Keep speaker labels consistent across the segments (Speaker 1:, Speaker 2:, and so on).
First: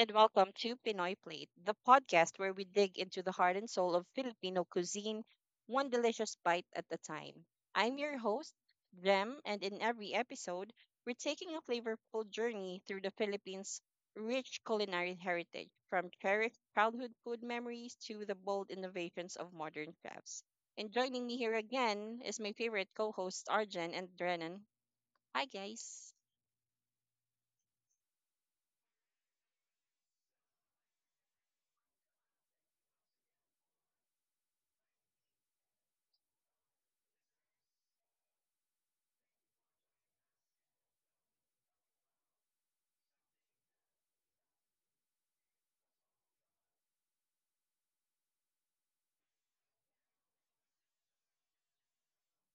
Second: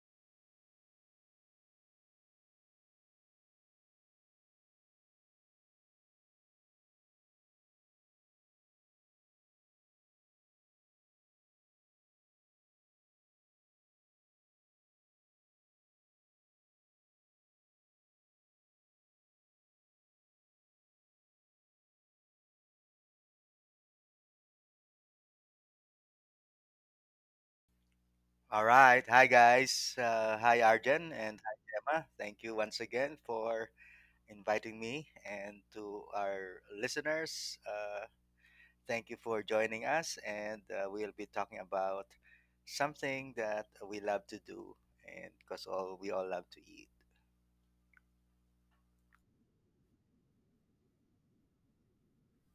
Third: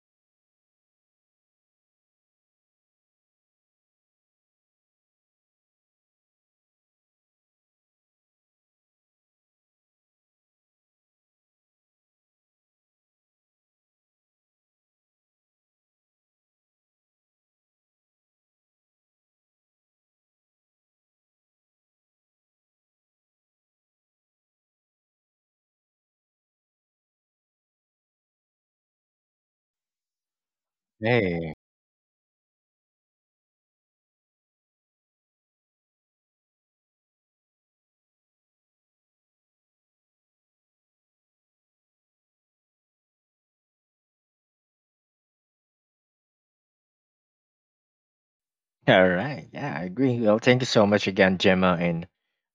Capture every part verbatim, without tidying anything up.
Speaker 1: and welcome to Pinoy Plate, the podcast where we dig into the heart and soul of Filipino cuisine, one delicious bite at a time. I'm your host, Jem, and in every episode, we're taking a flavorful journey through the Philippines' rich culinary heritage, from cherished childhood food memories to the bold innovations of modern chefs. And joining me here again is my favorite co hosts, Arjen and Drennan. Hi, guys.
Speaker 2: All right. Hi, guys. Uh, hi, Arjen and
Speaker 3: Hey,
Speaker 2: hi, Emma. Thank you once again for inviting me. And to our listeners, uh, thank you for joining us. And uh, we'll be talking about something that we love to do and because all we all love to eat.
Speaker 3: all right. Yeah, I agree. Well, thank you so much again, Gemma and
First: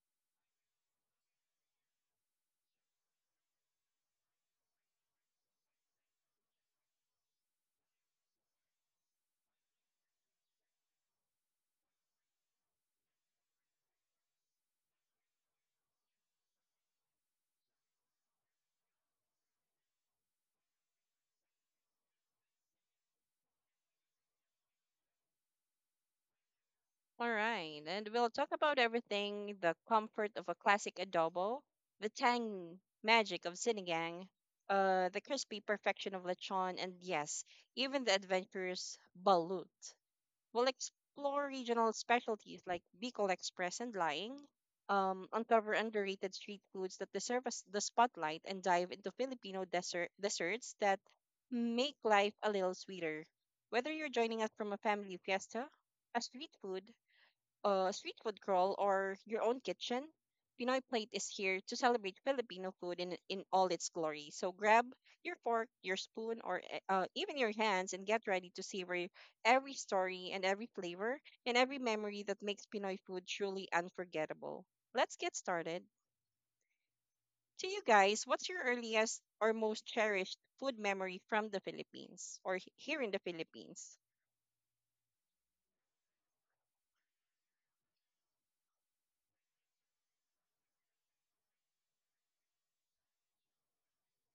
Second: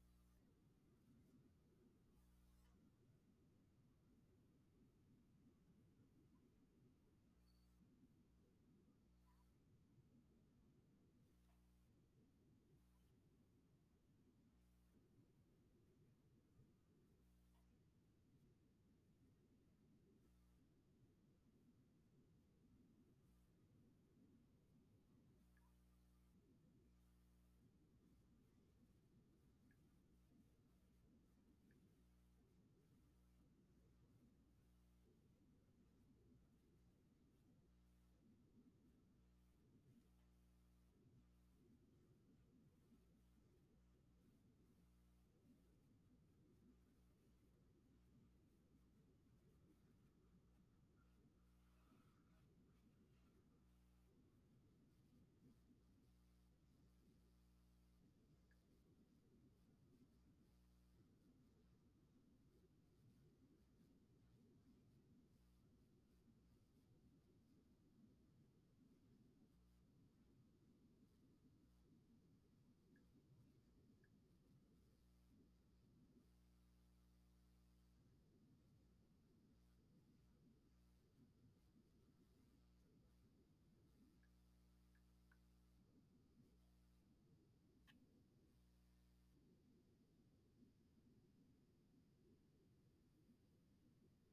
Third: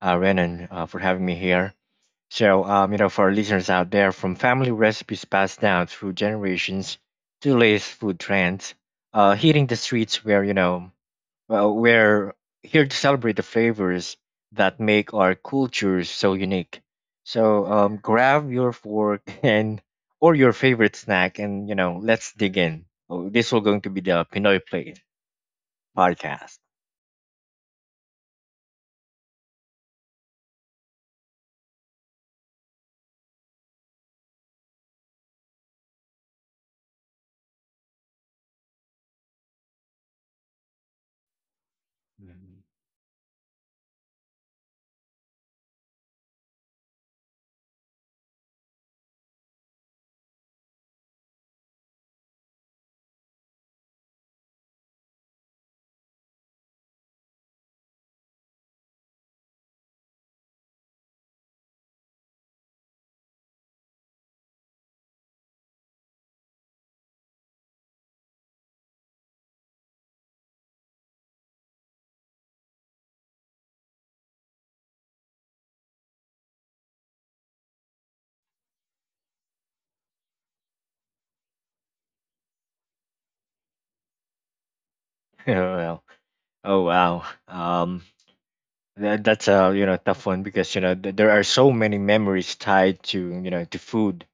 Speaker 3: uh, Renan, uh, for having me here. So, um, you know, for our listeners out there, from family recipes passed down through generations to latest food trends, uh, hitting the streets where, you know, well, we're here to celebrate the flavors that make our cultures so unique. So, um, grab your fork and or your favorite snack, and you know, let's dig in. Oh, this will going to be the Pinoy Plate podcast.
Speaker 1: All right, and we'll talk about everything the comfort of a classic adobo, the tang magic of sinigang, uh, the crispy perfection of lechon, and yes, even the adventurous balut. We'll explore regional
Speaker 3: Mhm.
Speaker 1: specialties like Bicol Express and Lying, um, uncover underrated street foods that deserve us the spotlight, and dive into Filipino dessert- desserts that make life a little sweeter. Whether you're joining us from a family fiesta, a street food, uh, street food crawl, or your own kitchen, Pinoy Plate is here to celebrate Filipino food in, in all its glory. So grab your fork, your spoon, or e- uh, even your hands and get ready to savor every story and every flavor and every memory that makes Pinoy food truly unforgettable. Let's get started. To you guys, what's your earliest or most cherished food memory from the Philippines or h- here in the Philippines?
Speaker 3: Oh, well, oh wow. Um, that, that's a you know tough one because you know th- there are so many memories tied to you know to food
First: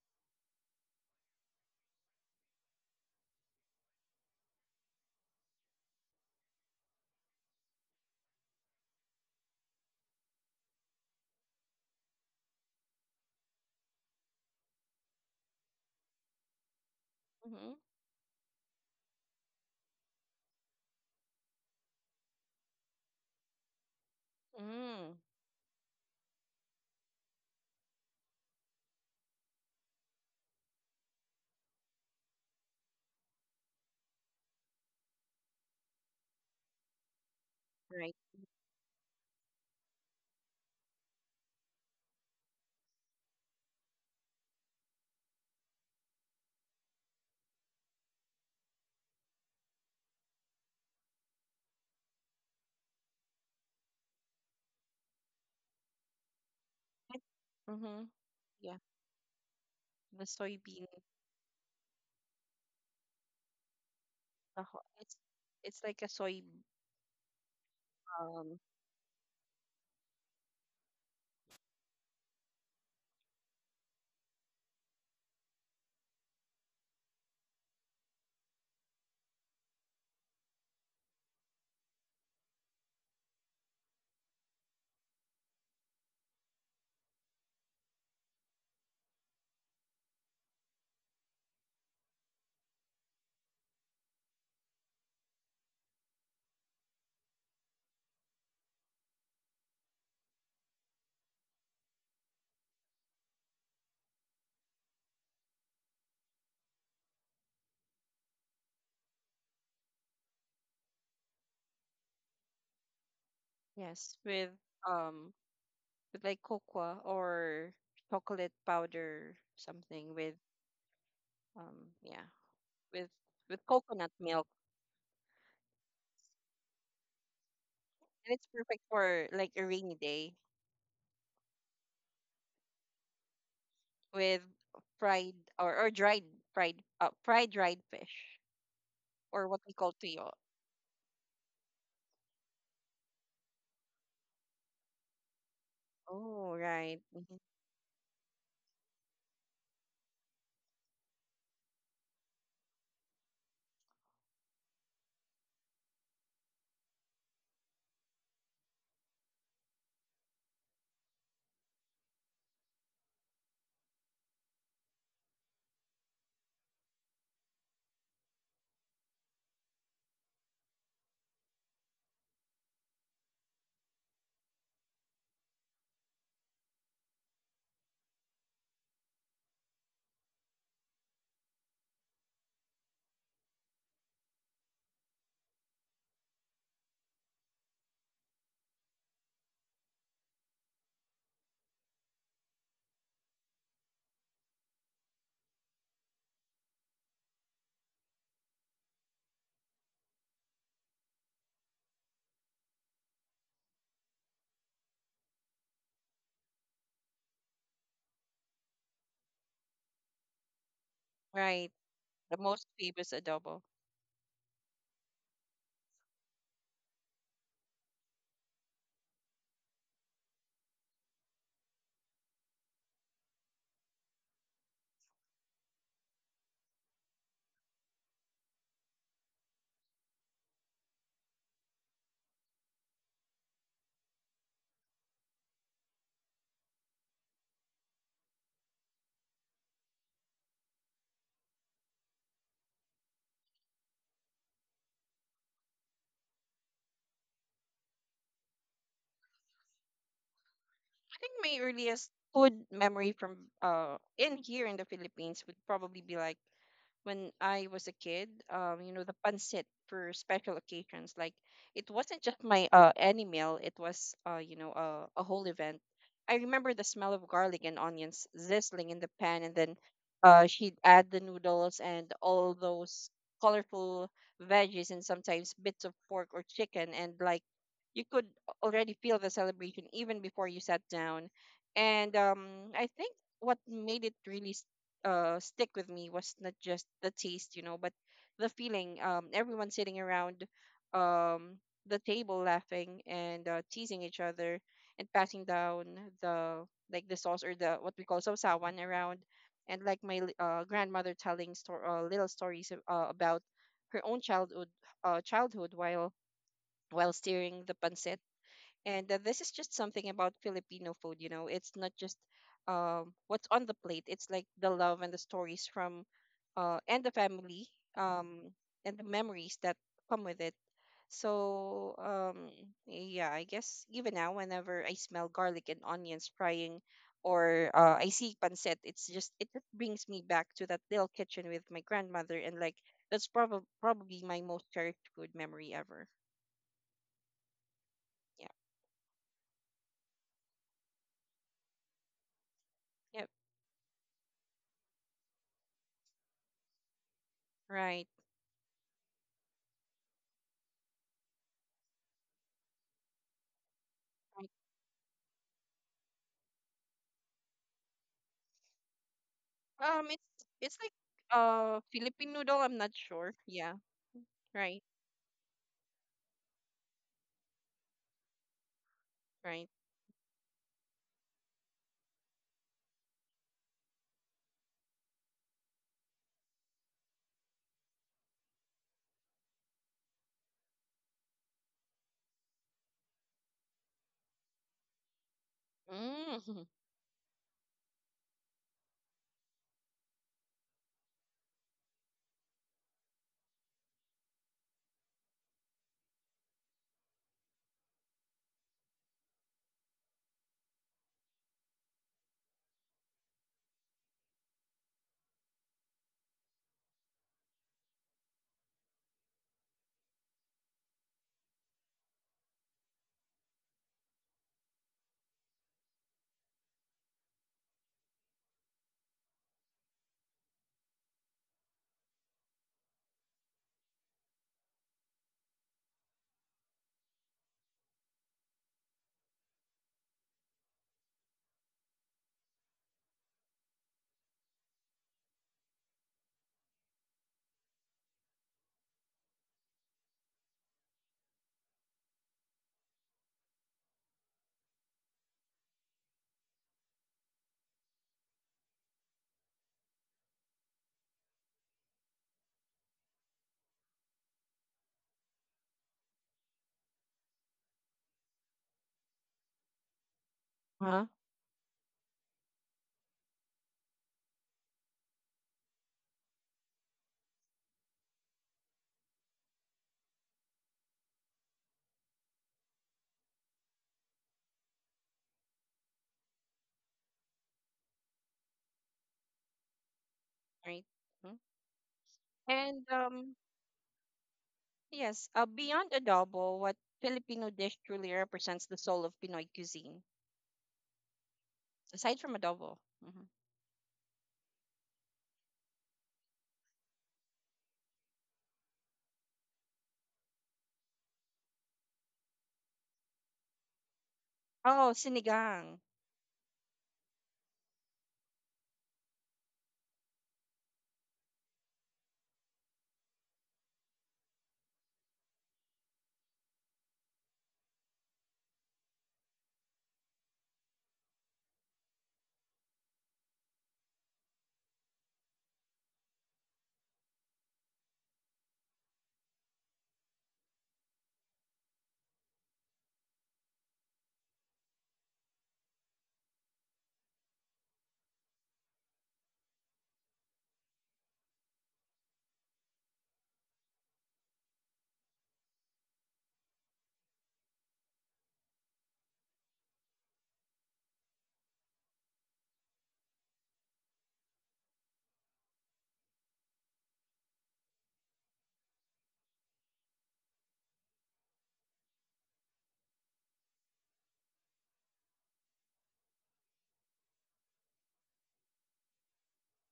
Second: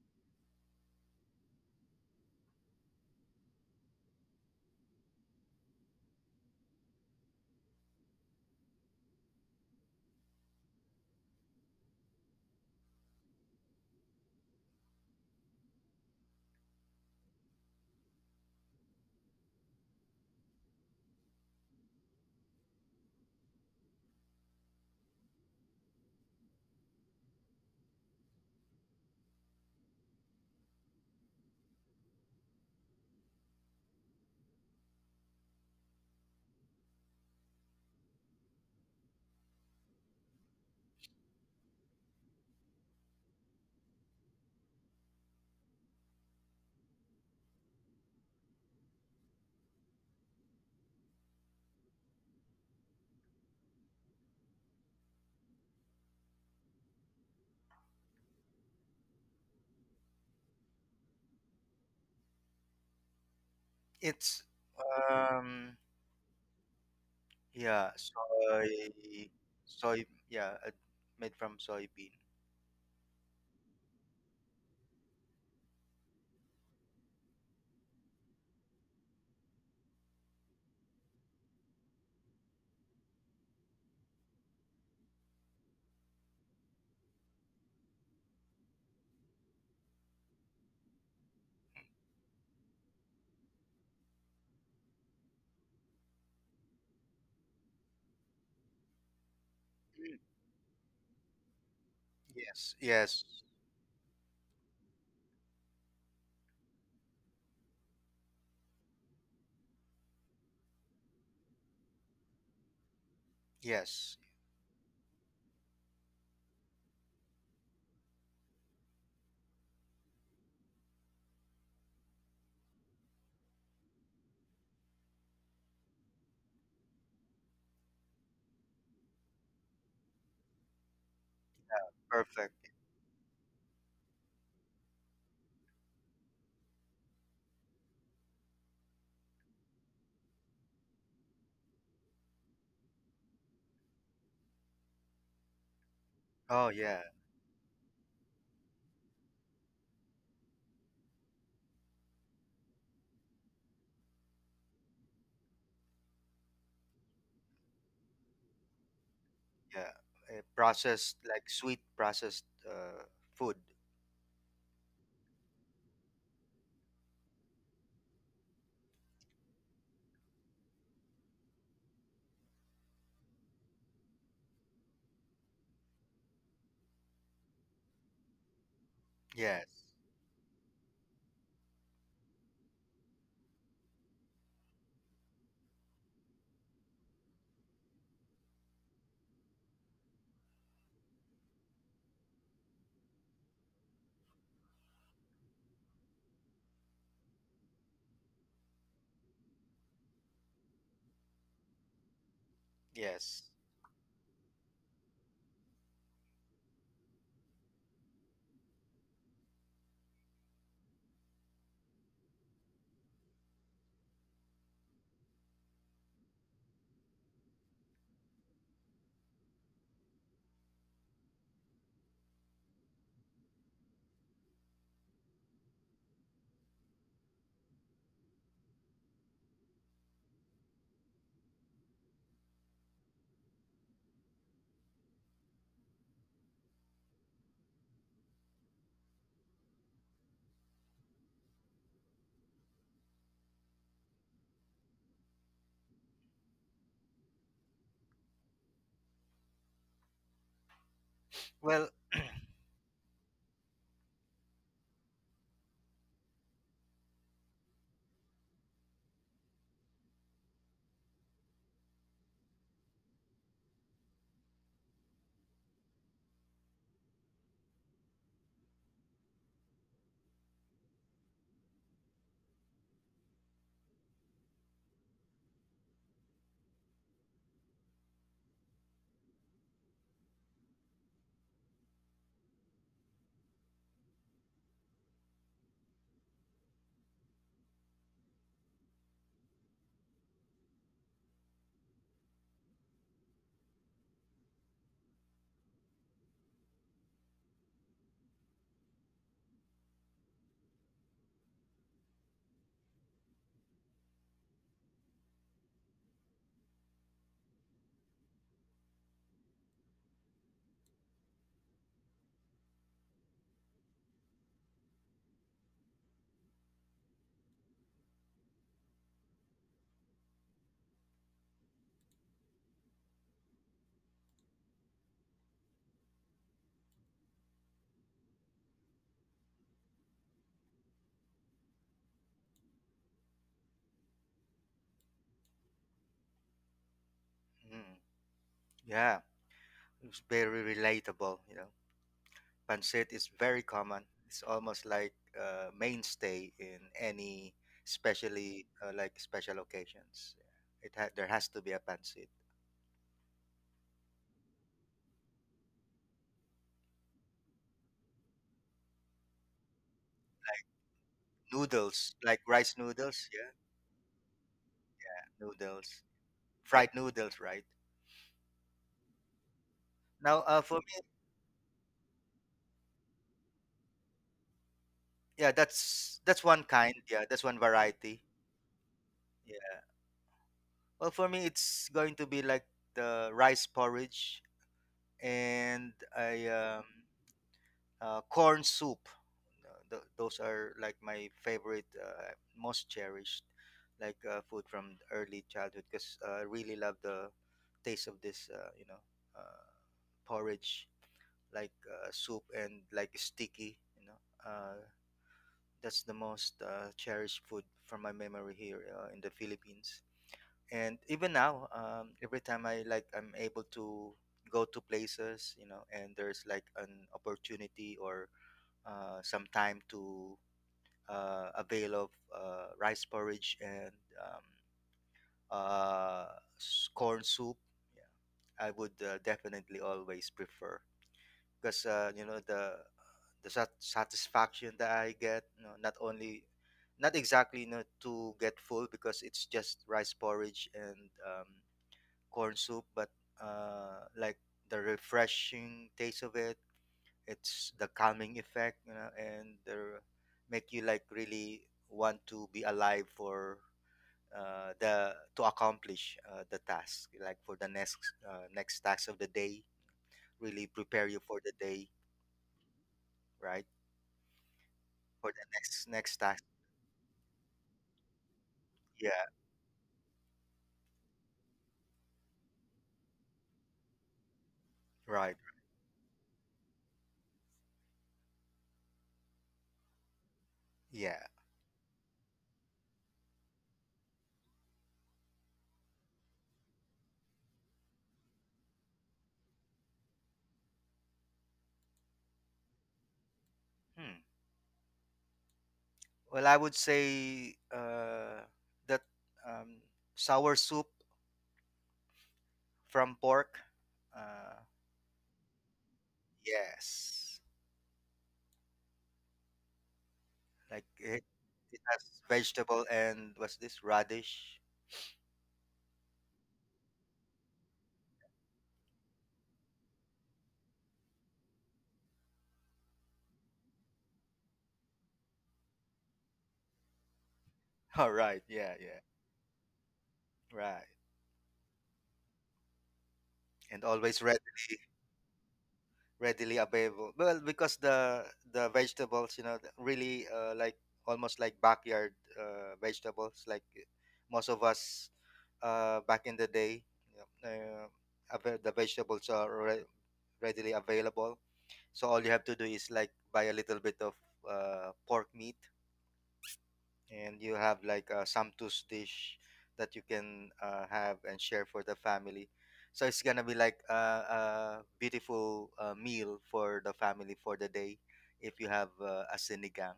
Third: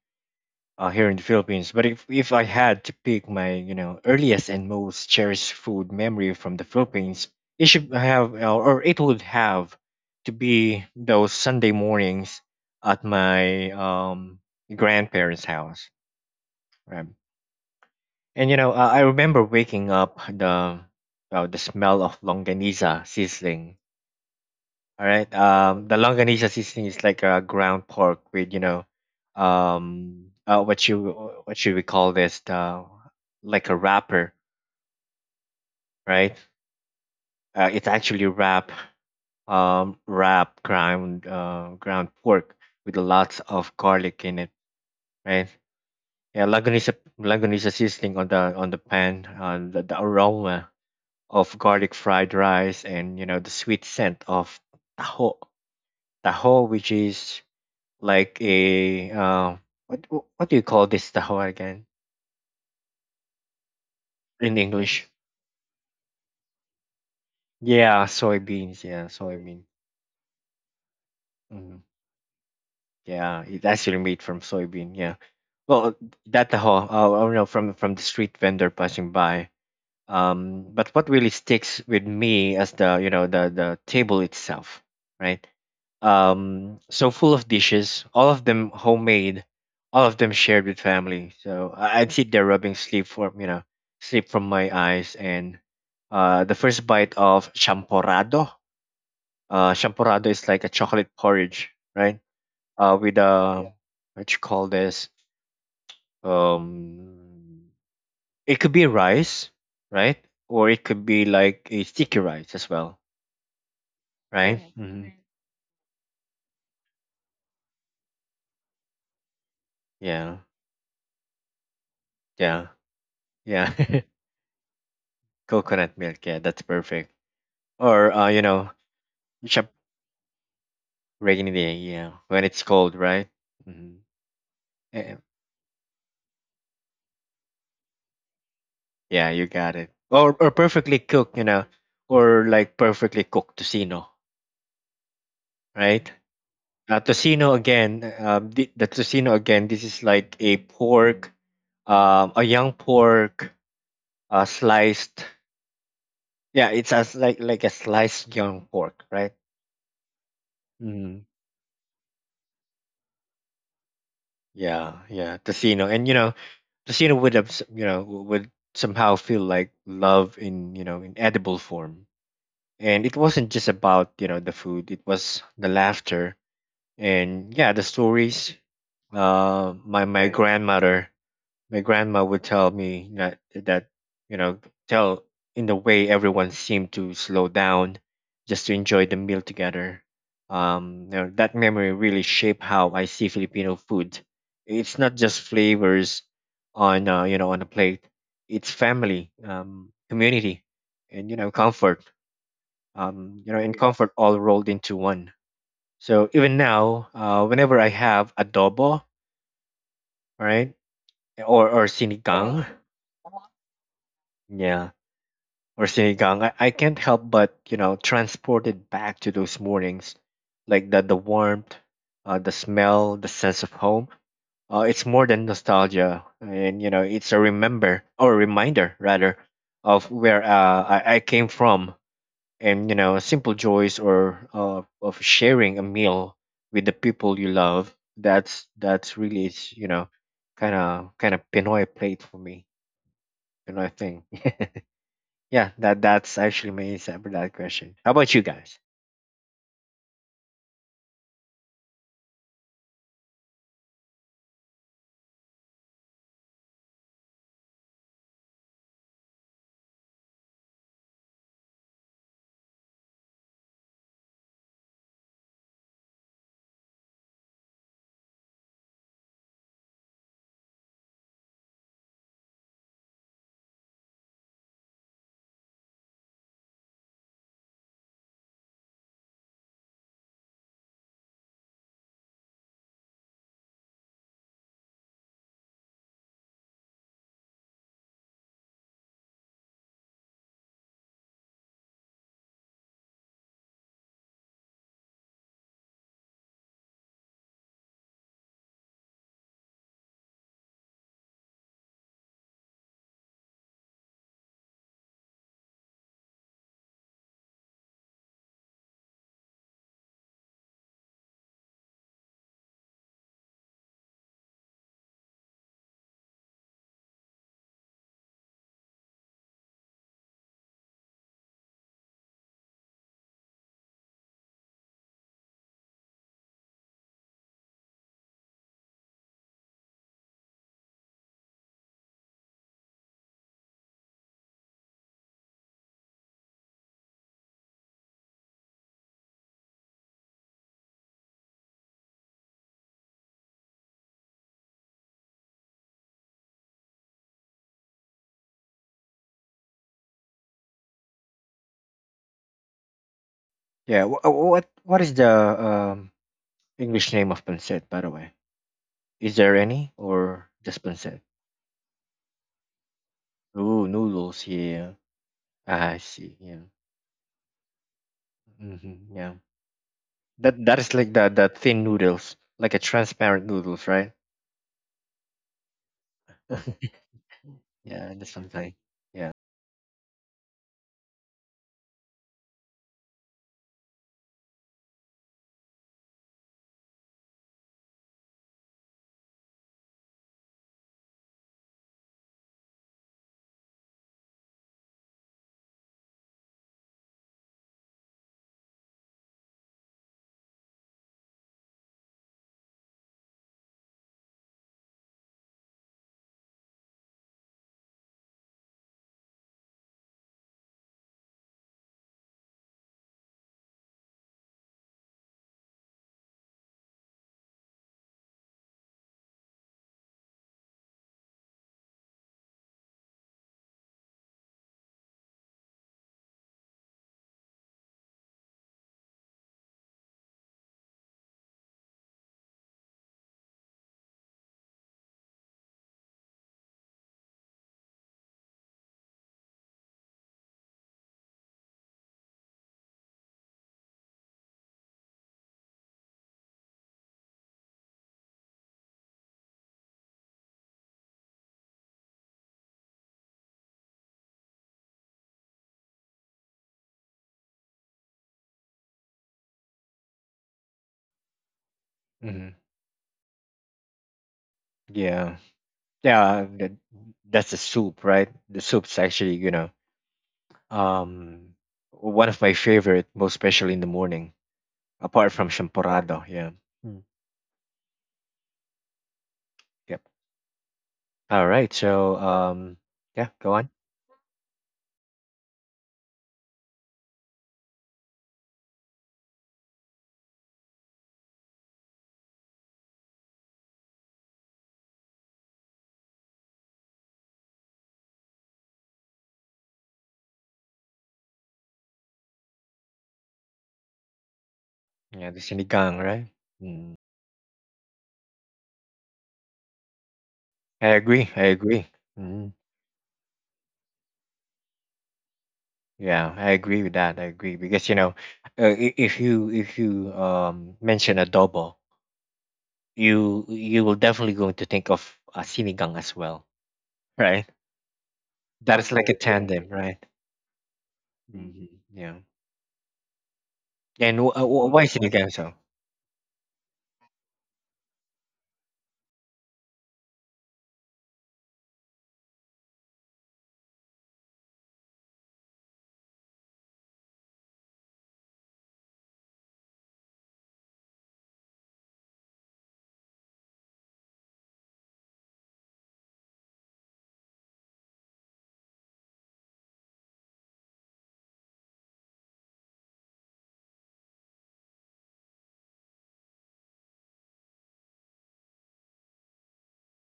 Speaker 3: uh, here in the Philippines. But if if I had to pick my you know earliest and most cherished food memory from the Philippines, it should have uh, or it would have to be those Sunday mornings at my um grandparents' house. Right.
Speaker 1: Mm-hmm.
Speaker 3: And you know, uh, I remember waking up the uh, the smell of longaniza sizzling. All
Speaker 1: Mm.
Speaker 3: right, um, the longaniza sizzling is like a ground pork with you know, um, uh, what you what should we call this? The, like a wrapper, right? Uh, it's
Speaker 1: Right.
Speaker 3: actually wrap um wrap ground uh, ground pork with lots of garlic in it, right? Yeah, longaniza longaniza sizzling on the on the pan, uh, the, the aroma of garlic fried rice and you know the sweet scent of taho taho which is
Speaker 1: Mm-hmm.
Speaker 3: like
Speaker 1: Yeah,
Speaker 3: a uh, what
Speaker 1: the
Speaker 3: what do you call
Speaker 1: soybean.
Speaker 3: this taho again
Speaker 2: It's,
Speaker 3: in
Speaker 1: Taho.
Speaker 3: english
Speaker 1: It's
Speaker 2: um,
Speaker 1: it's like a soy,
Speaker 2: yeah,
Speaker 3: yeah
Speaker 1: um
Speaker 3: soybeans
Speaker 2: soy,
Speaker 3: yeah soybean.
Speaker 2: soy, yeah, uh, made from
Speaker 3: Mhm.
Speaker 2: soybean.
Speaker 3: Yeah, it's actually made from soybean. Yeah, well, that taho uh, oh no, from from the street vendor passing by. um but what really sticks with me as the you know the the table itself, right? um so full of dishes, all of them homemade, all of them shared with family. So I- I'd sit there rubbing sleep from you know sleep from my eyes, and uh the first bite of champorado. Uh,
Speaker 2: Mm.
Speaker 3: champorado is like a chocolate porridge, right?
Speaker 2: Yes,
Speaker 3: Uh, with
Speaker 2: yes,
Speaker 3: a what you call this, um it could be rice, right? Or it could be like a sticky rice as well,
Speaker 2: yes.
Speaker 1: yes, with
Speaker 3: right? Hmm,
Speaker 1: um with like cocoa or chocolate powder, something with,
Speaker 3: yeah,
Speaker 1: um yeah
Speaker 3: yeah,
Speaker 1: with with
Speaker 3: yeah.
Speaker 1: coconut milk,
Speaker 3: Coconut milk, yeah, that's perfect. Or uh,
Speaker 1: and
Speaker 3: you
Speaker 1: it's
Speaker 3: know,
Speaker 1: perfect for
Speaker 3: you
Speaker 1: like a
Speaker 3: shop
Speaker 1: rainy day
Speaker 3: rainy day. Yeah, when
Speaker 2: Perfect.
Speaker 3: it's cold, right? Hmm.
Speaker 1: with fried, or, or dried, fried, uh, fried dried fish,
Speaker 3: Yeah, you
Speaker 1: or what we
Speaker 3: got it.
Speaker 1: call tuyo.
Speaker 3: Or or perfectly cooked, you know, or like perfectly cooked tocino, right?
Speaker 1: Oh
Speaker 2: Oh,
Speaker 3: Uh,
Speaker 1: right,
Speaker 2: yeah.
Speaker 3: tocino again. Um, the, the tocino again. This is like a pork, um, a young pork, uh, sliced. Yeah, it's as like like a sliced young pork, right?
Speaker 2: Yeah, uh, processed
Speaker 3: Hmm.
Speaker 2: like sweet processed uh, food.
Speaker 3: Yeah, yeah, tocino, and you know, the scene would have, s- you know, would somehow feel like love in, you know, in edible form. And it wasn't just about, you know, the food. It was the laughter and yeah, the stories.
Speaker 2: Yes,
Speaker 3: Uh, my my Right. grandmother, my grandma would tell me that that you know tell in the way everyone seemed to slow down just to enjoy the meal together. um you know, that memory really shaped how I see Filipino food. It's not just flavors on uh, you know on a plate. It's family, um community, and you know comfort. um
Speaker 2: yes.
Speaker 3: you know and comfort all rolled into one. So even now, uh whenever I have adobo, right, or
Speaker 1: right,
Speaker 3: or
Speaker 1: the
Speaker 3: sinigang,
Speaker 1: most famous adobo.
Speaker 3: yeah, or sinigang, I, I can't help but you know transported back to those mornings, like the the warmth, uh, the smell, the sense of home. Uh, it's more than nostalgia, and you know it's a remember or reminder rather of where uh, I, I came from, and you know simple joys or uh, of sharing a meal with the people you love. That's that's really it's you know kind of kind of Pinoy plate for me, Pinoy thing. Yeah, that that's actually my answer for that question. How about you guys?
Speaker 1: I think my
Speaker 2: Well,
Speaker 1: earliest food memory from uh in here in the Philippines would probably be like when I was a kid. Um, you know, the pancit for special occasions. Like it wasn't just my uh any meal, it was, uh, you know, a, a whole event. I remember the smell of garlic and onions sizzling in the pan, and then uh she'd add the noodles and all those colorful veggies and sometimes bits of pork or chicken. And like you could already feel the celebration even before you sat down. And um I think what made it really uh stick with me was not just the taste, you know, but the feeling. Um, everyone sitting around, um the table, laughing and uh, teasing each other and passing down the, like the sauce or the what we call sausawan around, and like my li- uh, grandmother telling stor- uh, little stories uh, about her own childhood, uh, childhood, while while steering the pancit. And uh, this is just something about Filipino food, you know. It's not just um, what's on the plate. It's like the love and the stories from, uh, and the family, um, and the memories that come with it. So um, yeah, I guess even now, whenever I smell garlic and onions frying, or uh, I see pancit, it's just it just brings me back to that little kitchen with my grandmother. And like that's probably probably my most cherished food memory ever.
Speaker 2: mm,
Speaker 1: Yeah.
Speaker 2: yeah, it's very relatable. You know, pancit is
Speaker 1: Yep.
Speaker 2: very common. It's almost like a mainstay in any,
Speaker 1: Right.
Speaker 2: especially uh, like special occasions. It ha- there has to be a pancit.
Speaker 3: Yeah, wh- uh,
Speaker 1: Right.
Speaker 3: what what is the um, English name of pancit, by the way? Is there any
Speaker 1: Um,
Speaker 3: or
Speaker 1: it's
Speaker 3: just
Speaker 1: it's like
Speaker 3: pancit?
Speaker 1: uh
Speaker 2: Noodles, like
Speaker 1: Philippine noodle.
Speaker 2: rice
Speaker 1: I'm not
Speaker 2: noodles.
Speaker 1: sure.
Speaker 2: Yeah,
Speaker 3: Ooh,
Speaker 1: Yeah,
Speaker 3: noodles. Yeah,
Speaker 1: right,
Speaker 3: ah,
Speaker 2: noodles,
Speaker 3: I see. Yeah,
Speaker 2: fried noodles, right?
Speaker 3: hmm, yeah.
Speaker 1: right.
Speaker 2: Now,
Speaker 3: That
Speaker 2: uh,
Speaker 3: that
Speaker 2: for
Speaker 3: is
Speaker 2: me,
Speaker 3: like the the thin noodles, like a transparent noodles, right?
Speaker 2: yeah, that's that's one kind. Yeah, that's one
Speaker 3: Yeah,
Speaker 2: variety.
Speaker 3: that's something. Yeah.
Speaker 2: Well, for me, it's going to be like the rice porridge and a
Speaker 1: Mm.
Speaker 2: um, uh, corn soup. Uh, th- those are like my favorite, uh, most cherished, like uh, food from early childhood because I really love the taste of this, uh, you know, uh, porridge, like uh, soup and like sticky. You know, uh, that's the most uh, cherished food from my memory here uh, in the Philippines. And even now, um, every time i like i'm able to go to places, you know, and there's like an opportunity or uh, some time to uh, avail of uh, rice porridge and um, uh, s- corn soup, yeah, I would uh, definitely always prefer because uh, you know, the the sat- satisfaction that I get, you know, not only not exactly, you know, to get full because it's just rice porridge and um, corn soup, but uh, like the refreshing taste of it, it's the calming effect, you know, and the make you like really want to be alive for uh, the to accomplish uh, the task, like for the next uh, next task of the day, really prepare you
Speaker 1: Huh?
Speaker 2: for the day,
Speaker 3: Hmm.
Speaker 2: right? For
Speaker 3: Yeah,
Speaker 2: the next next task,
Speaker 3: yeah. That, that's the soup, right? The soup's
Speaker 2: yeah,
Speaker 3: actually, you know, Um, one of my favorite, most especially in the morning, apart
Speaker 2: right,
Speaker 3: from champorado. Yeah. Mm. Yep.
Speaker 1: Right.
Speaker 2: yeah.
Speaker 3: All
Speaker 1: Mm.
Speaker 3: right. So, um,
Speaker 1: And
Speaker 3: yeah, go
Speaker 1: um,
Speaker 3: on.
Speaker 1: yes. Uh, beyond adobo, what Filipino dish truly represents the soul of Pinoy cuisine, aside from adobo? Hmm.
Speaker 2: Hmm. Well, I would say uh, that um, sour soup from pork. Uh,
Speaker 1: Oh,
Speaker 3: Yeah, the sinigang,
Speaker 1: sinigang.
Speaker 3: right? Mm.
Speaker 2: Yes.
Speaker 3: I
Speaker 2: Like it,
Speaker 3: agree. I
Speaker 2: it
Speaker 3: agree.
Speaker 2: has
Speaker 3: Mm.
Speaker 2: vegetable and what's this? Radish.
Speaker 3: Yeah, I agree with that. I agree because you know, uh, i- if you if you um mention adobo, you you will definitely going to think of a sinigang as well, right?
Speaker 2: All right. Yeah,
Speaker 3: That is
Speaker 2: yeah.
Speaker 3: like a Correct, correct. Tandem, right?
Speaker 2: Right.
Speaker 3: Hmm. Yeah.
Speaker 2: And
Speaker 3: And
Speaker 2: always
Speaker 3: w- uh,
Speaker 2: readily
Speaker 3: wh- why sinigang so?
Speaker 2: readily available. Well, because the the vegetables, you know, the- really uh, like almost like backyard uh, vegetables like uh, most of us uh, back in the day, you know, uh, ava- the vegetables are re- readily available. So all you have to do is like buy a little bit of uh, pork meat and you have like a samtus dish that you can uh, have and share for the family, so it's gonna be like a, a beautiful uh, meal for the family for the day if you have uh, a sinigang,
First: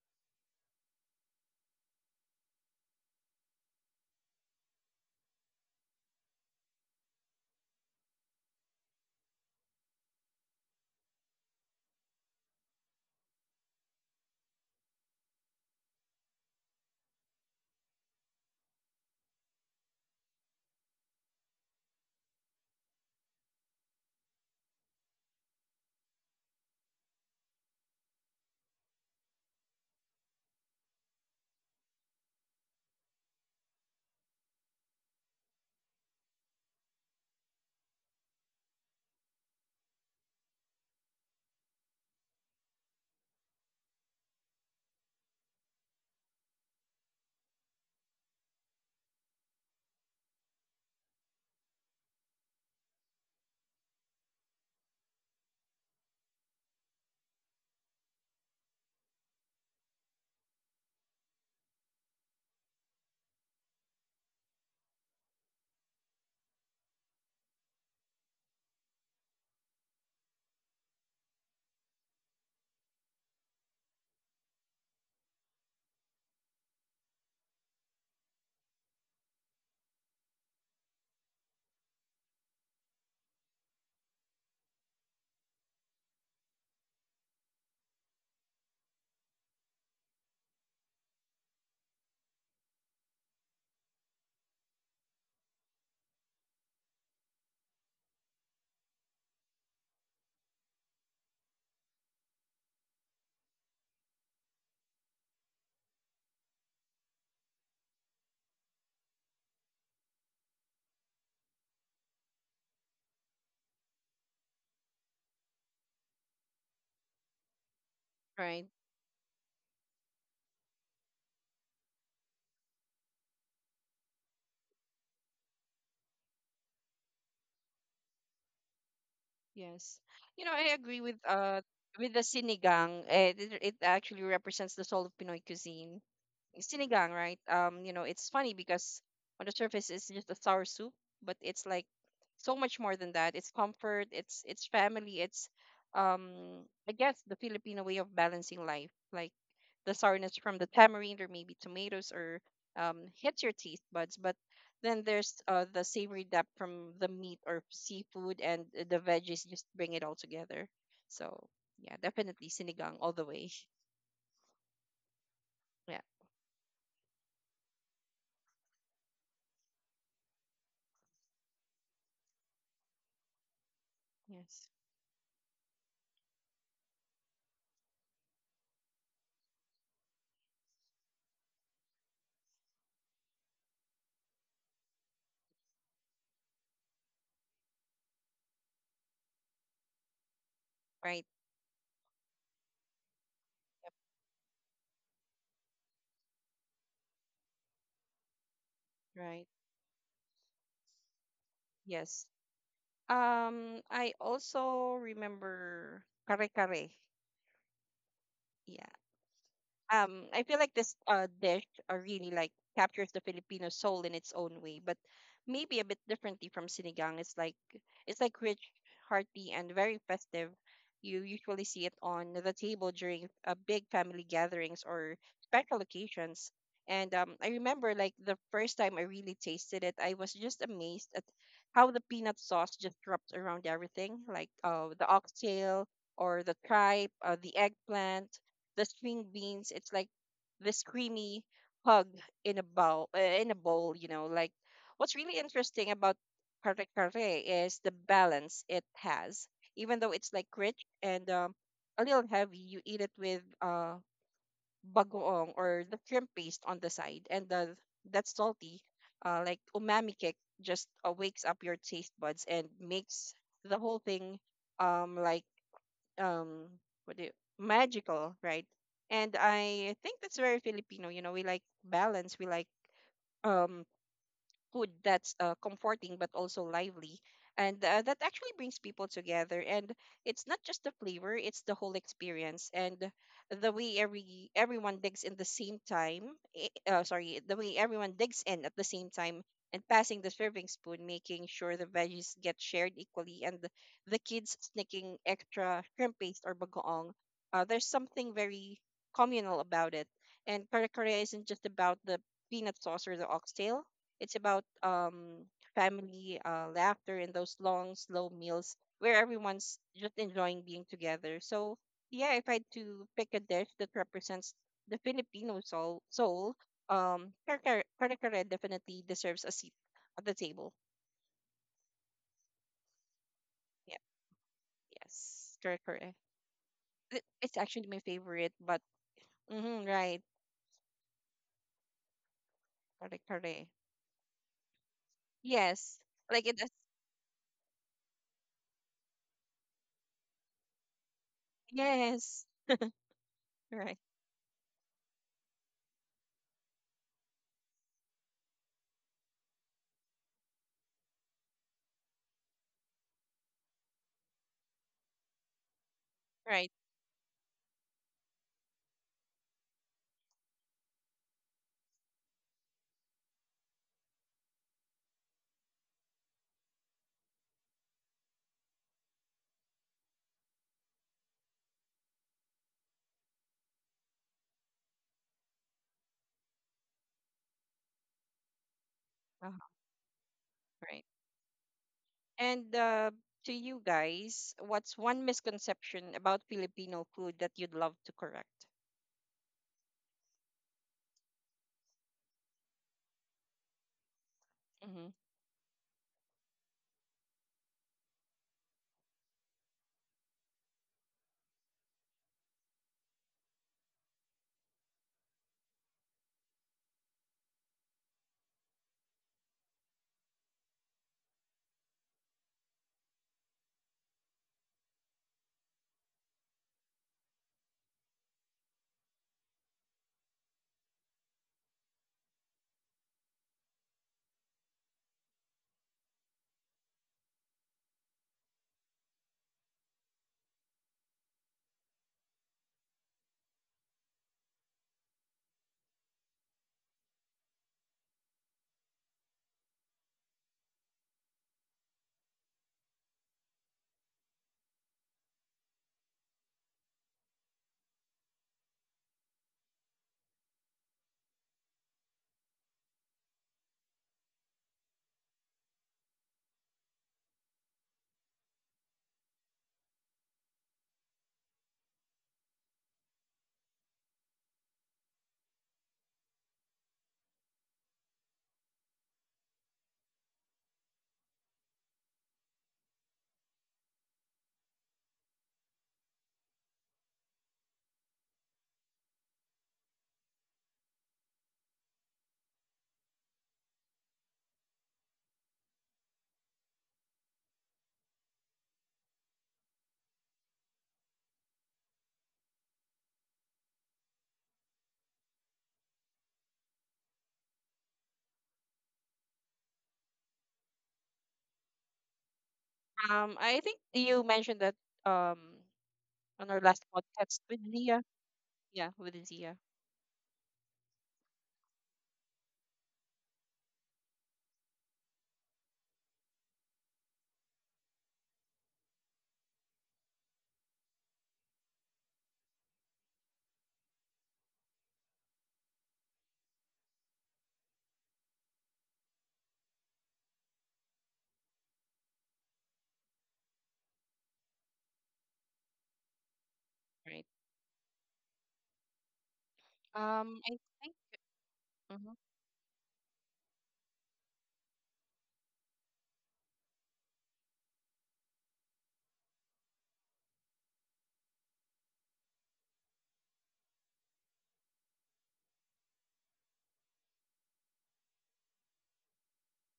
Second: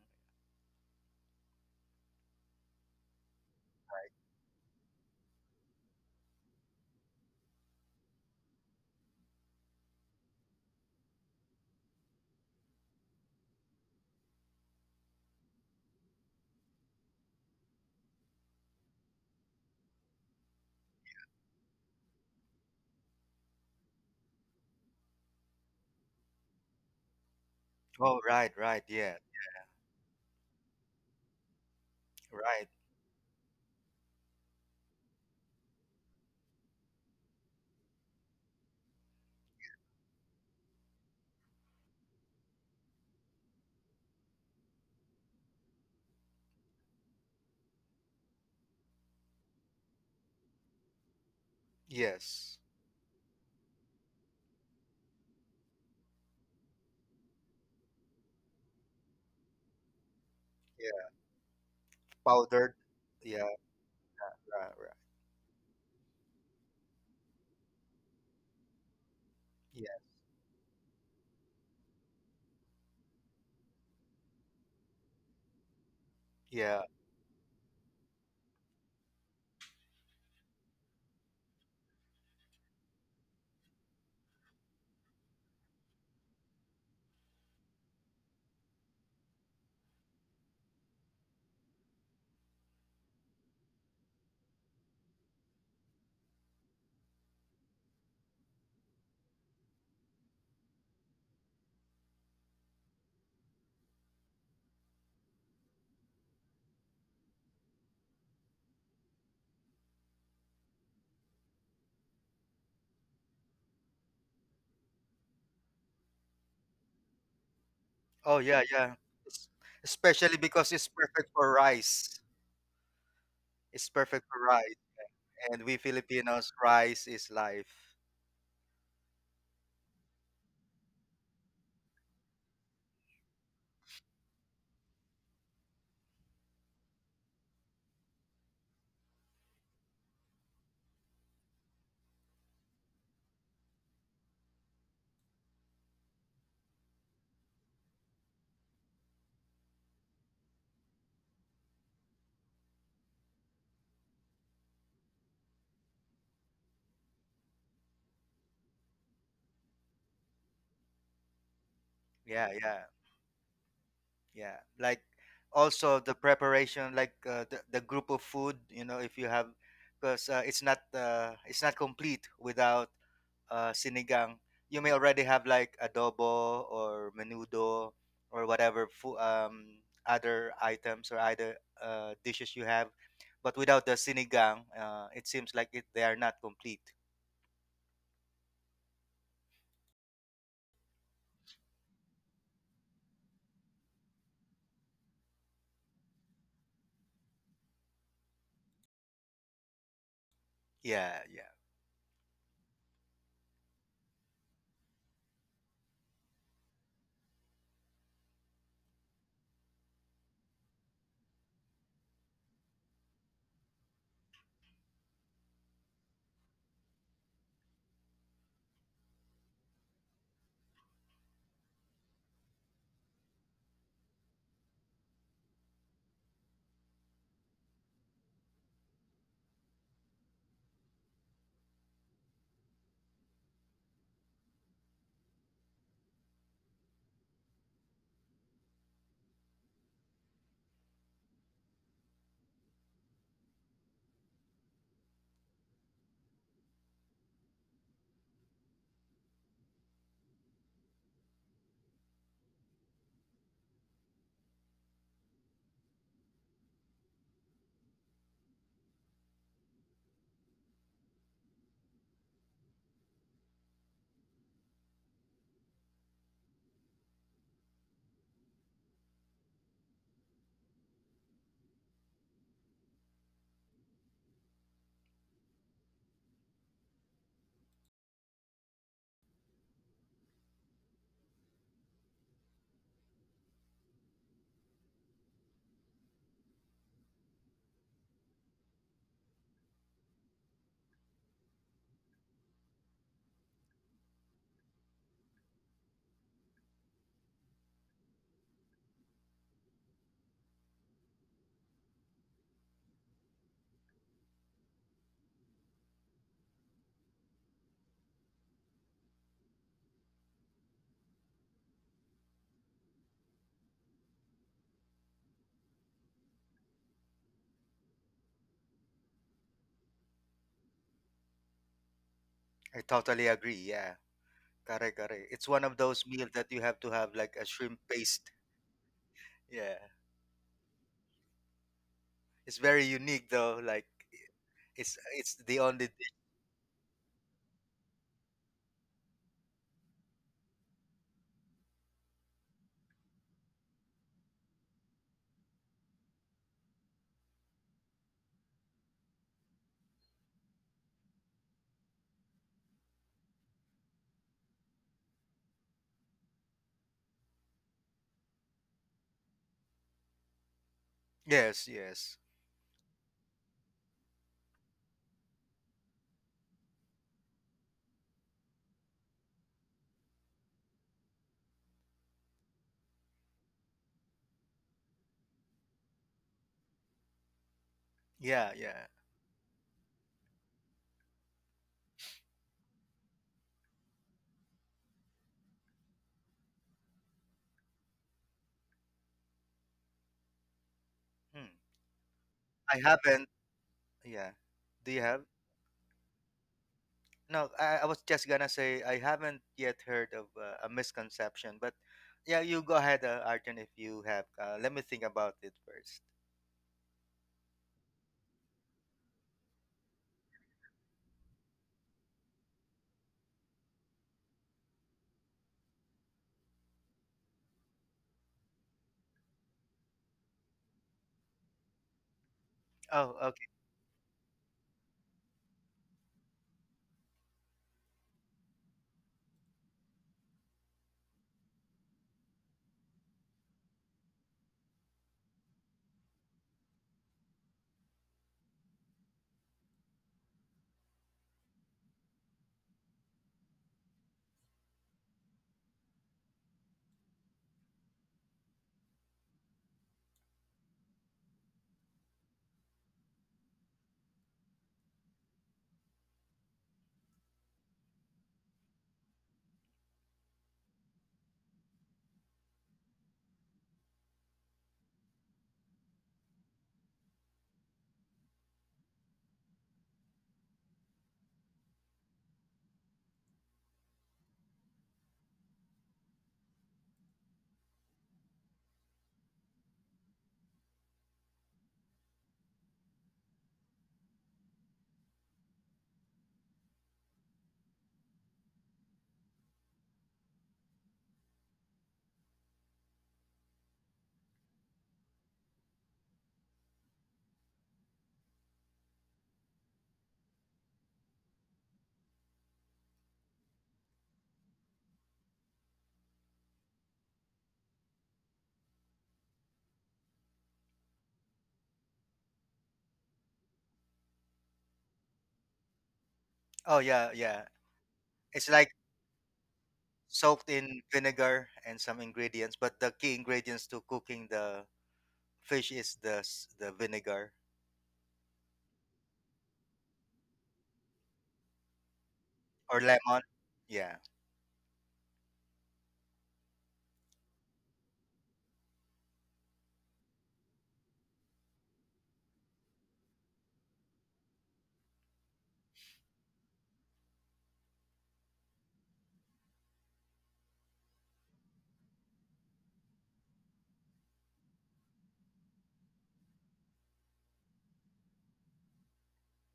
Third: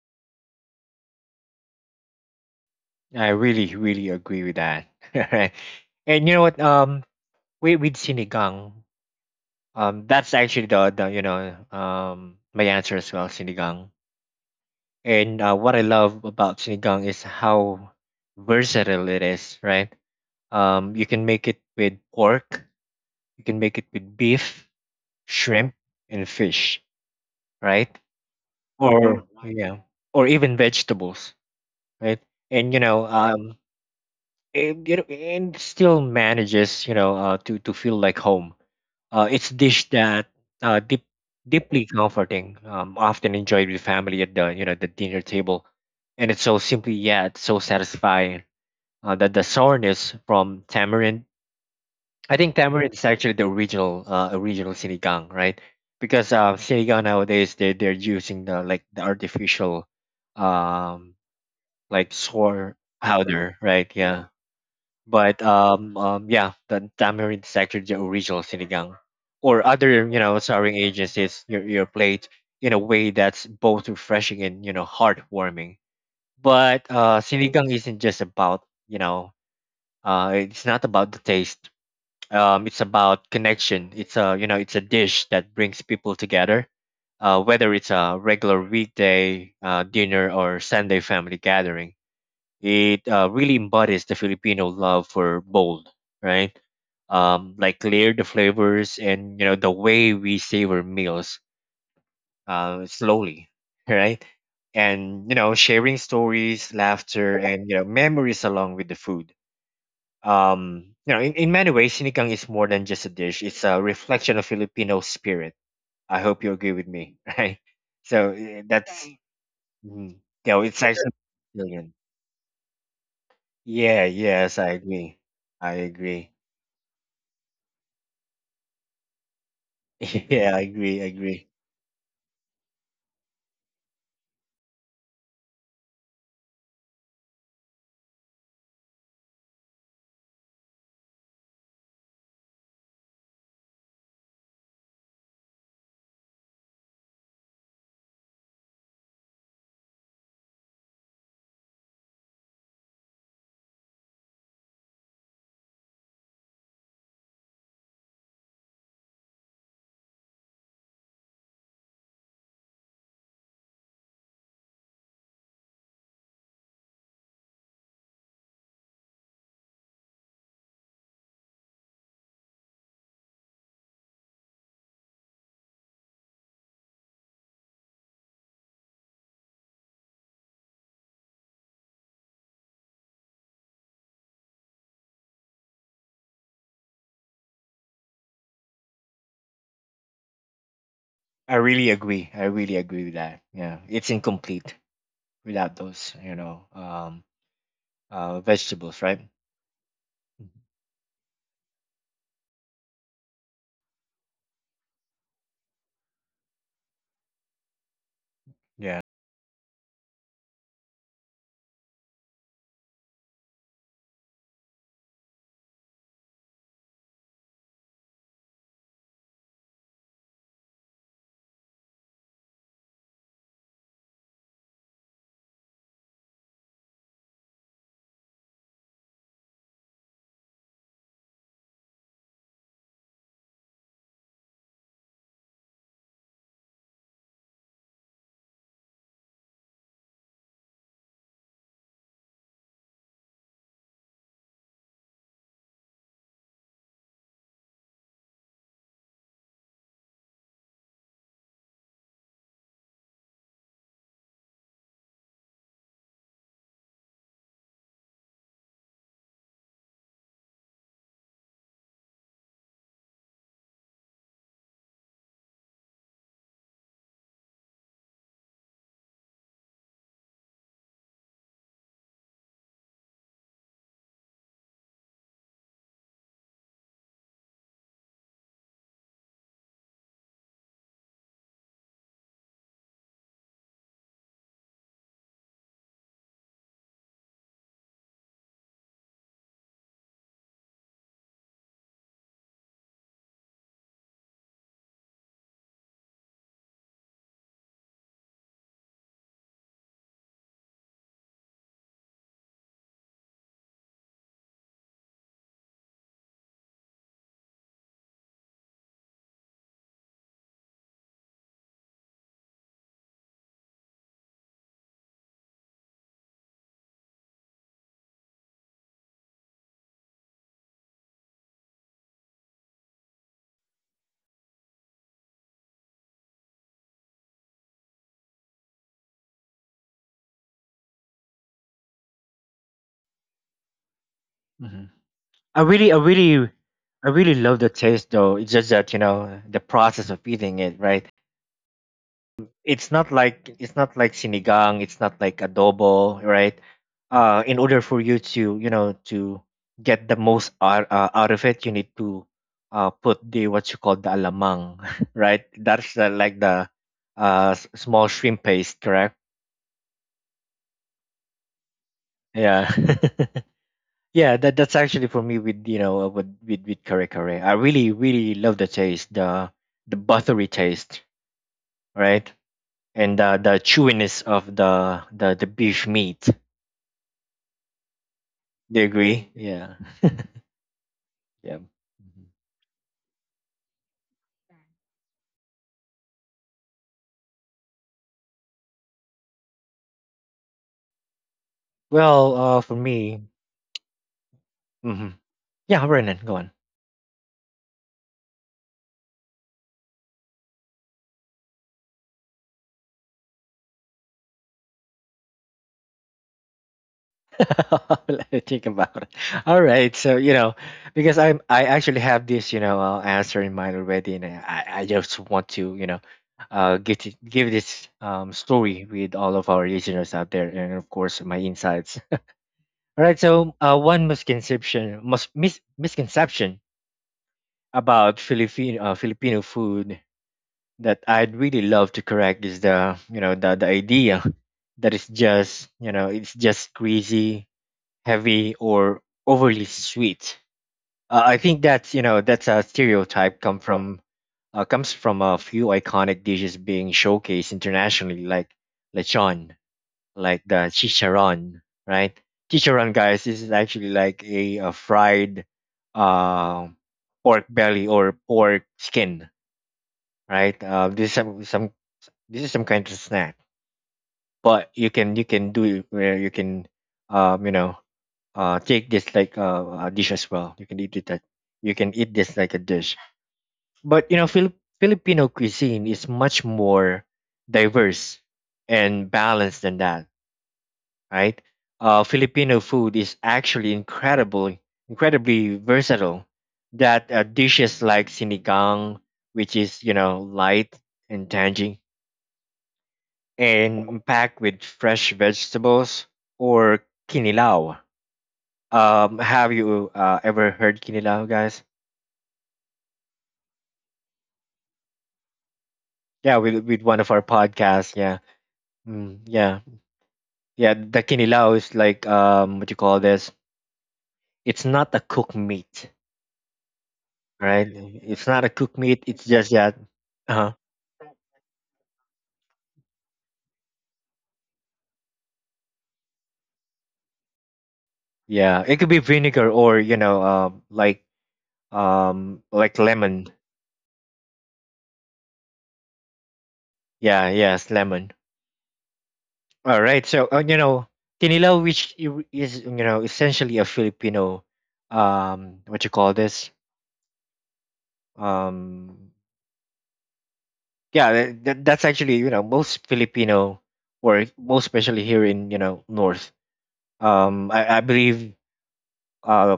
Speaker 3: I really, really
Speaker 2: right.
Speaker 3: agree with that. Right. And you know what? Um, we with sinigang, um, that's actually the the you know um my answer as well, sinigang. And uh, what I love about sinigang is how versatile it is, right? Um, you can make it with pork, you can make it with beef, shrimp, and fish, right?
Speaker 2: Oh right, right, yeah.
Speaker 3: Or yeah, or even vegetables, right?
Speaker 2: Right.
Speaker 3: And you know, um, and, you know, and still manages, you know, uh, to to feel like home. Uh, it's dish that uh, deep, deeply comforting, um, often enjoyed with family at the you know the dinner table, and it's so simply yet so satisfying. Uh, that the sourness from tamarind, I think
Speaker 2: Yes.
Speaker 3: tamarind is actually the original uh, original sinigang, right? Because uh, sinigang nowadays they they're using the like the artificial,
Speaker 2: Yeah.
Speaker 3: um, like
Speaker 2: Powdered,
Speaker 3: sour
Speaker 2: yeah.
Speaker 3: powder, right? Yeah
Speaker 2: Right, right.
Speaker 3: but um, um, yeah, the tamarind is actually the original sinigang, or other
Speaker 2: Yeah,
Speaker 3: you know souring agencies your your plate in a way that's both refreshing and you know heartwarming.
Speaker 2: yeah.
Speaker 3: But uh, sinigang isn't just about you know uh, it's not about the taste. Um, it's about connection. It's a you know it's a dish that brings people together, uh, whether it's a regular weekday uh, dinner or Sunday family gathering, it uh, really embodies the Filipino love for bold, right? Um, like layer the flavors and you know the way we savor meals uh, slowly, right? And you know sharing stories, laughter, and you know memories along with the food. Um, you know, in, in many ways, sinigang is more than just a dish. It's a reflection of Filipino spirit. I hope you agree with me, right? So
Speaker 2: Oh
Speaker 1: Right.
Speaker 3: eh,
Speaker 2: yeah, yeah.
Speaker 3: that's
Speaker 2: Es-
Speaker 3: Right. mm,
Speaker 2: especially
Speaker 3: you know,
Speaker 2: because
Speaker 3: it's
Speaker 2: it's
Speaker 3: actually
Speaker 2: perfect for
Speaker 3: brilliant.
Speaker 2: rice. It's
Speaker 3: Yeah,
Speaker 2: perfect for
Speaker 3: yes, I
Speaker 2: rice,
Speaker 3: agree.
Speaker 2: and
Speaker 3: I
Speaker 2: we
Speaker 3: agree.
Speaker 2: Filipinos, rice is life.
Speaker 1: Yes. You know,
Speaker 3: Yeah,
Speaker 1: I
Speaker 3: I
Speaker 1: agree with
Speaker 3: agree, I
Speaker 1: uh
Speaker 3: agree.
Speaker 1: with the sinigang. It it it actually represents the soul of Pinoy cuisine. Sinigang, right? Um, you know, it's funny because on the surface it's just a sour soup, but it's like so much more than that. It's comfort, it's it's family, it's um I guess the Filipino way of balancing life. Like the sourness from the tamarind or maybe tomatoes or um hits your teeth buds, but then there's uh the savory depth from the meat or seafood, and the veggies just bring it all together. So yeah, definitely
Speaker 2: Yeah,
Speaker 1: sinigang
Speaker 2: yeah,
Speaker 1: all the way.
Speaker 2: yeah. Like
Speaker 1: Yeah.
Speaker 2: also the preparation, like uh, the, the group of food, you know, if you have, because uh, it's not uh, it's not complete without uh, sinigang.
Speaker 1: Yes.
Speaker 2: You may already have like adobo or menudo or whatever food, um, other items or other uh, dishes you have, but without the sinigang, uh, it seems like it, they are not complete.
Speaker 1: Right.
Speaker 3: I really agree. I really agree with that. Yeah. It's incomplete without those, you know, um uh vegetables, right?
Speaker 1: Right.
Speaker 2: Yeah, yeah.
Speaker 1: Yes. Um, I also remember kare kare. Yeah,
Speaker 3: Yeah.
Speaker 1: um I feel like this uh dish uh, really like captures the Filipino soul in its own way, but maybe a bit differently from sinigang. It's like it's like rich, hearty, and very festive. You usually see it on the table during uh, big family gatherings or special occasions. And um, I remember like the first time I really tasted it, I was just amazed at how the peanut sauce just dropped around everything, like, uh, the oxtail or the tripe, uh, the eggplant, the string beans. It's like this creamy hug in a bowl, uh, in a bowl. You know, like what's really interesting about kare kare is the balance it has. Even though it's like rich and, um, a little heavy, you eat it with uh bagoong or the shrimp paste on the side, and the, that salty, uh, like umami kick just uh, wakes up your taste buds and makes the whole thing um like um what do you, magical, right? And I think that's very Filipino, you know, we like balance, we like um food that's uh, comforting but also lively, and uh, that actually brings people together. And it's not just the flavor, it's the whole experience, and the way every everyone digs in the same time eh, uh, sorry the way everyone digs in at the same time and passing the serving spoon, making sure the veggies get shared equally, and the, the kids sneaking extra shrimp paste or bagoong. Uh, there's something very communal about it. And kare kare isn't just about the peanut sauce or the oxtail, it's about um family, uh, laughter, and those long, slow meals where everyone's just enjoying being together. So yeah, if I had to pick a dish that represents the Filipino soul, soul, um, kare kare kare definitely deserves a seat at the table.
Speaker 2: I totally agree, yeah.
Speaker 1: Yeah,
Speaker 2: Correct, correct. It's
Speaker 1: yes,
Speaker 2: one of
Speaker 1: kare
Speaker 2: those
Speaker 1: kare.
Speaker 2: meals that you have to have
Speaker 1: It-
Speaker 2: like a
Speaker 1: It's
Speaker 2: shrimp
Speaker 1: actually my
Speaker 2: paste.
Speaker 1: favorite, but mm-hmm,
Speaker 2: Yeah.
Speaker 1: right,
Speaker 2: It's very
Speaker 1: kare
Speaker 2: unique though.
Speaker 1: kare.
Speaker 2: Like,
Speaker 3: Hmm.
Speaker 2: it's it's the
Speaker 3: I
Speaker 2: only.
Speaker 3: really I
Speaker 1: Yes,
Speaker 2: Dish.
Speaker 1: like
Speaker 3: really
Speaker 1: it. Is-
Speaker 3: I really love the taste though. It's just that, you know, the process of eating it, right?
Speaker 1: Yes,
Speaker 3: It's not like it's not
Speaker 1: right,
Speaker 3: like sinigang, it's not like adobo, right? Uh, in order for you to you know to get the most out, uh, out of it you need to uh put the what you call the alamang, right? That's the, like
Speaker 1: right,
Speaker 3: the uh s- small shrimp paste, correct?
Speaker 2: Yes, yes,
Speaker 3: Yeah. Yeah, that that's actually for me with you know uh, with with, with kare kare I really really love the taste, the the buttery taste, right? And uh, the chewiness of the the the beef meat.
Speaker 2: yeah,
Speaker 3: You
Speaker 2: yeah.
Speaker 3: agree?
Speaker 1: uh-huh,
Speaker 3: Yeah.
Speaker 1: right.
Speaker 3: Yeah. Mhm.
Speaker 1: And uh, to you guys, what's one misconception about Filipino food that you'd love to correct?
Speaker 2: Hmm.
Speaker 3: Well, uh, for
Speaker 2: I
Speaker 3: me,
Speaker 2: haven't. Yeah.
Speaker 1: Hmm.
Speaker 2: Do you
Speaker 3: mhm,
Speaker 2: have?
Speaker 3: yeah, Brennan, go on.
Speaker 2: No, I, I was just gonna say I haven't yet heard of uh, a misconception, but yeah, you go ahead, uh, Arjun, if you have. Uh, let me think about it first.
Speaker 3: Let me think about it. All right, so you know, because I'm I actually have this you know uh, answer in mind already, and I I just want to you know, uh, get it, give this um story with all of our listeners out there, and of course my insights. All
Speaker 2: Oh,
Speaker 3: right,
Speaker 2: okay.
Speaker 3: so uh, one misconception, must mis- misconception about Philippine uh, Filipino food that I'd really love to correct is the you know the the idea that it's just you know it's just greasy, heavy, or overly sweet. Uh, I think that's you know that's a stereotype come from uh, comes from a few iconic dishes being showcased internationally, like lechon, like the chicharron, right? Chicharron, guys, this is actually like a, a fried uh, pork belly or pork skin, right? Uh, this is some some this is some kind of snack, but you can you can do it where you can um you know uh take this like uh, a dish as well, you can eat it that you can eat this like a dish. But you know, Fili- filipino cuisine is much more diverse and balanced than that, right? Uh, Filipino food is actually incredible, incredibly versatile, that uh, dishes like sinigang, which is you know light and tangy and packed with fresh vegetables, or kinilaw. Um, have you uh, ever heard kinilaw, guys?
Speaker 1: Um, I think you mentioned that um on
Speaker 3: Yeah,
Speaker 1: our last
Speaker 3: with with one of
Speaker 1: podcast
Speaker 3: our
Speaker 1: with Zia.
Speaker 3: podcasts. Yeah,
Speaker 1: Yeah, with
Speaker 3: mm,
Speaker 1: Zia,
Speaker 3: yeah, yeah. The kinilaw is like um, what you call this? It's not a cooked meat,
Speaker 2: Oh, yeah, yeah.
Speaker 3: right? It's not a
Speaker 2: It's like
Speaker 3: cooked meat. It's just that. Uh huh.
Speaker 2: soaked in vinegar and some ingredients, but the key ingredients to cooking the fish is the s- the vinegar
Speaker 3: Yeah, it could be vinegar or you know, um, like um, like
Speaker 2: or lemon.
Speaker 3: lemon.
Speaker 2: Yeah.
Speaker 1: right?
Speaker 3: Yeah, yes, lemon. All right.
Speaker 1: Um,
Speaker 3: So,
Speaker 1: I
Speaker 3: uh, you
Speaker 1: think.
Speaker 3: know, Kinilaw,
Speaker 1: Mm-hmm,
Speaker 3: which i- is, you know, essentially a Filipino, um, what you call this? Um, yeah, that, that- that's actually, you know, most Filipino, or most especially here in, you know, North. Um, I, I believe uh,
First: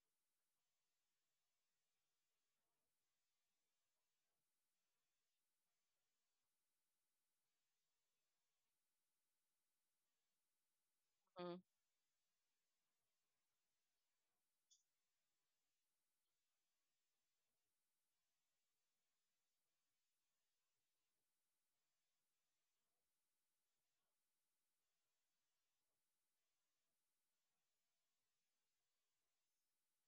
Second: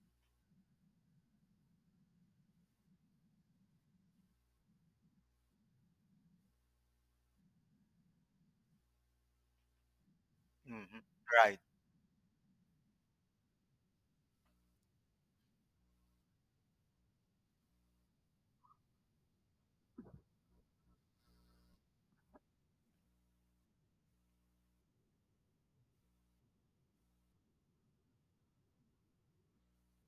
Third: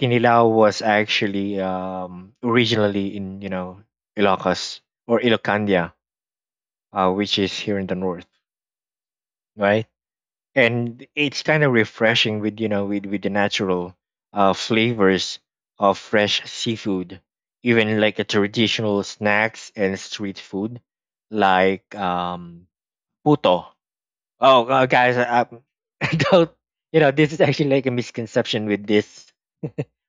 Speaker 3: Kinilaw was actually um, originally in, you know, Ilocos or Ilocandia, uh, which is here in the North, right? And
Speaker 2: hmm
Speaker 3: it's
Speaker 1: mm-hmm,
Speaker 3: kind of refreshing with you know with with the natural uh flavors of fresh seafood, even like a traditional snacks and street food like um puto. oh uh, Guys, I um, don't, you know, this is actually like a misconception with this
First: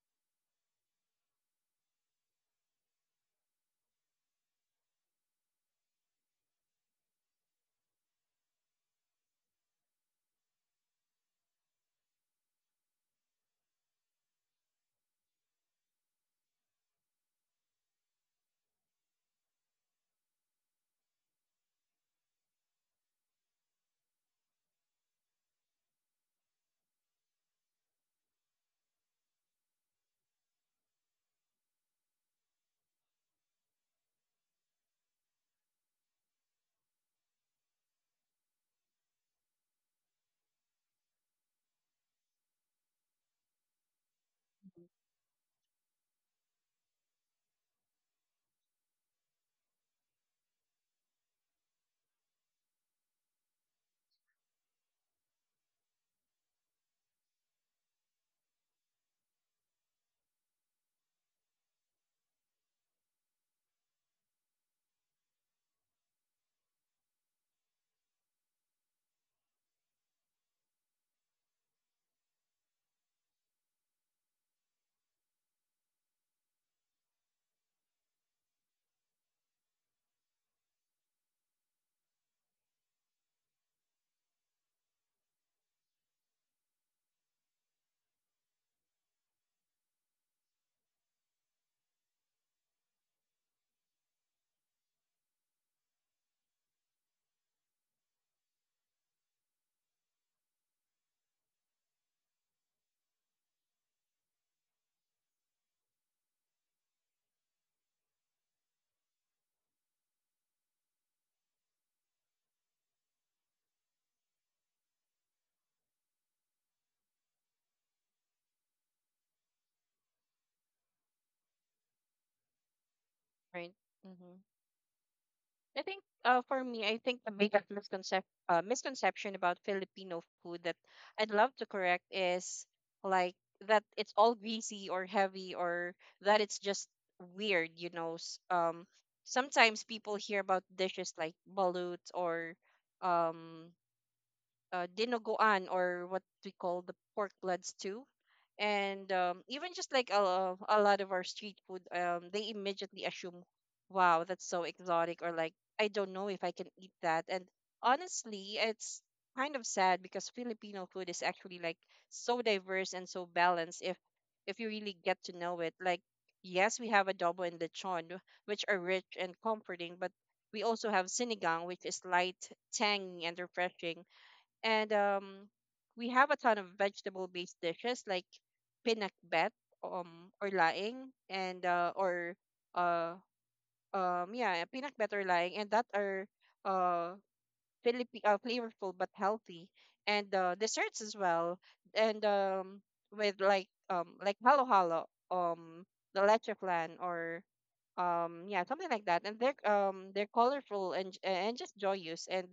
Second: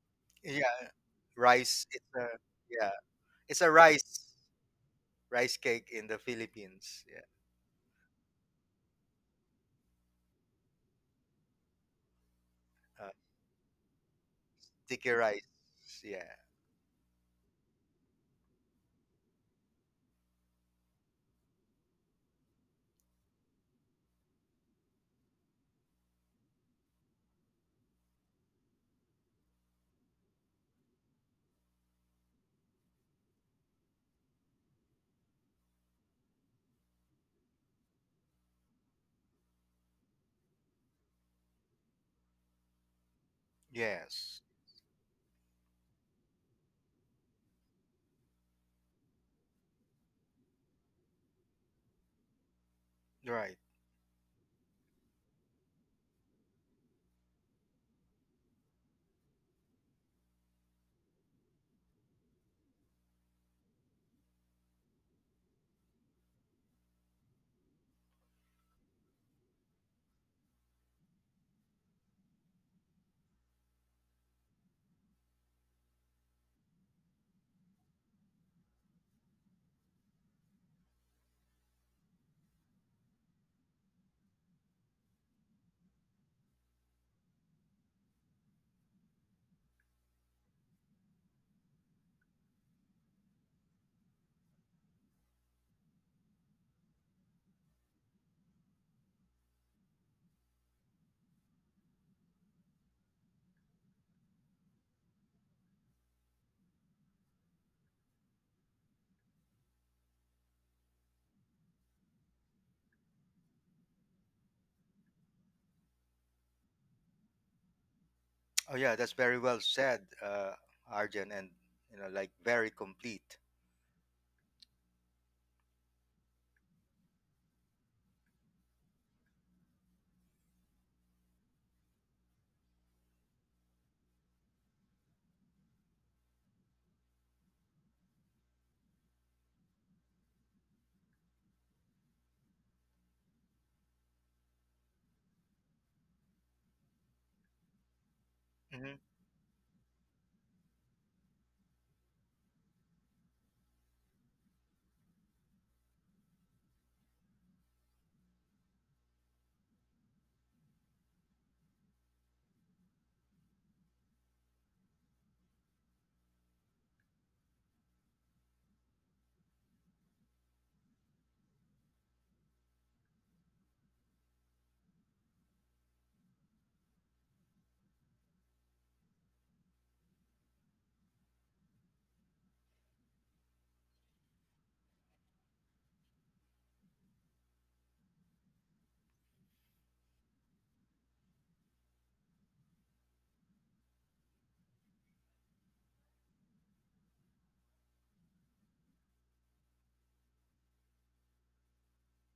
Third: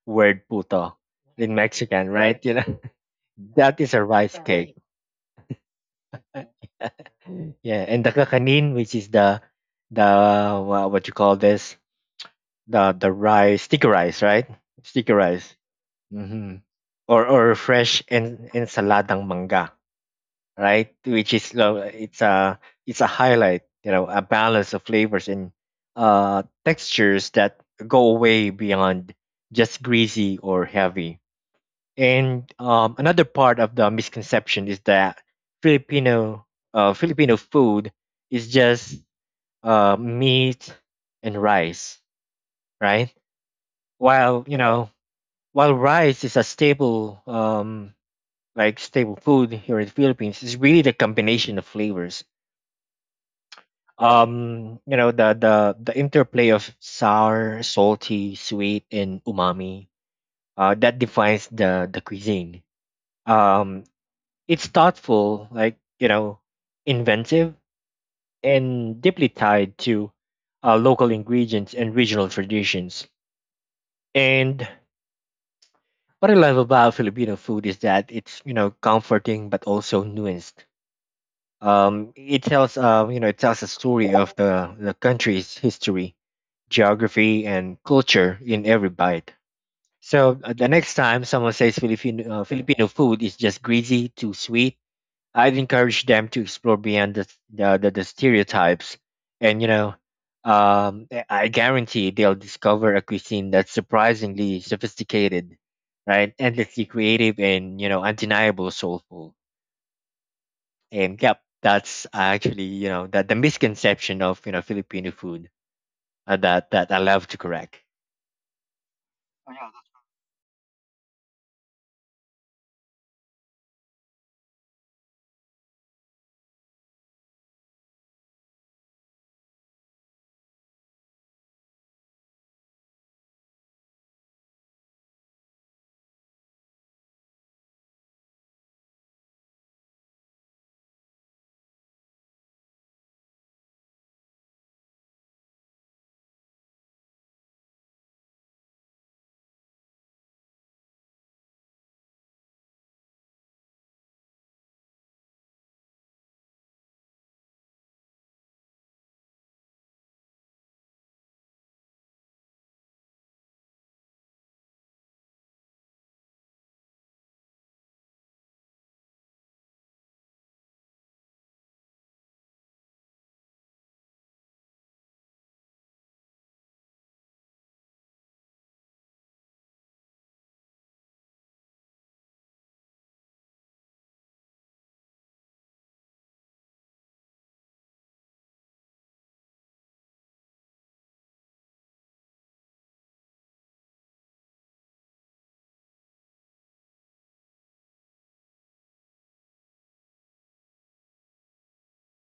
Speaker 3: word
Speaker 2: Yeah,
Speaker 3: puto in
Speaker 2: rice. It's
Speaker 3: mexican,
Speaker 2: a
Speaker 3: right? You know,
Speaker 2: yeah, it's a
Speaker 3: that is
Speaker 2: rice
Speaker 3: a rice cake.
Speaker 2: rice cake in the Philippines. Yeah,
Speaker 3: Yeah, and the kakanin, which is the the wha- what you call this, the
Speaker 2: uh,
Speaker 3: the rice, sticky rice, right?
Speaker 2: sticky
Speaker 3: Sticky
Speaker 2: rice.
Speaker 3: rice.
Speaker 2: Yeah.
Speaker 3: Mm-hmm. or or fresh en- ensaladang manga, right? Which is uh, it's a it's a highlight, you know, a balance of flavors and uh textures that go way beyond just greasy or heavy. And um, another part of the misconception is that filipino uh, filipino food is just uh, meat and rice, right?
Speaker 2: Yes.
Speaker 3: While you know, while rice is a staple, um, like staple food here in the Philippines, it's really the combination of flavors.
Speaker 2: Right.
Speaker 3: Um, you know, the the the interplay of sour, salty, sweet, and umami. Uh, that defines the the cuisine. Um, it's thoughtful, like you know, inventive, and deeply tied to uh, local ingredients and regional traditions. And what I love about Filipino food is that it's, you know, comforting but also nuanced. Um, it tells uh, you know, it tells a story of the, the country's history, geography, and culture in every bite. So uh, the next time someone says Filipino uh, Filipino food is just greasy, too sweet, I'd encourage them to explore beyond the the, the, the stereotypes, and you know, um, I I guarantee they'll discover a cuisine that's surprisingly sophisticated, right? Endlessly creative and, you know, undeniable soulful. And yep, that's actually, you know, that the misconception of, you know, Filipino food uh, that that I love to correct.
Speaker 2: Oh yeah, that's very well said, uh, Arjun, and you know, like very complete.
Speaker 1: right. Mm-hmm. I think uh, for me, I think the biggest misconcep- uh, misconception about Filipino food that I'd love to correct is like that it's all greasy or heavy, or that it's just weird, you know. S- Um, sometimes people hear about dishes like balut, or um, uh, dinuguan, or what we call the pork blood stew, and
Speaker 2: Hmm
Speaker 1: um, even just like a, a lot of our street food. Um, they immediately assume, wow, that's so exotic, or like I don't know if I can eat that. And honestly, it's kind of sad, because Filipino food is actually like so diverse and so balanced, if if you really get to know it. Like yes, we have adobo and lechon, which are rich and comforting, but we also have sinigang, which is light, tangy, and refreshing. And um, we have a ton of vegetable-based dishes like pinakbet, um, or laing, and uh, or uh, um, yeah, pinakbet or laing, and that are uh, Philippi uh, flavorful but healthy. And uh, desserts as well, and um, with like, um, like halo halo, um, the leche flan, or um yeah, something like that. And they're um they're colorful and j- and just joyous. And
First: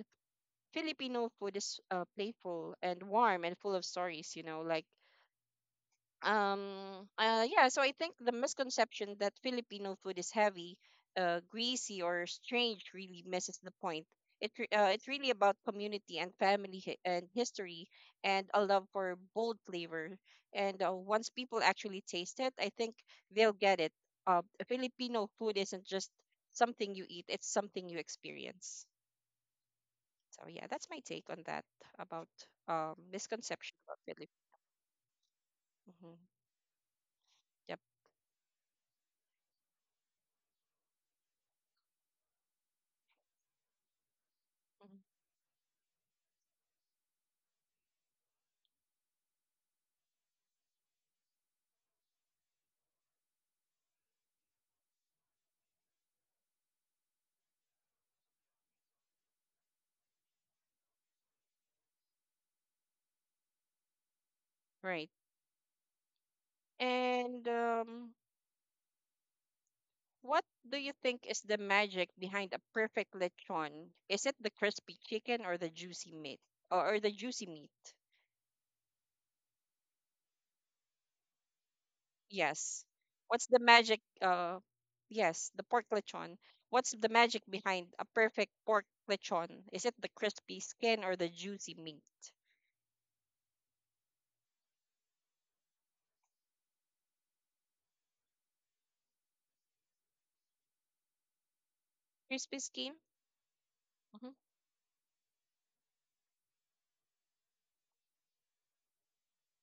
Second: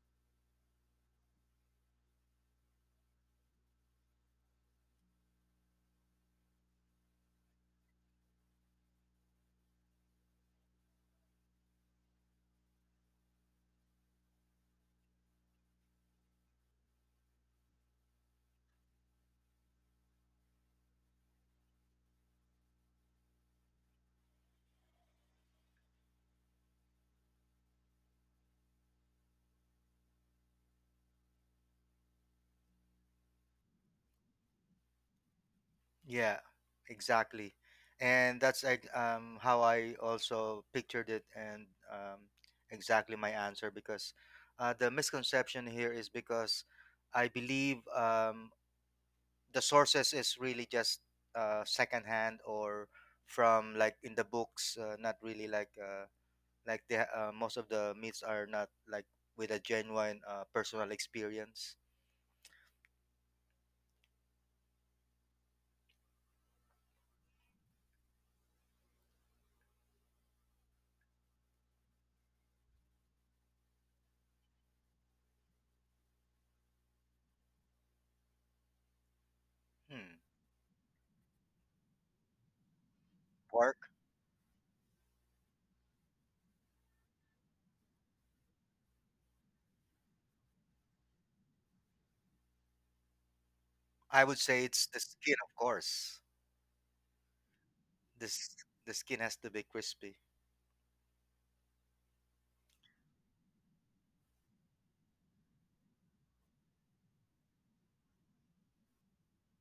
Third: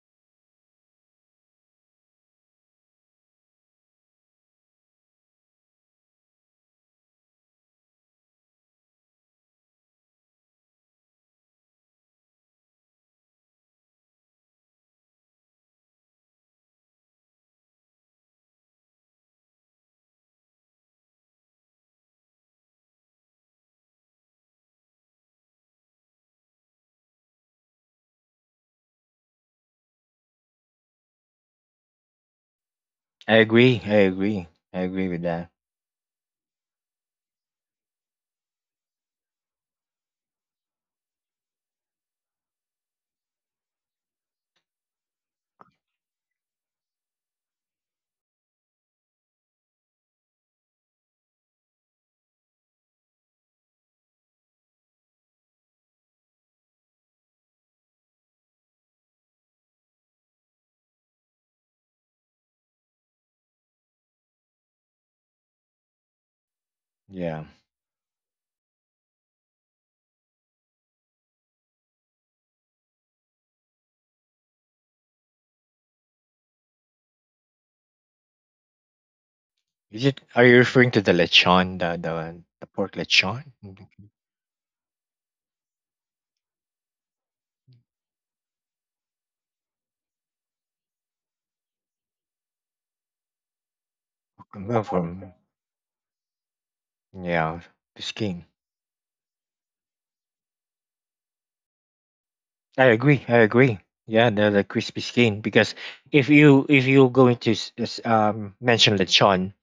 Speaker 1: Filipino food is uh, playful and warm and full of stories, you know. Like um uh yeah, so I think the misconception that Filipino food is heavy, uh greasy, or strange really misses the point. It re- uh, it's really about community and family, hi- and history, and a love for bold flavor. And uh, once people actually taste it, I think they'll get it. Uh, Filipino food isn't just something you eat; it's something you experience. So yeah, that's my take on that about um
Speaker 3: I
Speaker 1: misconception
Speaker 3: agree. I
Speaker 1: about Philippines.
Speaker 3: agree. I agree with that.
Speaker 1: Hmm.
Speaker 2: Yeah, exactly.
Speaker 1: Yep.
Speaker 2: And that's like um, how I also pictured it, and um, exactly my answer because uh, the
Speaker 1: Mhm.
Speaker 2: misconception here is because I believe um, the sources is really just uh, secondhand or from like in the books, uh, not really like uh, like the uh, most of the myths are not like with a genuine uh, personal experience.
Speaker 1: Right.
Speaker 3: Yeah.
Speaker 1: And um, what do you think is the magic behind a perfect lechon? Is it the crispy chicken or the juicy meat or, or the juicy meat?
Speaker 3: Is
Speaker 2: Hmm.
Speaker 3: it, are you referring to the lechon, the the, the
Speaker 1: Yes.
Speaker 3: pork
Speaker 1: What's
Speaker 3: lechon?
Speaker 1: the
Speaker 2: Pork,
Speaker 1: magic? Uh, yes, the pork lechon. What's the magic behind a perfect pork lechon? Is it the crispy skin or the juicy meat?
Speaker 2: I would say
Speaker 3: Well,
Speaker 2: it's the
Speaker 3: From
Speaker 2: skin, of course.
Speaker 3: yeah, the skin.
Speaker 2: This, the skin has to be crispy.
Speaker 1: Crispy
Speaker 3: I
Speaker 1: skin.
Speaker 3: agree. I agree. Yeah,
Speaker 1: Hmm.
Speaker 3: the, the crispy skin because if you if you're going to s- s- um mention lechon,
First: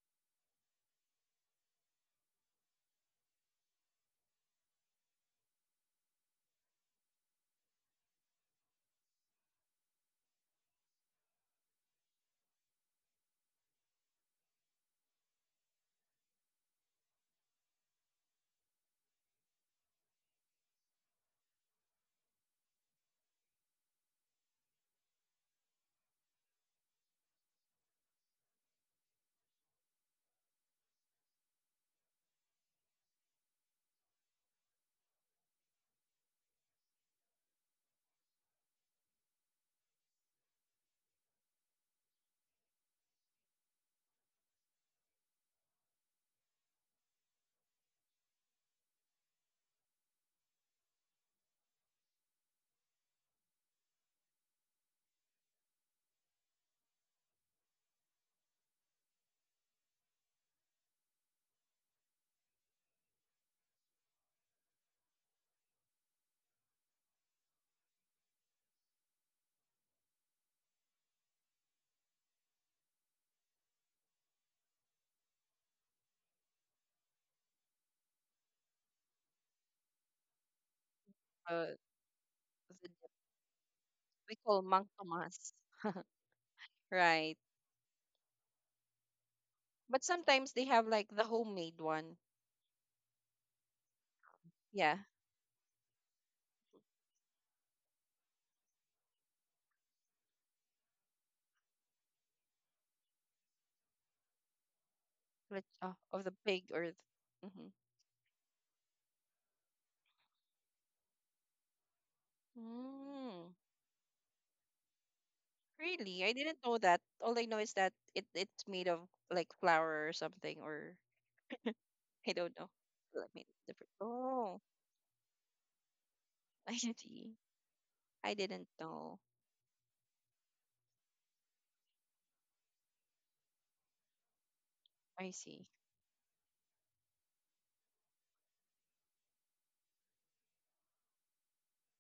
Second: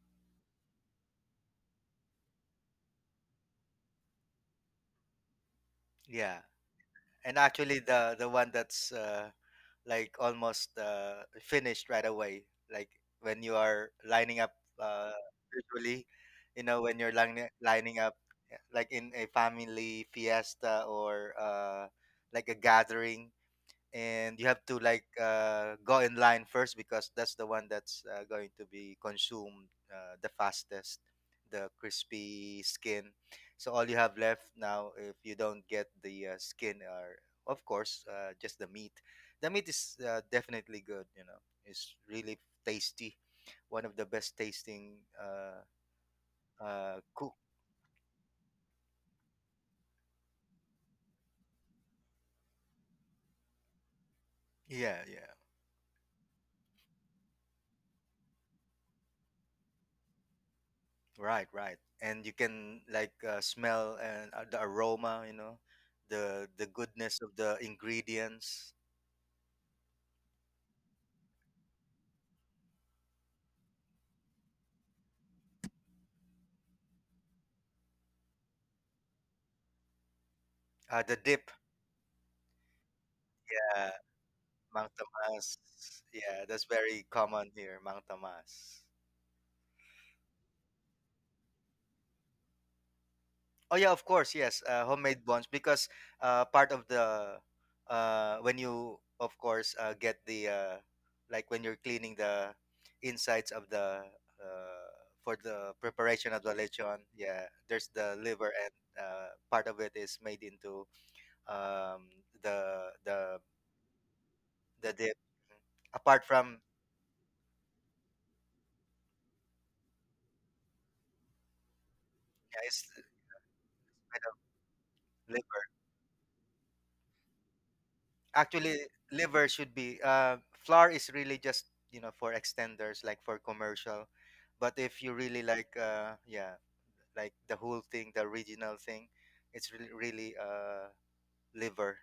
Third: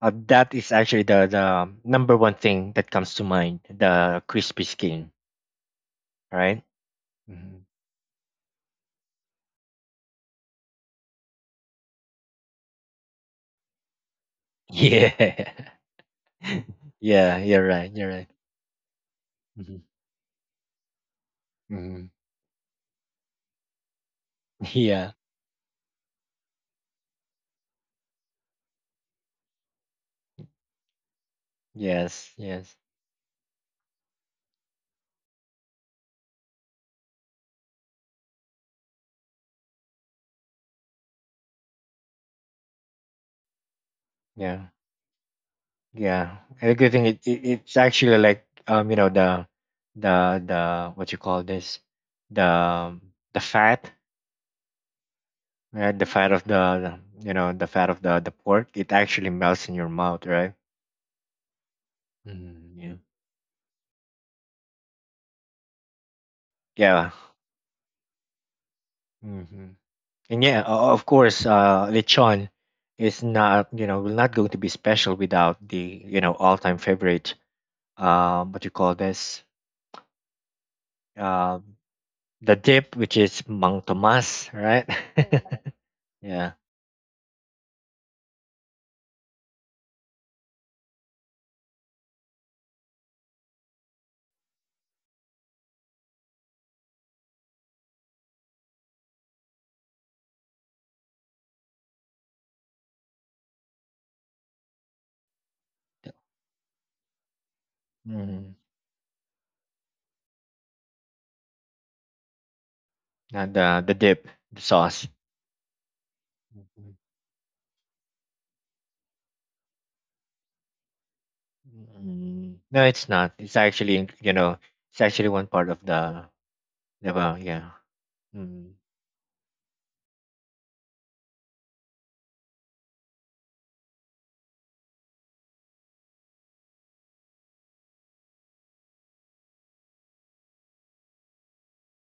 Speaker 3: uh, that is actually the the number one thing that comes to mind, the crispy skin,
Speaker 2: Yeah.
Speaker 3: right?
Speaker 2: And
Speaker 3: Mhm.
Speaker 2: actually the the one that's uh, like almost uh, finished right away, like when you are lining up, uh,
Speaker 3: Yeah.
Speaker 2: usually, you know, when you're
Speaker 3: Yeah,
Speaker 2: lining,
Speaker 3: you're right.
Speaker 2: lining
Speaker 3: You're
Speaker 2: up,
Speaker 3: right.
Speaker 2: yeah, like in a
Speaker 3: Hmm.
Speaker 2: family fiesta or uh,
Speaker 3: Hmm.
Speaker 2: like a gathering, and you have to like
Speaker 3: Yeah.
Speaker 2: uh, go in line first because that's the one that's uh, going to be consumed uh, the fastest, the
Speaker 3: Yes.
Speaker 2: crispy
Speaker 3: Yes.
Speaker 2: skin. So all you have left now if you don't get the uh, skin are of course uh, just the meat. The meat is uh, definitely good, you know, it's really tasty, one of the best
Speaker 3: Yeah.
Speaker 2: tasting uh,
Speaker 3: Yeah. And a good
Speaker 2: uh,
Speaker 3: thing it,
Speaker 2: cook.
Speaker 3: it it's actually like, um, you know, the the the what you call this, the the fat,
Speaker 2: Yeah, yeah.
Speaker 3: right? The fat of the, you know, the fat of the the pork. It actually melts in your mouth, right?
Speaker 2: Right, right. And you
Speaker 3: Hmm.
Speaker 2: can
Speaker 3: Yeah,
Speaker 2: like uh, smell and uh, the aroma, you know, the the
Speaker 3: yeah.
Speaker 2: goodness of the ingredients.
Speaker 3: Hmm. And yeah, o- of course, uh, lechon is not, you know, will not going to be special without the, you know, all-time favorite, um, what you call this,
Speaker 2: Uh, the dip,
Speaker 3: uh,
Speaker 1: Uh,
Speaker 3: the
Speaker 1: the
Speaker 3: dip, which is mang
Speaker 2: uh,
Speaker 1: we
Speaker 3: tomas,
Speaker 1: call Mang
Speaker 2: mang
Speaker 3: right?
Speaker 1: Tomas,
Speaker 2: tamas. Yeah,
Speaker 3: Yeah,
Speaker 2: that's very
Speaker 1: right?
Speaker 2: common here, mang tamas.
Speaker 1: But sometimes they have like the homemade one.
Speaker 2: Oh yeah, of course, yes. Uh,
Speaker 1: Yeah,
Speaker 2: homemade bonds because uh, part of the uh, when you of course uh, get the uh, like when you're cleaning the insides of the uh, for
Speaker 1: like,
Speaker 2: the
Speaker 1: uh, of
Speaker 2: preparation
Speaker 1: the
Speaker 2: of the
Speaker 1: pig or.
Speaker 2: lechon, yeah,
Speaker 1: Mm.
Speaker 2: there's the liver
Speaker 3: mm,
Speaker 2: and uh, part of it is made into um, the the
Speaker 3: not
Speaker 1: Mm,
Speaker 3: the the dip, the
Speaker 2: the
Speaker 3: sauce.
Speaker 2: dip. Apart
Speaker 1: really? I
Speaker 2: from
Speaker 1: didn't know
Speaker 3: Mhm.
Speaker 1: that. All I know is that it it's made of like flour or something, or I don't
Speaker 3: Mm,
Speaker 2: yeah,
Speaker 1: know.
Speaker 2: it's
Speaker 3: no, it's
Speaker 1: Like,
Speaker 3: not.
Speaker 1: made
Speaker 3: It's
Speaker 1: of different.
Speaker 3: actually, in-
Speaker 2: kind of
Speaker 3: you know,
Speaker 1: Oh,
Speaker 3: it's actually one
Speaker 2: liver.
Speaker 3: part of the,
Speaker 1: I
Speaker 3: the
Speaker 1: see.
Speaker 3: well, yeah.
Speaker 1: I didn't
Speaker 3: Mm.
Speaker 2: Actually,
Speaker 1: know.
Speaker 2: liver should be uh flour is really just, you know, for extenders, like for commercial. But if you
Speaker 1: I
Speaker 2: really
Speaker 1: see.
Speaker 2: like uh yeah, like the whole thing, the original thing, it's really really uh liver.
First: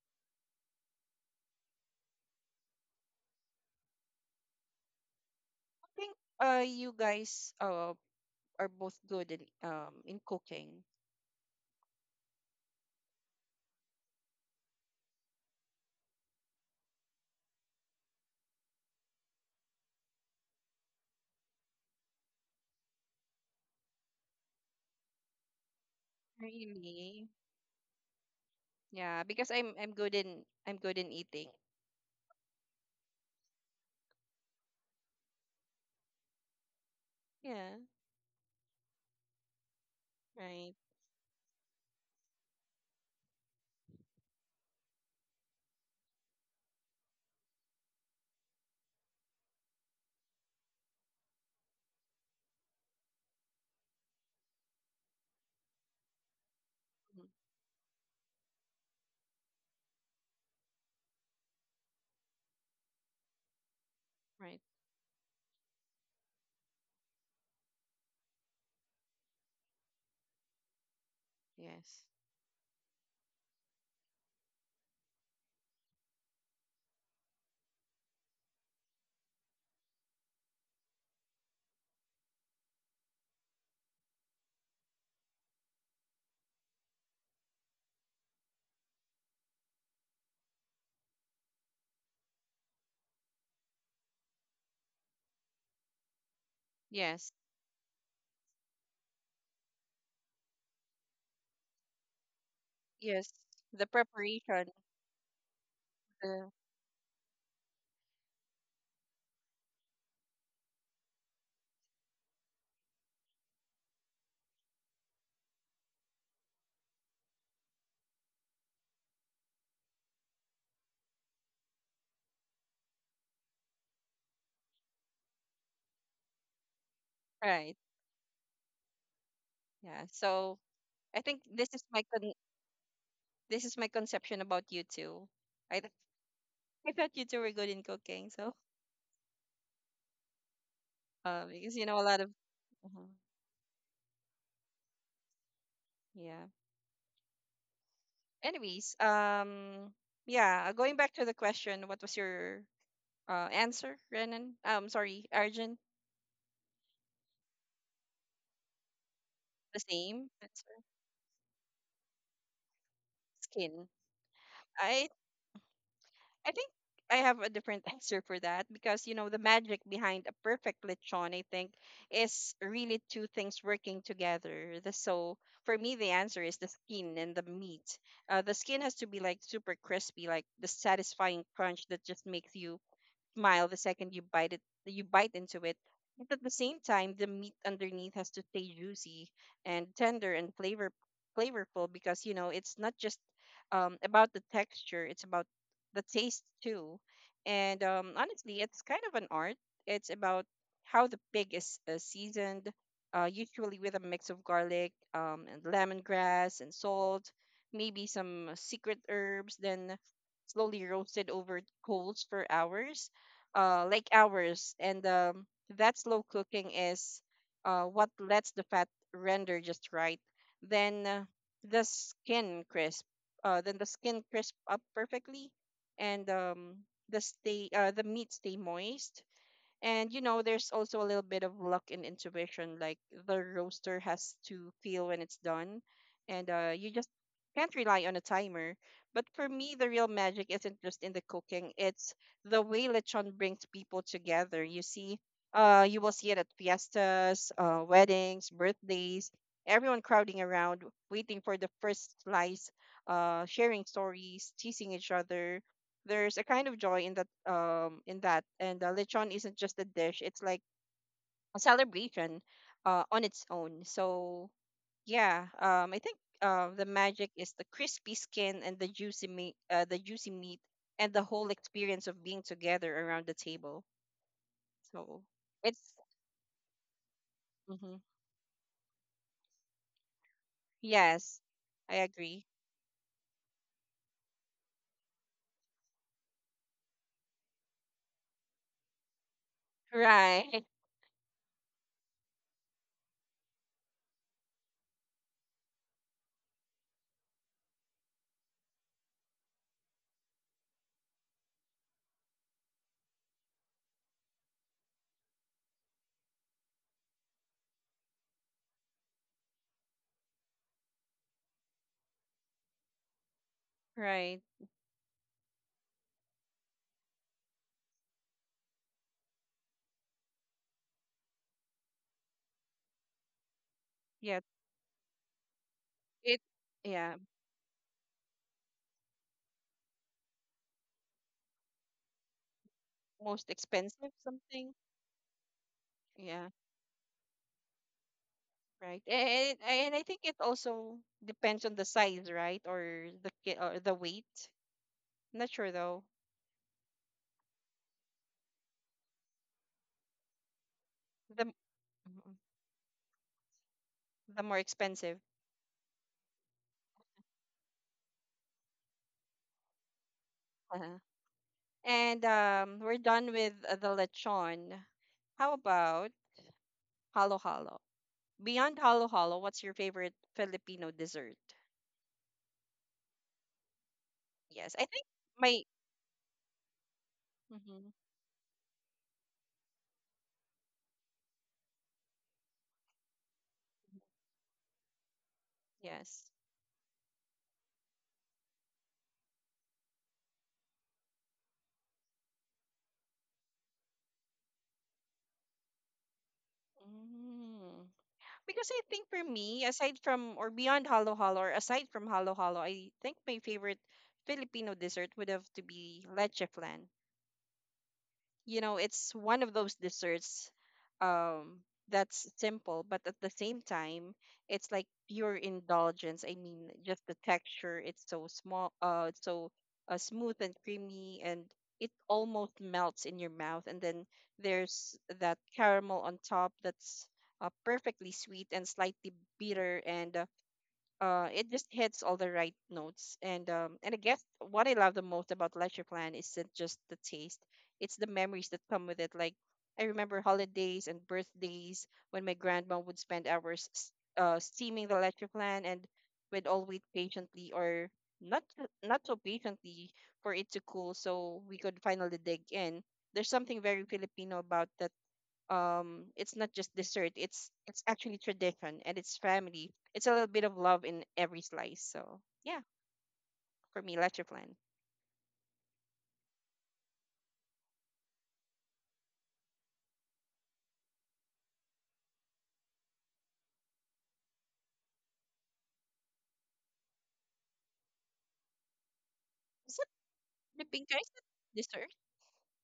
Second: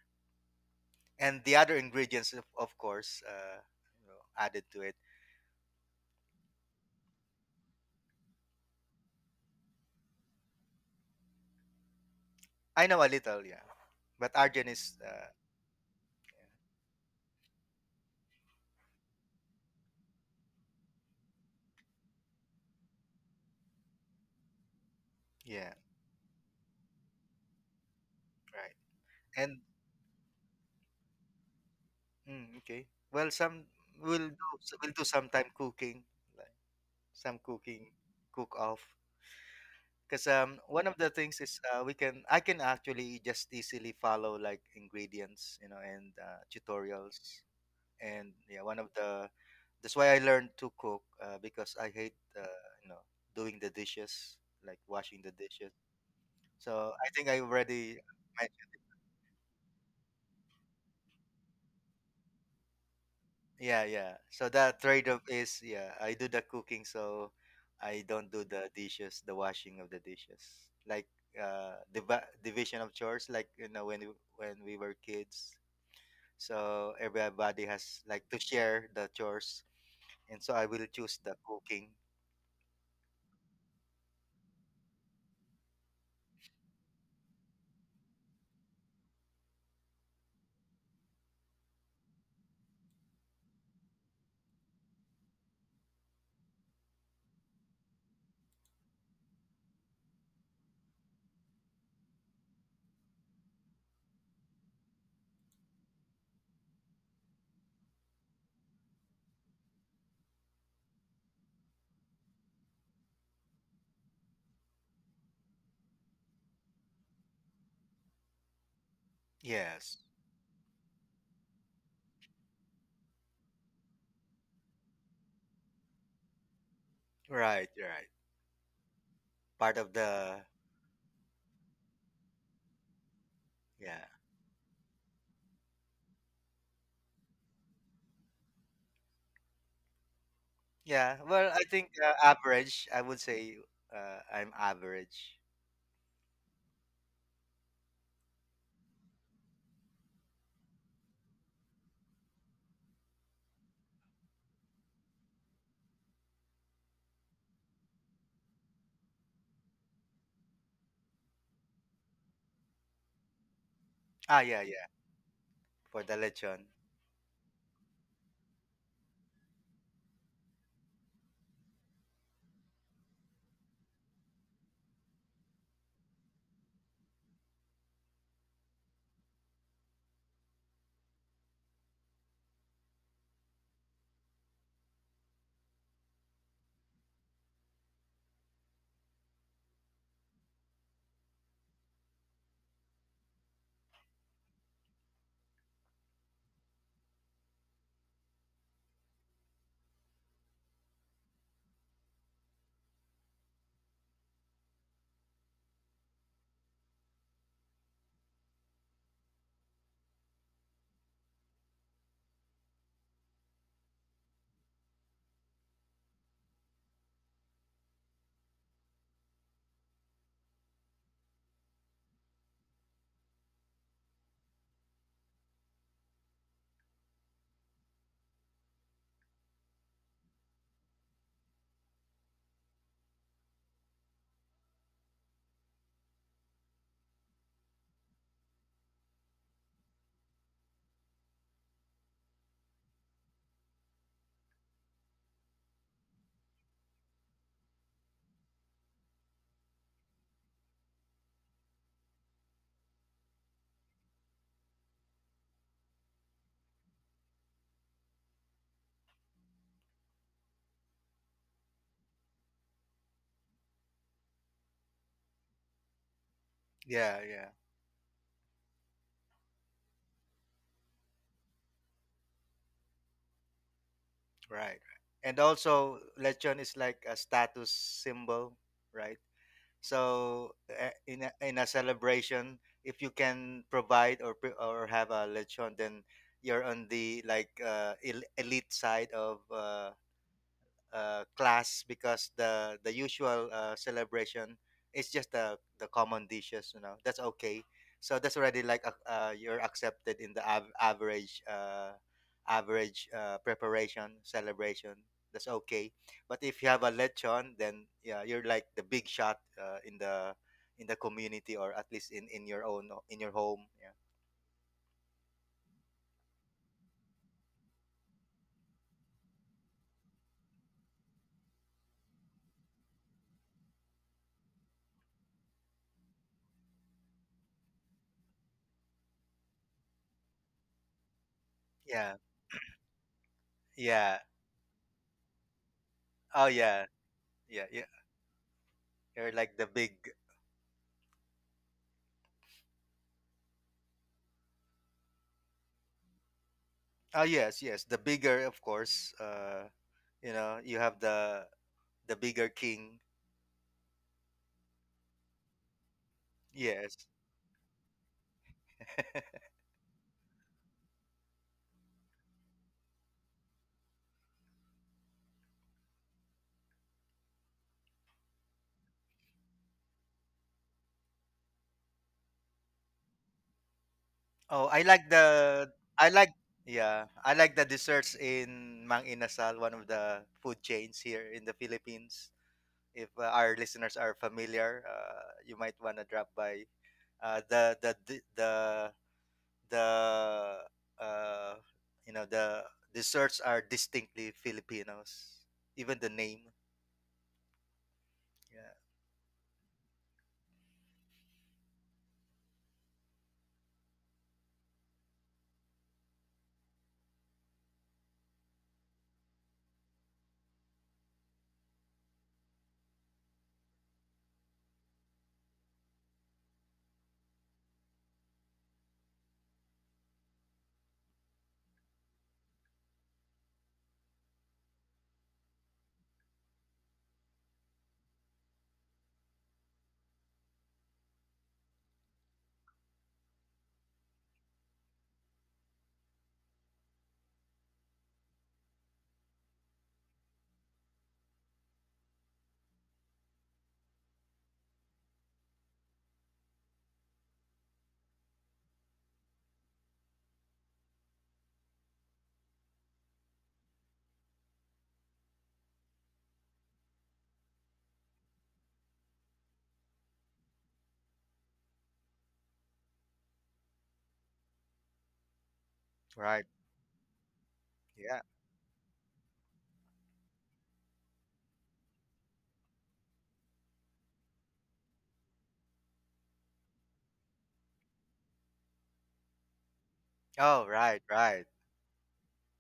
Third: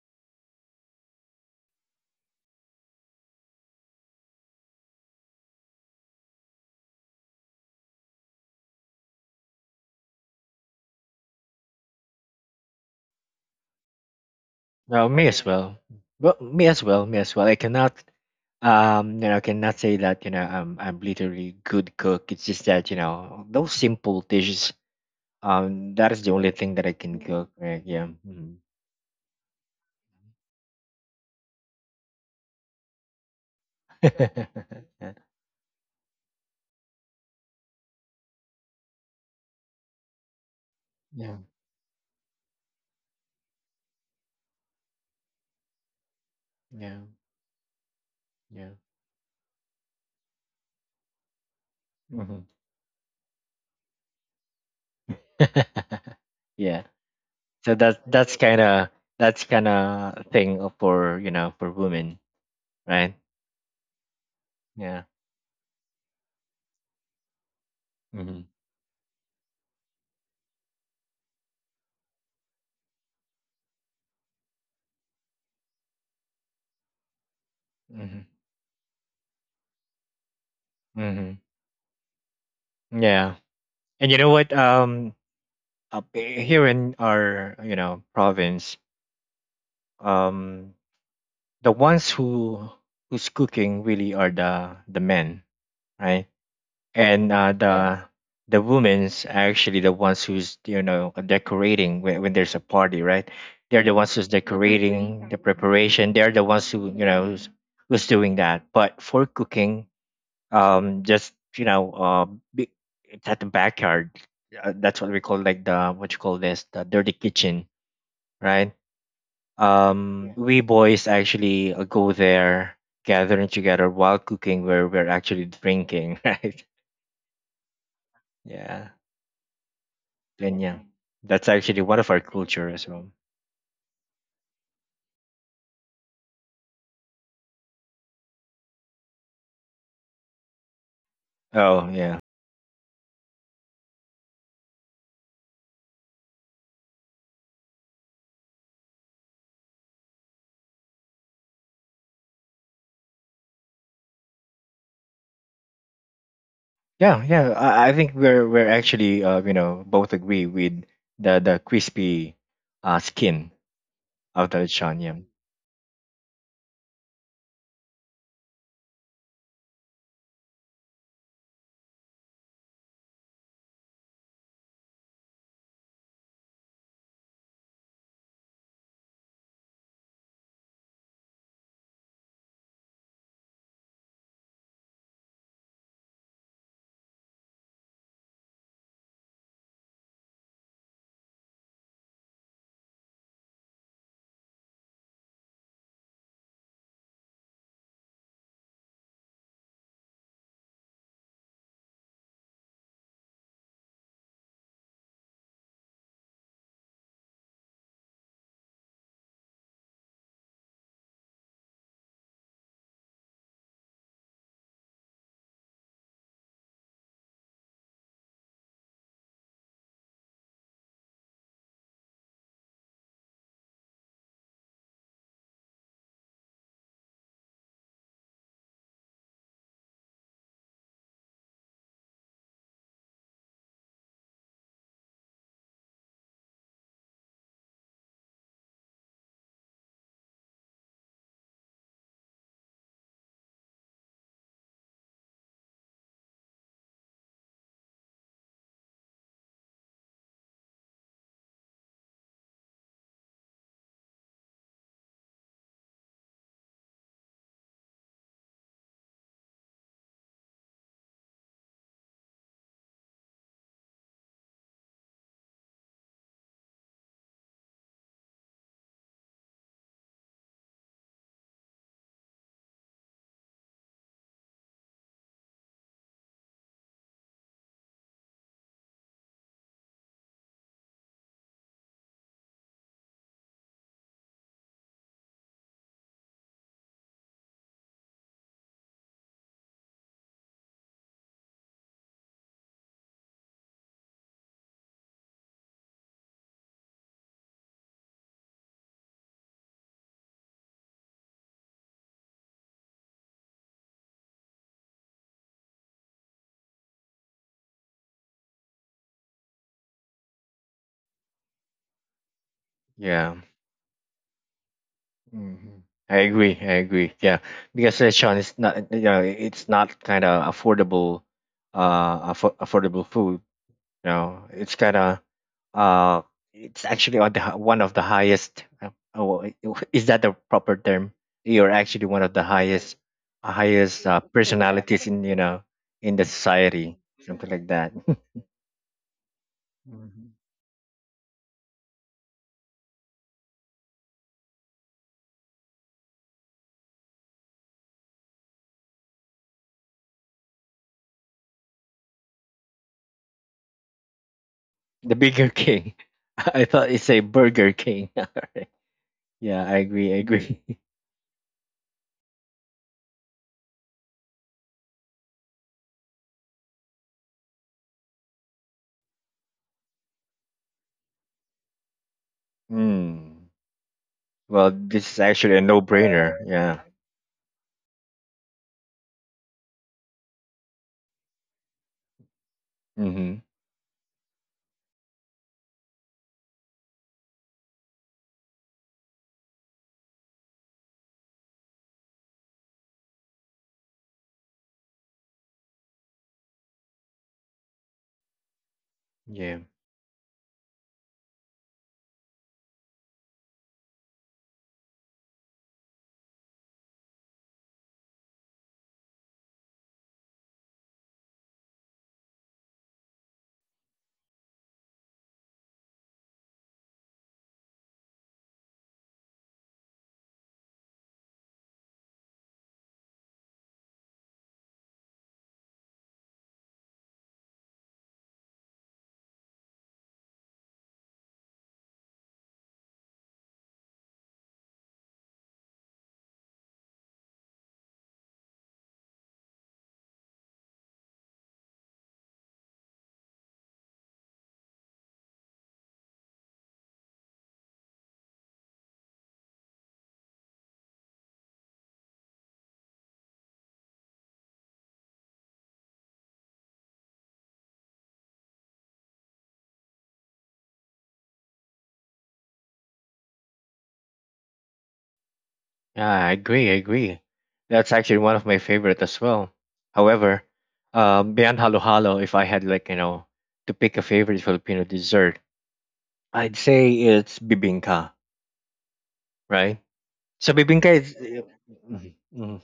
Speaker 2: And the other ingredients of, of course, uh you know, added to it.
Speaker 1: I think uh you guys uh are both good in um in cooking.
Speaker 2: I know a little, yeah. But argan is
Speaker 3: No, me
Speaker 2: uh
Speaker 3: as well. Well, me as well, me as well. I cannot Um, you know, I cannot say that, you know, I'm I'm literally good cook. It's just that, you know, those simple dishes,
Speaker 2: yeah,
Speaker 3: um, that is the only thing that I can Mm-hmm.
Speaker 1: Really?
Speaker 3: cook, right? Yeah. Hmm.
Speaker 2: right.
Speaker 1: Yeah, because
Speaker 2: And
Speaker 1: I'm I'm good in, I'm good in eating.
Speaker 2: mm, okay. Well, some we'll do we'll do sometime cooking, like some
Speaker 1: Yeah.
Speaker 2: cooking cook off. Because um,
Speaker 1: Right.
Speaker 2: one of the
Speaker 3: Yeah,
Speaker 2: things is uh, we can I can actually just easily follow like ingredients, you know, and uh,
Speaker 3: yeah,
Speaker 2: tutorials. And yeah,
Speaker 3: yeah. Yeah.
Speaker 2: one of the that's why I learned to cook uh, because I hate
Speaker 3: Hmm.
Speaker 2: uh, you know, doing the dishes, like washing the dishes.
Speaker 3: Yeah.
Speaker 2: So I
Speaker 1: Mhm.
Speaker 2: think I
Speaker 3: So that's
Speaker 2: already
Speaker 3: that's kind
Speaker 2: mentioned.
Speaker 3: of that's kind of thing of- for, you know, for women, right?
Speaker 2: Yeah, yeah. So
Speaker 1: Right.
Speaker 2: that
Speaker 3: Yeah.
Speaker 2: trade-off is yeah, I do the cooking, so I don't do
Speaker 3: Hmm.
Speaker 2: the dishes, the washing of the dishes, like uh,
Speaker 1: Yes.
Speaker 2: div- division of chores, like you know when we, when we were kids, so everybody has like
Speaker 3: Hmm.
Speaker 2: to share the chores, and so I will choose the
Speaker 3: Hmm.
Speaker 2: cooking.
Speaker 3: Yeah. And you know what? Um, up eh, here in our, you know, province, um, the ones who who's cooking really are the the men, right? And
Speaker 1: Yes.
Speaker 3: uh, Yeah. the the women's are actually the ones who's, you know, decorating when, when there's a party, right?
Speaker 1: Yes. The
Speaker 3: They're the ones who's
Speaker 1: preparation.
Speaker 3: decorating the preparation, they're the
Speaker 1: The,
Speaker 3: ones who, you know, who's, who's doing that. But for cooking, um just you know, uh be, it's at the backyard, uh, that's what we call like the what you call this, the dirty kitchen, right?
Speaker 2: Yes,
Speaker 3: Um, Yeah. we boys actually uh, go there gathering together while cooking, where we're actually drinking. Right?
Speaker 2: right,
Speaker 1: right.
Speaker 2: right,
Speaker 3: Yeah.
Speaker 2: part of
Speaker 1: Yeah.
Speaker 2: the.
Speaker 1: So
Speaker 3: And yeah, Mm.
Speaker 1: I think
Speaker 3: that's
Speaker 1: this is
Speaker 3: actually one
Speaker 1: my
Speaker 3: of our
Speaker 1: con-
Speaker 3: culture as well.
Speaker 1: this is my
Speaker 2: Yeah,
Speaker 1: conception about you two. I th- I thought you two were good in cooking. So
Speaker 2: yeah,
Speaker 1: uh,
Speaker 2: well I
Speaker 1: because you
Speaker 3: Oh
Speaker 2: think
Speaker 1: know a
Speaker 2: uh,
Speaker 3: yeah.
Speaker 1: lot of
Speaker 2: average I
Speaker 1: uh
Speaker 2: would say, uh, I'm average.
Speaker 1: yeah. Anyways, um, yeah. Going back to the question, what was your uh answer, Renan? Um, sorry, Arjun.
Speaker 3: Yeah, yeah, i, I think we're we're actually uh, you
Speaker 1: The
Speaker 3: know, both
Speaker 1: same
Speaker 3: agree with
Speaker 1: answer.
Speaker 3: the the crispy uh skin
Speaker 1: Skin.
Speaker 2: Ah
Speaker 3: of the
Speaker 2: yeah, yeah,
Speaker 3: lechon.
Speaker 1: I
Speaker 3: Yeah,
Speaker 2: for the
Speaker 1: I
Speaker 2: lechon,
Speaker 1: think I have a different answer for that because you know the magic behind a perfect lechon, I think, is really two things working together. The so for me the answer is the skin and the meat. Uh, the skin has to be like super crispy, like the satisfying crunch that just makes you smile the second you bite it you bite into it, but at the same time the meat underneath has to stay juicy and tender and flavor flavorful because you know it's not just um, about the texture, it's about the taste too. And um, honestly, it's kind of an art. It's about how the pig is uh, seasoned, uh, usually with a mix of garlic, um, and lemongrass and salt, maybe some secret herbs, then slowly roasted over coals for hours, uh, like ours. And um, that slow cooking is uh, what lets the fat render just right. Then uh, the skin crisp. Uh, then the skin crisp up perfectly, and um, the stay uh, the meat stay moist. And you know, there's also a little bit of luck and intuition. Like the roaster has to feel when it's done, and uh, you just can't rely on a timer. But for me, the real magic isn't just in the cooking; it's the way lechon brings people together. You see, uh, you will see it at fiestas, uh, weddings, birthdays. Everyone crowding around, waiting for the first slice, uh, sharing stories, teasing each other. There's a kind of joy in that um in that. And uh, lechon isn't just a dish, it's like a celebration uh on its own. So yeah, um I think uh the
Speaker 2: yeah,
Speaker 1: magic
Speaker 2: yeah,
Speaker 1: is the crispy skin and the juicy meat uh, the juicy meat and the whole experience of being together around the table.
Speaker 2: right. Right,
Speaker 1: So
Speaker 2: and
Speaker 1: it's
Speaker 2: also lechon is like a status
Speaker 1: hmm
Speaker 2: symbol, right. So uh, in a,
Speaker 1: yes,
Speaker 2: in a
Speaker 1: I agree.
Speaker 2: celebration, if you can provide or pre- or have a lechon, then you're on the like uh, el- elite side of uh,
Speaker 1: Right.
Speaker 2: uh, class because the the usual uh, celebration is just the the common dishes. You know, that's okay. So that's already like uh, uh, you're accepted in the av- average uh, average uh, preparation celebration. That's okay. But if you have a lechon, then yeah, you're like the big shot uh, in the in the community, or at least in in your own, in
Speaker 3: yeah.
Speaker 2: your home. Yeah.
Speaker 1: Right.
Speaker 3: Hmm. I agree, I agree. Yeah, because lechon is not, you know, it's not kind of affordable, uh affo- affordable food. You
Speaker 1: Yeah.
Speaker 3: know, it's kind of uh,
Speaker 1: It
Speaker 3: it's
Speaker 1: yeah,
Speaker 3: actually on the hi- one of the highest. Uh, oh, i- i- is that the proper term? You're actually
Speaker 2: Yeah.
Speaker 3: one of the highest,
Speaker 1: most
Speaker 3: uh, highest
Speaker 1: expensive
Speaker 3: uh,
Speaker 2: Yeah.
Speaker 1: something.
Speaker 3: personalities in, you know, in the
Speaker 2: Oh
Speaker 1: Yeah.
Speaker 2: yeah.
Speaker 3: society, something
Speaker 2: Yeah.
Speaker 3: like
Speaker 2: Yeah.
Speaker 3: that.
Speaker 1: Right.
Speaker 2: You're
Speaker 1: And
Speaker 2: like the
Speaker 1: and
Speaker 2: big.
Speaker 1: I think
Speaker 3: Mhm.
Speaker 1: it also depends on the size, right? Or the ki- or the weight. Not sure though.
Speaker 2: Oh yes, yes. The bigger, of course. Uh, You know, you have
Speaker 1: The
Speaker 2: the
Speaker 1: m-
Speaker 2: the
Speaker 1: mhm,
Speaker 2: bigger king.
Speaker 1: the more
Speaker 3: The
Speaker 1: expensive.
Speaker 3: Bigger King. I thought it's
Speaker 2: Yes.
Speaker 3: a Burger King. Yeah, I agree. I agree.
Speaker 1: Uh-huh. And um, we're done with uh, the lechon. How about halo halo? Beyond halo halo, what's your favorite Filipino dessert?
Speaker 3: Mm.
Speaker 2: Oh,
Speaker 3: Well,
Speaker 1: Yes,
Speaker 2: I
Speaker 1: I think
Speaker 2: like
Speaker 3: this is actually a
Speaker 1: my.
Speaker 2: the I like
Speaker 3: no-brainer. Yeah.
Speaker 2: yeah, I like the
Speaker 1: Hmm
Speaker 2: desserts in Mang Inasal, one of the food chains here in the Philippines. If uh,
Speaker 3: Mm-hmm.
Speaker 2: our listeners are familiar, uh, you might want to
Speaker 1: Yes.
Speaker 2: drop by. Uh, the the the the, the uh, you know, the desserts are distinctly Filipinos. Even the name.
Speaker 1: Mm. Because I
Speaker 2: Yeah.
Speaker 1: think for
Speaker 3: Yeah.
Speaker 1: me, aside from or beyond Halo Halo or aside from Halo Halo, I think my favorite Filipino dessert would have to be leche flan. You know, it's one of those desserts, um that's simple, but at the same time it's like pure indulgence. I mean, just the texture, it's so small, uh it's so uh, smooth and creamy, and it almost melts in your mouth. And then there's that caramel on top that's uh, perfectly sweet and slightly bitter, and uh, uh, it just hits all the right notes. And um, and I guess what I love the most about Leisure Plan isn't just the taste; it's the memories that come with it. Like, I remember holidays and birthdays when my grandma would spend hours s- uh, steaming the Leisure Plan, and we'd all wait patiently, or not so- not so patiently, for it to cool so we could finally dig in. There's something very Filipino about that. Um it's not just dessert, it's it's actually tradition, and it's family, it's a little bit of love in every slice. So yeah, for me, leche plan
Speaker 3: Yeah, I
Speaker 2: Right.
Speaker 3: agree. I agree. That's actually
Speaker 2: Yeah.
Speaker 3: one of my favorite as well. However, um, beyond halo halo, if I had like, you know, to pick a favorite Filipino dessert, I'd say it's bibingka,
Speaker 1: is
Speaker 3: right?
Speaker 1: that,
Speaker 3: So
Speaker 1: the
Speaker 2: Oh,
Speaker 1: pink
Speaker 3: bibingka
Speaker 1: guy,
Speaker 2: right,
Speaker 1: is
Speaker 3: is
Speaker 1: that
Speaker 2: right.
Speaker 1: dessert?
Speaker 3: Mhm, mhm.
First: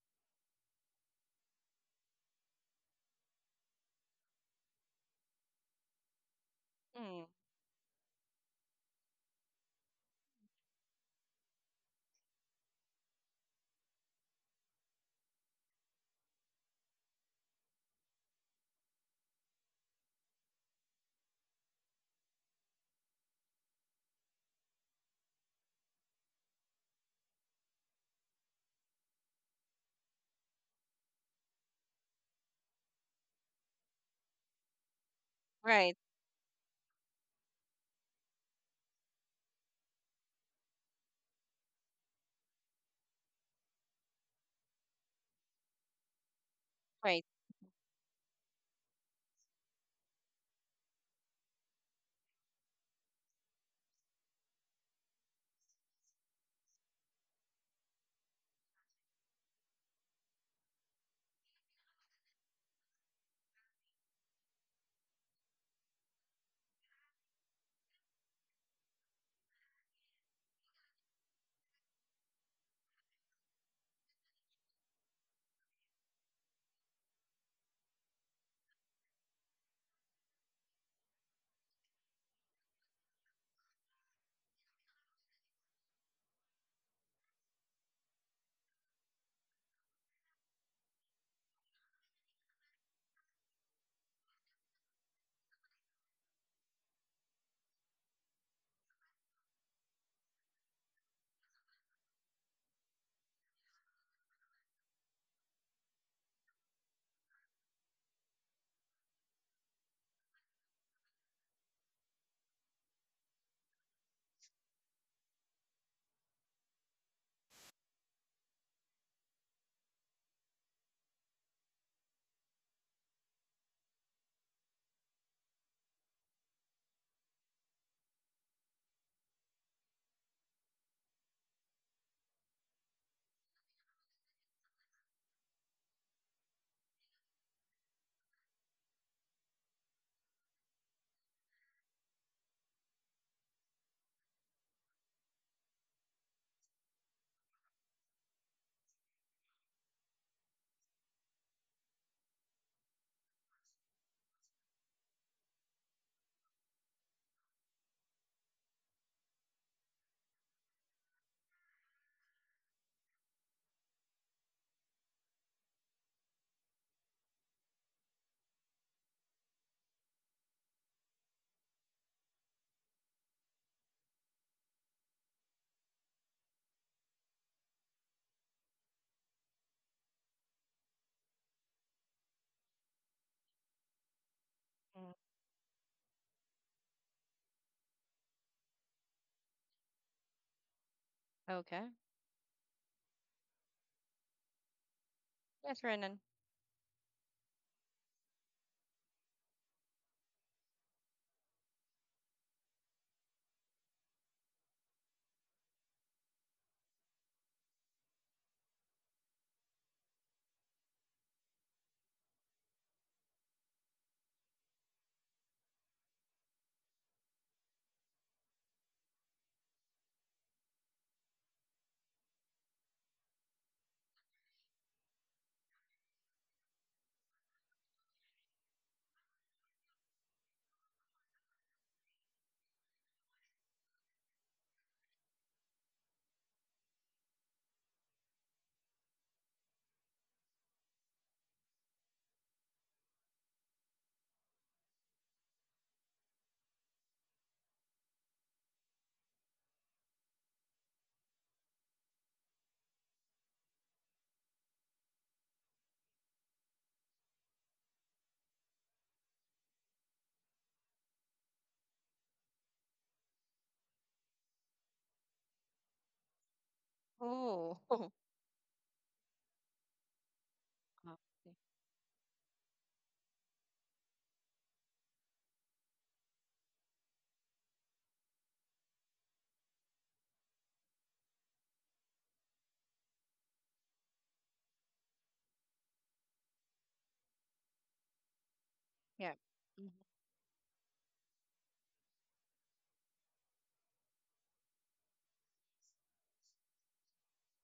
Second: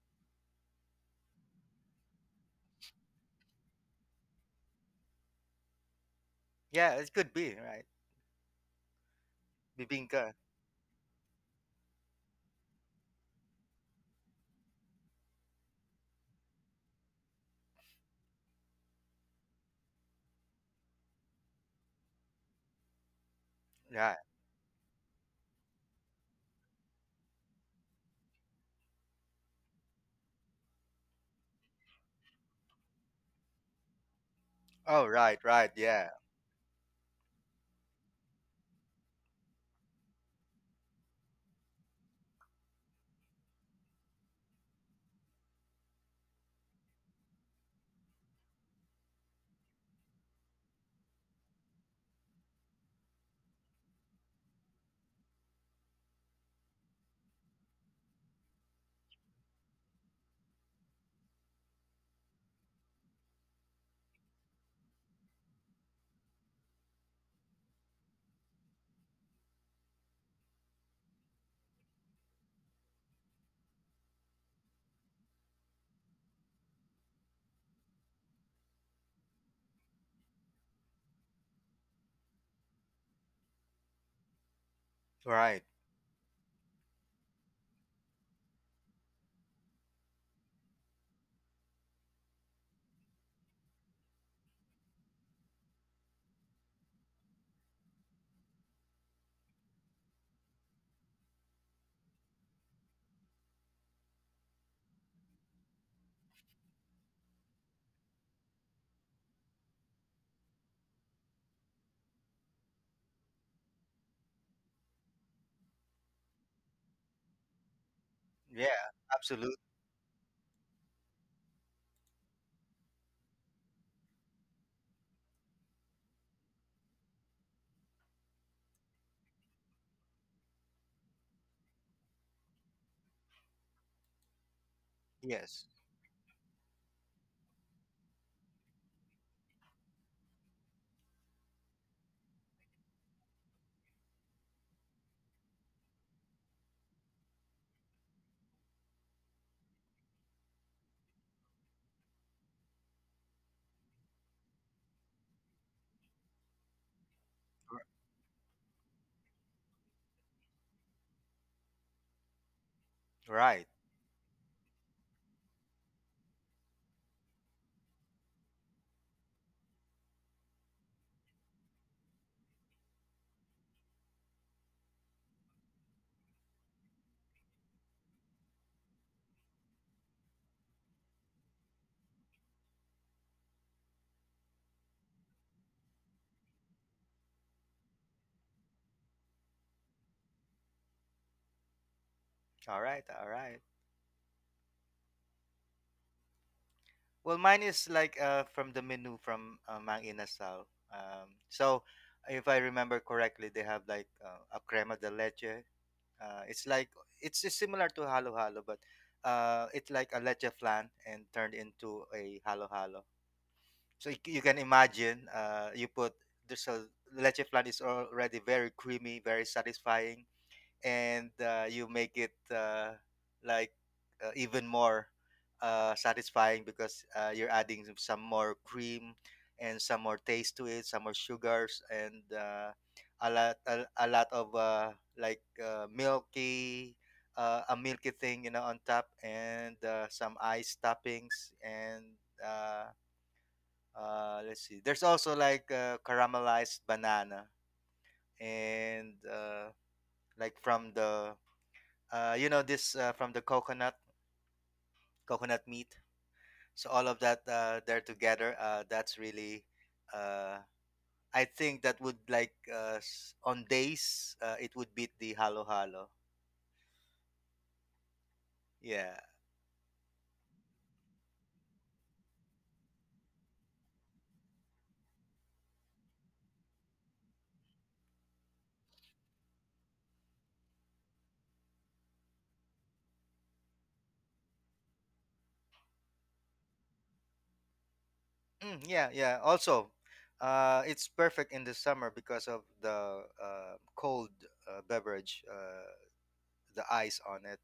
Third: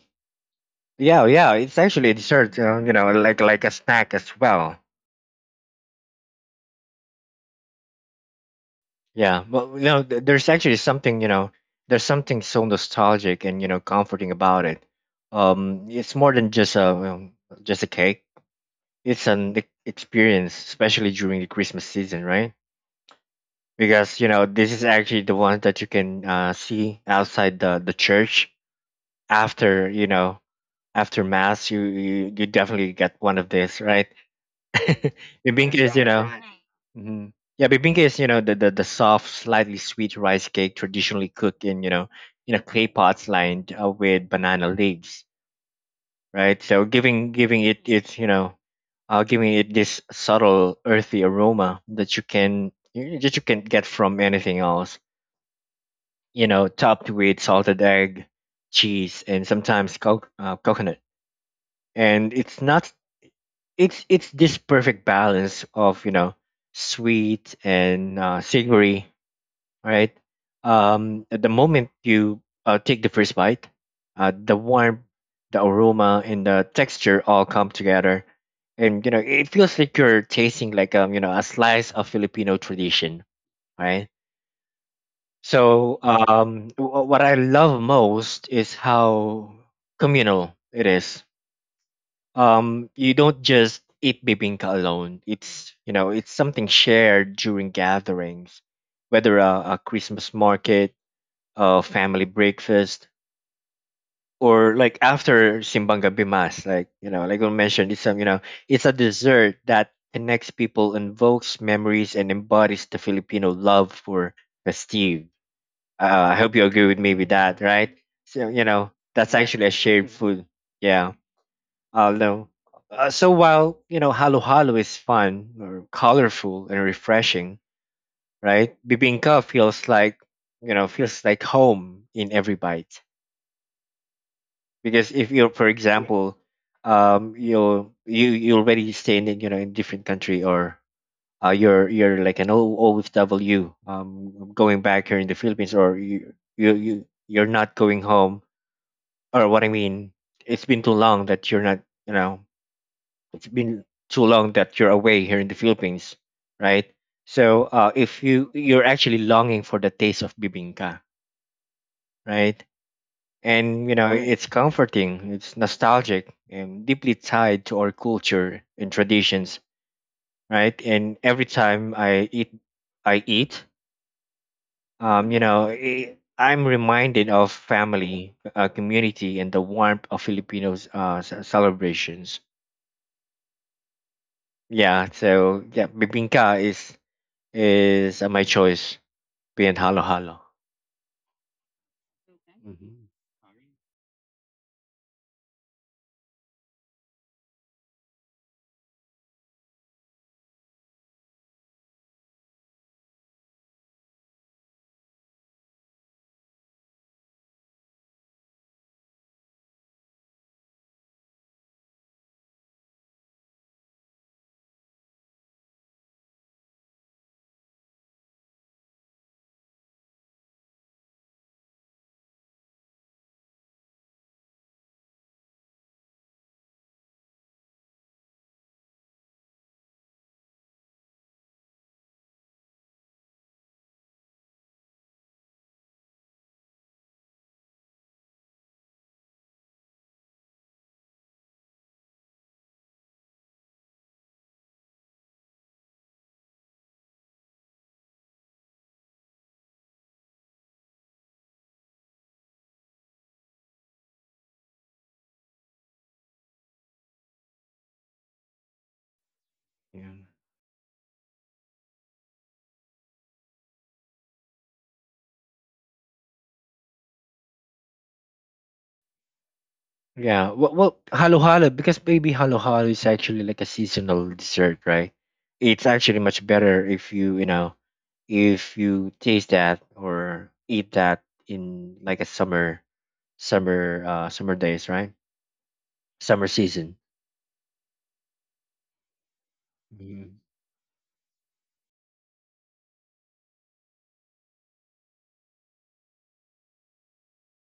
Speaker 3: yeah, yeah. It's actually a dessert, uh, you know, like like a snack as well.
Speaker 2: Yeah, it
Speaker 1: Mm,
Speaker 2: could be right.
Speaker 3: Yeah, but you know, th-
Speaker 2: Bibinka.
Speaker 3: there's actually something, you know, there's something so nostalgic and, you know, comforting about it. Um, it's more than just a um, just a cake, it's an e- experience, especially during the Christmas season, right?
Speaker 2: Right.
Speaker 3: Because you know this is actually the one that you can uh, see outside the the church after you know after mass. You you, you definitely get one of these, right?
Speaker 2: Oh, right, right.
Speaker 3: Bibingka
Speaker 1: right
Speaker 3: is, you
Speaker 2: Yeah.
Speaker 3: know, mhm. yeah, bibingka is, you know, the, the the soft, slightly sweet rice cake traditionally cooked in, you know, in a clay pots lined uh, with banana leaves, right? So
Speaker 1: right
Speaker 3: giving giving it its, you know, uh, giving it this subtle earthy aroma that you can you- that you can get from anything else. You know, topped with salted egg, cheese, and sometimes co- uh, coconut. And it's not, it's it's this perfect balance of, you know, sweet and uh, savory, right? Um, at the moment you uh, take the first bite, uh, the warmth, the aroma, and the texture all come together, and you know it feels like you're tasting like um you know a slice of Filipino tradition, right?
Speaker 2: Right.
Speaker 3: So um, wh- what I love most is how communal it is. Um, you don't just eat bibingka alone. It's, you know, it's something shared during gatherings, whether a, a Christmas market, uh, family breakfast, or like after Simbang Gabi Mas, like you know, like I mentioned, it's some, you know, it's a dessert that connects people, invokes memories, and embodies the Filipino love for festive. Uh, I hope you agree with me with that, right? So you
Speaker 2: Yeah.
Speaker 3: know, that's Yeah.
Speaker 2: Absolutely.
Speaker 3: actually a shared hmm food. Yeah, I'll know. Uh, so while you know, halo halo is fun or colorful and refreshing, right? Bibingka feels like, you know, feels like home in every bite, because if you're,
Speaker 2: Yes.
Speaker 3: for example, um, you're you you already staying in a, you know, in different country, or uh, you're you're like an O- OFW um going back here in the Philippines, or you you you you're not going home, or what I mean, it's been too long that you're not, you know, it's been too long that you're away here in the Philippines, right? So uh, if you you're actually longing for the taste of bibingka, right?
Speaker 2: Right.
Speaker 3: And you know, it's comforting, it's nostalgic, and deeply tied to our culture and traditions, right? And every time I eat, I eat, um, you know, i I'm reminded of family, uh, community, and the warmth of Filipinos' uh, ce- celebrations. Yeah,
Speaker 1: mm,
Speaker 3: so yeah, bibingka is is uh, my choice. Being halo halo.
Speaker 1: okay
Speaker 2: All right.
Speaker 3: Hmm.
Speaker 2: All right.
Speaker 1: yes Renan.
Speaker 2: Well, mine is like uh, from the menu from uh, Mang Inasal. Um, so, if I remember correctly, they have like uh, a crema de leche. Uh, it's like it's just similar to halo halo, but uh, it's like a leche flan and turned into a halo halo. So you, c- you can imagine uh, you put there's a leche flan is already very creamy, very satisfying, and uh, you make it uh, like uh, even more uh, satisfying because uh, you're adding some some more cream and some more taste to it, some more sugars and uh, a lot a, a lot of uh, like uh, milky uh, a milky thing, you know, on top, and uh, some ice toppings. And uh, uh, let's see, there's also like uh, caramelized banana, and uh, like from the uh, you know this, uh, from the coconut coconut meat. So all of that uh, there together, uh, that's really
Speaker 3: Yeah.
Speaker 2: uh, I think that would like uh, s- on days, uh, it would beat the halo halo.
Speaker 1: Oh
Speaker 2: Yeah.
Speaker 3: Yeah, well, well,
Speaker 1: Oh,
Speaker 3: halo
Speaker 1: okay.
Speaker 3: halo because baby halo halo is actually like a seasonal dessert, right? It's actually much better if you, you know, if you taste that or eat that in like a summer summer uh summer days, right? Summer season.
Speaker 2: Mm, yeah,
Speaker 1: Yeah.
Speaker 2: yeah.
Speaker 1: Hmm.
Speaker 2: Also,
Speaker 3: Mhm.
Speaker 2: uh, it's perfect in the summer because of the uh, cold uh, beverage, uh, the ice on it.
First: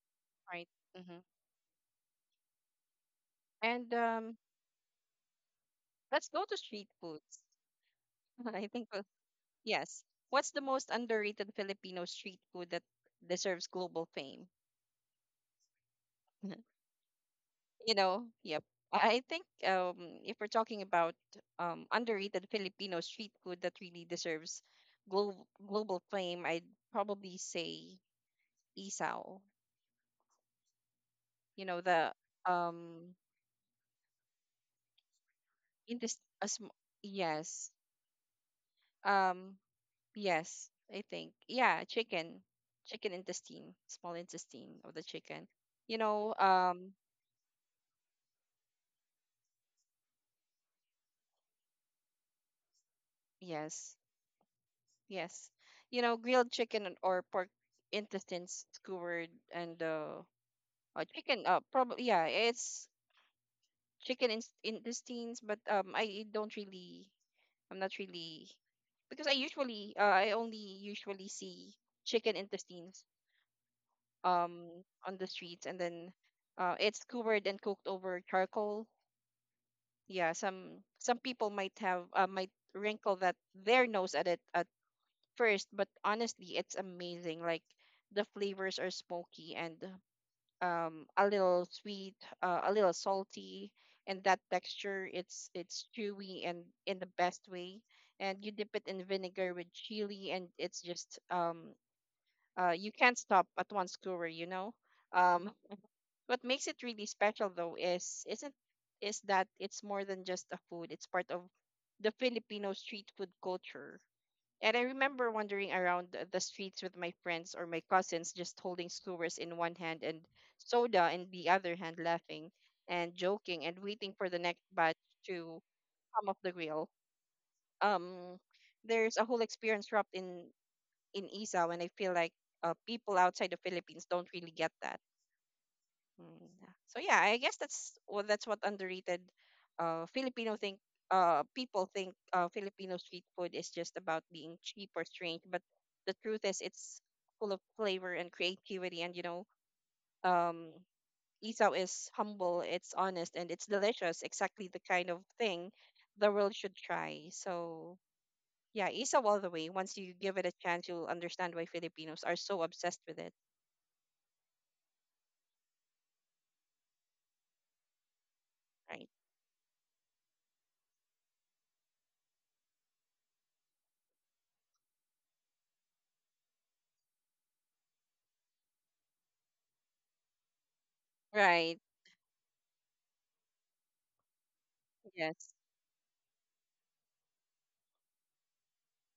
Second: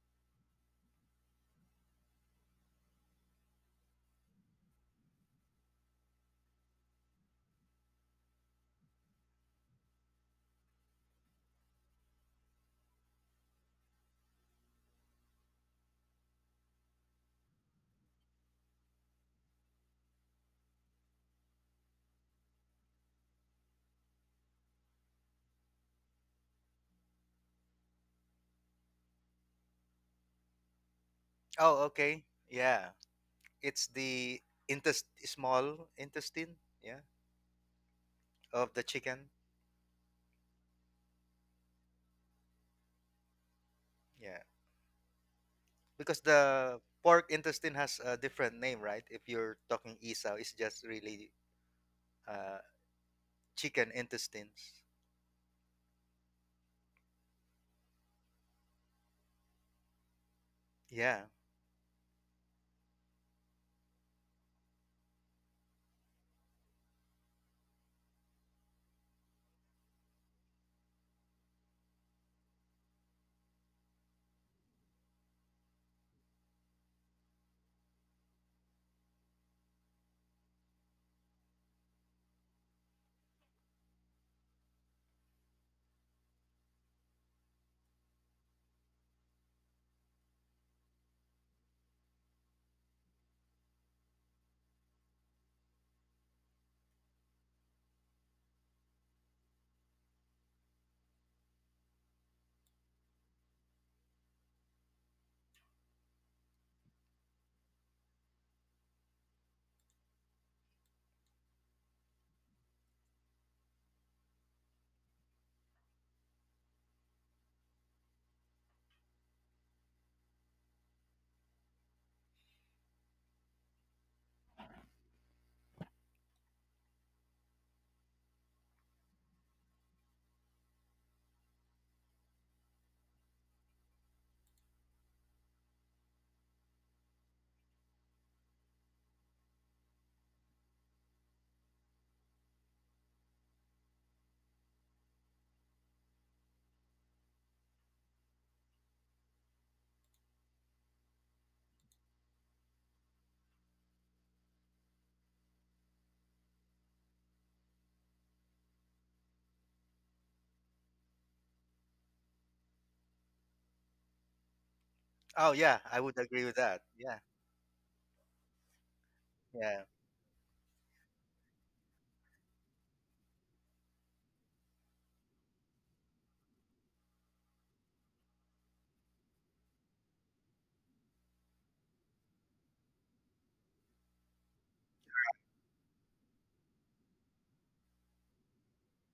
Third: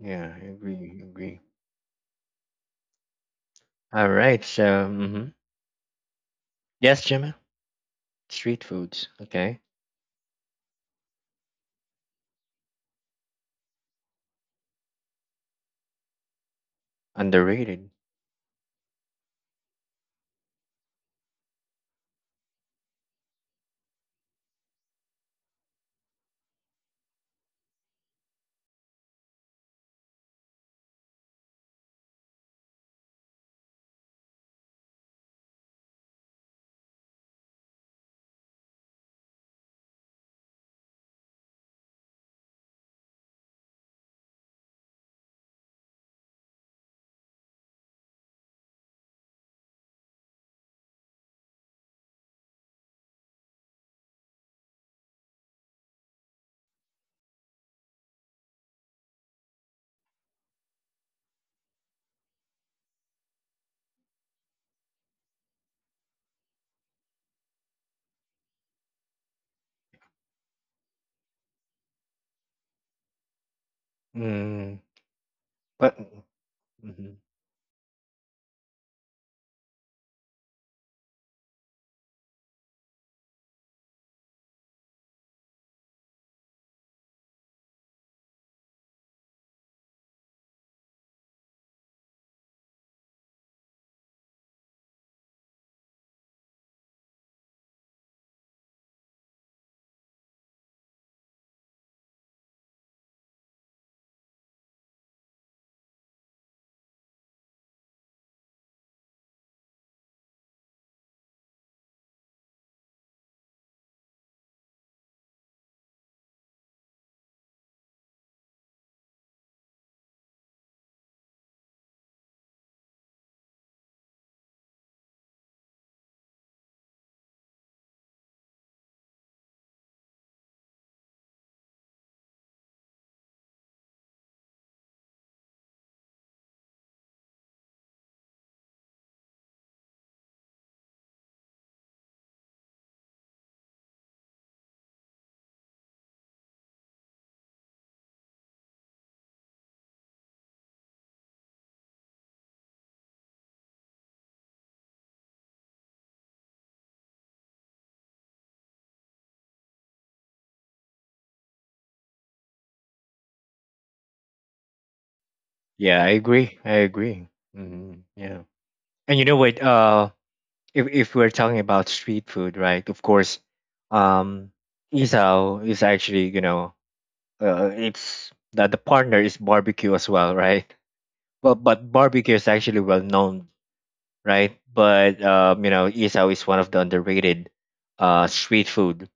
Speaker 3: Yeah, I
Speaker 1: Right.
Speaker 3: agree, I
Speaker 1: Hmm.
Speaker 3: agree.
Speaker 1: And
Speaker 3: All
Speaker 1: um
Speaker 3: right, so hmm
Speaker 1: let's go to street
Speaker 3: yes, Gemma,
Speaker 1: foods.
Speaker 3: street
Speaker 1: I think uh,
Speaker 3: foods, okay,
Speaker 1: yes, what's the most underrated Filipino street food that deserves global fame?
Speaker 3: underrated.
Speaker 1: You know, yep. I I think um, if we're talking about um, underrated Filipino street food that really deserves global global fame, I'd probably say isaw. You know,
Speaker 2: Oh,
Speaker 1: the
Speaker 2: okay. Yeah,
Speaker 1: um
Speaker 2: it's the intest small
Speaker 1: in this a
Speaker 2: intestine.
Speaker 1: sm-
Speaker 2: Yeah,
Speaker 1: yes,
Speaker 2: of the chicken.
Speaker 1: um yes, I think yeah, chicken chicken intestine, small
Speaker 2: Yeah.
Speaker 1: intestine of the chicken. You
Speaker 2: Because
Speaker 1: know,
Speaker 2: the
Speaker 1: um
Speaker 2: pork intestine has a different name, right? If you're talking isaw, it's just really uh, chicken
Speaker 1: yes,
Speaker 2: intestines.
Speaker 1: yes, you know, grilled chicken and- or pork intestines skewered and uh uh,
Speaker 2: Yeah.
Speaker 1: chicken. Uh, probably yeah. It's chicken in intestines, but um, I don't really. I'm not really, because I usually uh, I only usually see chicken intestines
Speaker 3: Mm,
Speaker 1: um on the streets, and
Speaker 3: but
Speaker 1: then uh, it's
Speaker 3: mhm.
Speaker 1: covered and cooked over charcoal. Yeah, some some people might have uh, might wrinkle that their nose at it at first, but honestly, it's amazing. Like, the flavors are smoky and um, a little sweet, uh, a little salty, and that texture, it's it's chewy and in the best way. And you dip it in vinegar with chili, and it's just um, uh, you can't stop at one skewer, you know. Um, what makes it really special though is isn't is that it's more than just a food. It's part of the Filipino street food culture. And I remember wandering around the the streets with my friends or my cousins, just holding skewers in one hand and soda in the other hand, laughing and joking and waiting for the next batch to come off the grill. Um, there's a whole experience wrapped in in Isa, and I feel like uh, people outside the Philippines don't really get that. Mm. So yeah, I guess that's, well, that's what underrated uh Filipino think uh people think uh Filipino street food is just about being cheap or strange, but the truth is it's full of flavor and creativity, and you know, um Isaw is humble, it's honest, and it's delicious, exactly the kind of thing the world should try. So yeah, Isaw all the way. Once you give it a chance, you'll understand why Filipinos are so obsessed with it,
Speaker 2: Oh, yeah. I
Speaker 3: yeah, I
Speaker 2: would agree with
Speaker 3: agree,
Speaker 2: that.
Speaker 3: I
Speaker 2: Yeah.
Speaker 3: agree. Hmm. Yeah.
Speaker 1: right?
Speaker 3: And you know what?
Speaker 2: Yeah.
Speaker 3: Uh, if if we're talking about street food, right? Of course, um, isao is actually, you know, uh, it's that the partner is barbecue as well, right? Well,
Speaker 1: Right.
Speaker 3: but barbecue is actually well known, right? But
Speaker 1: Yes.
Speaker 3: um, you know, isao is one of the underrated uh street food,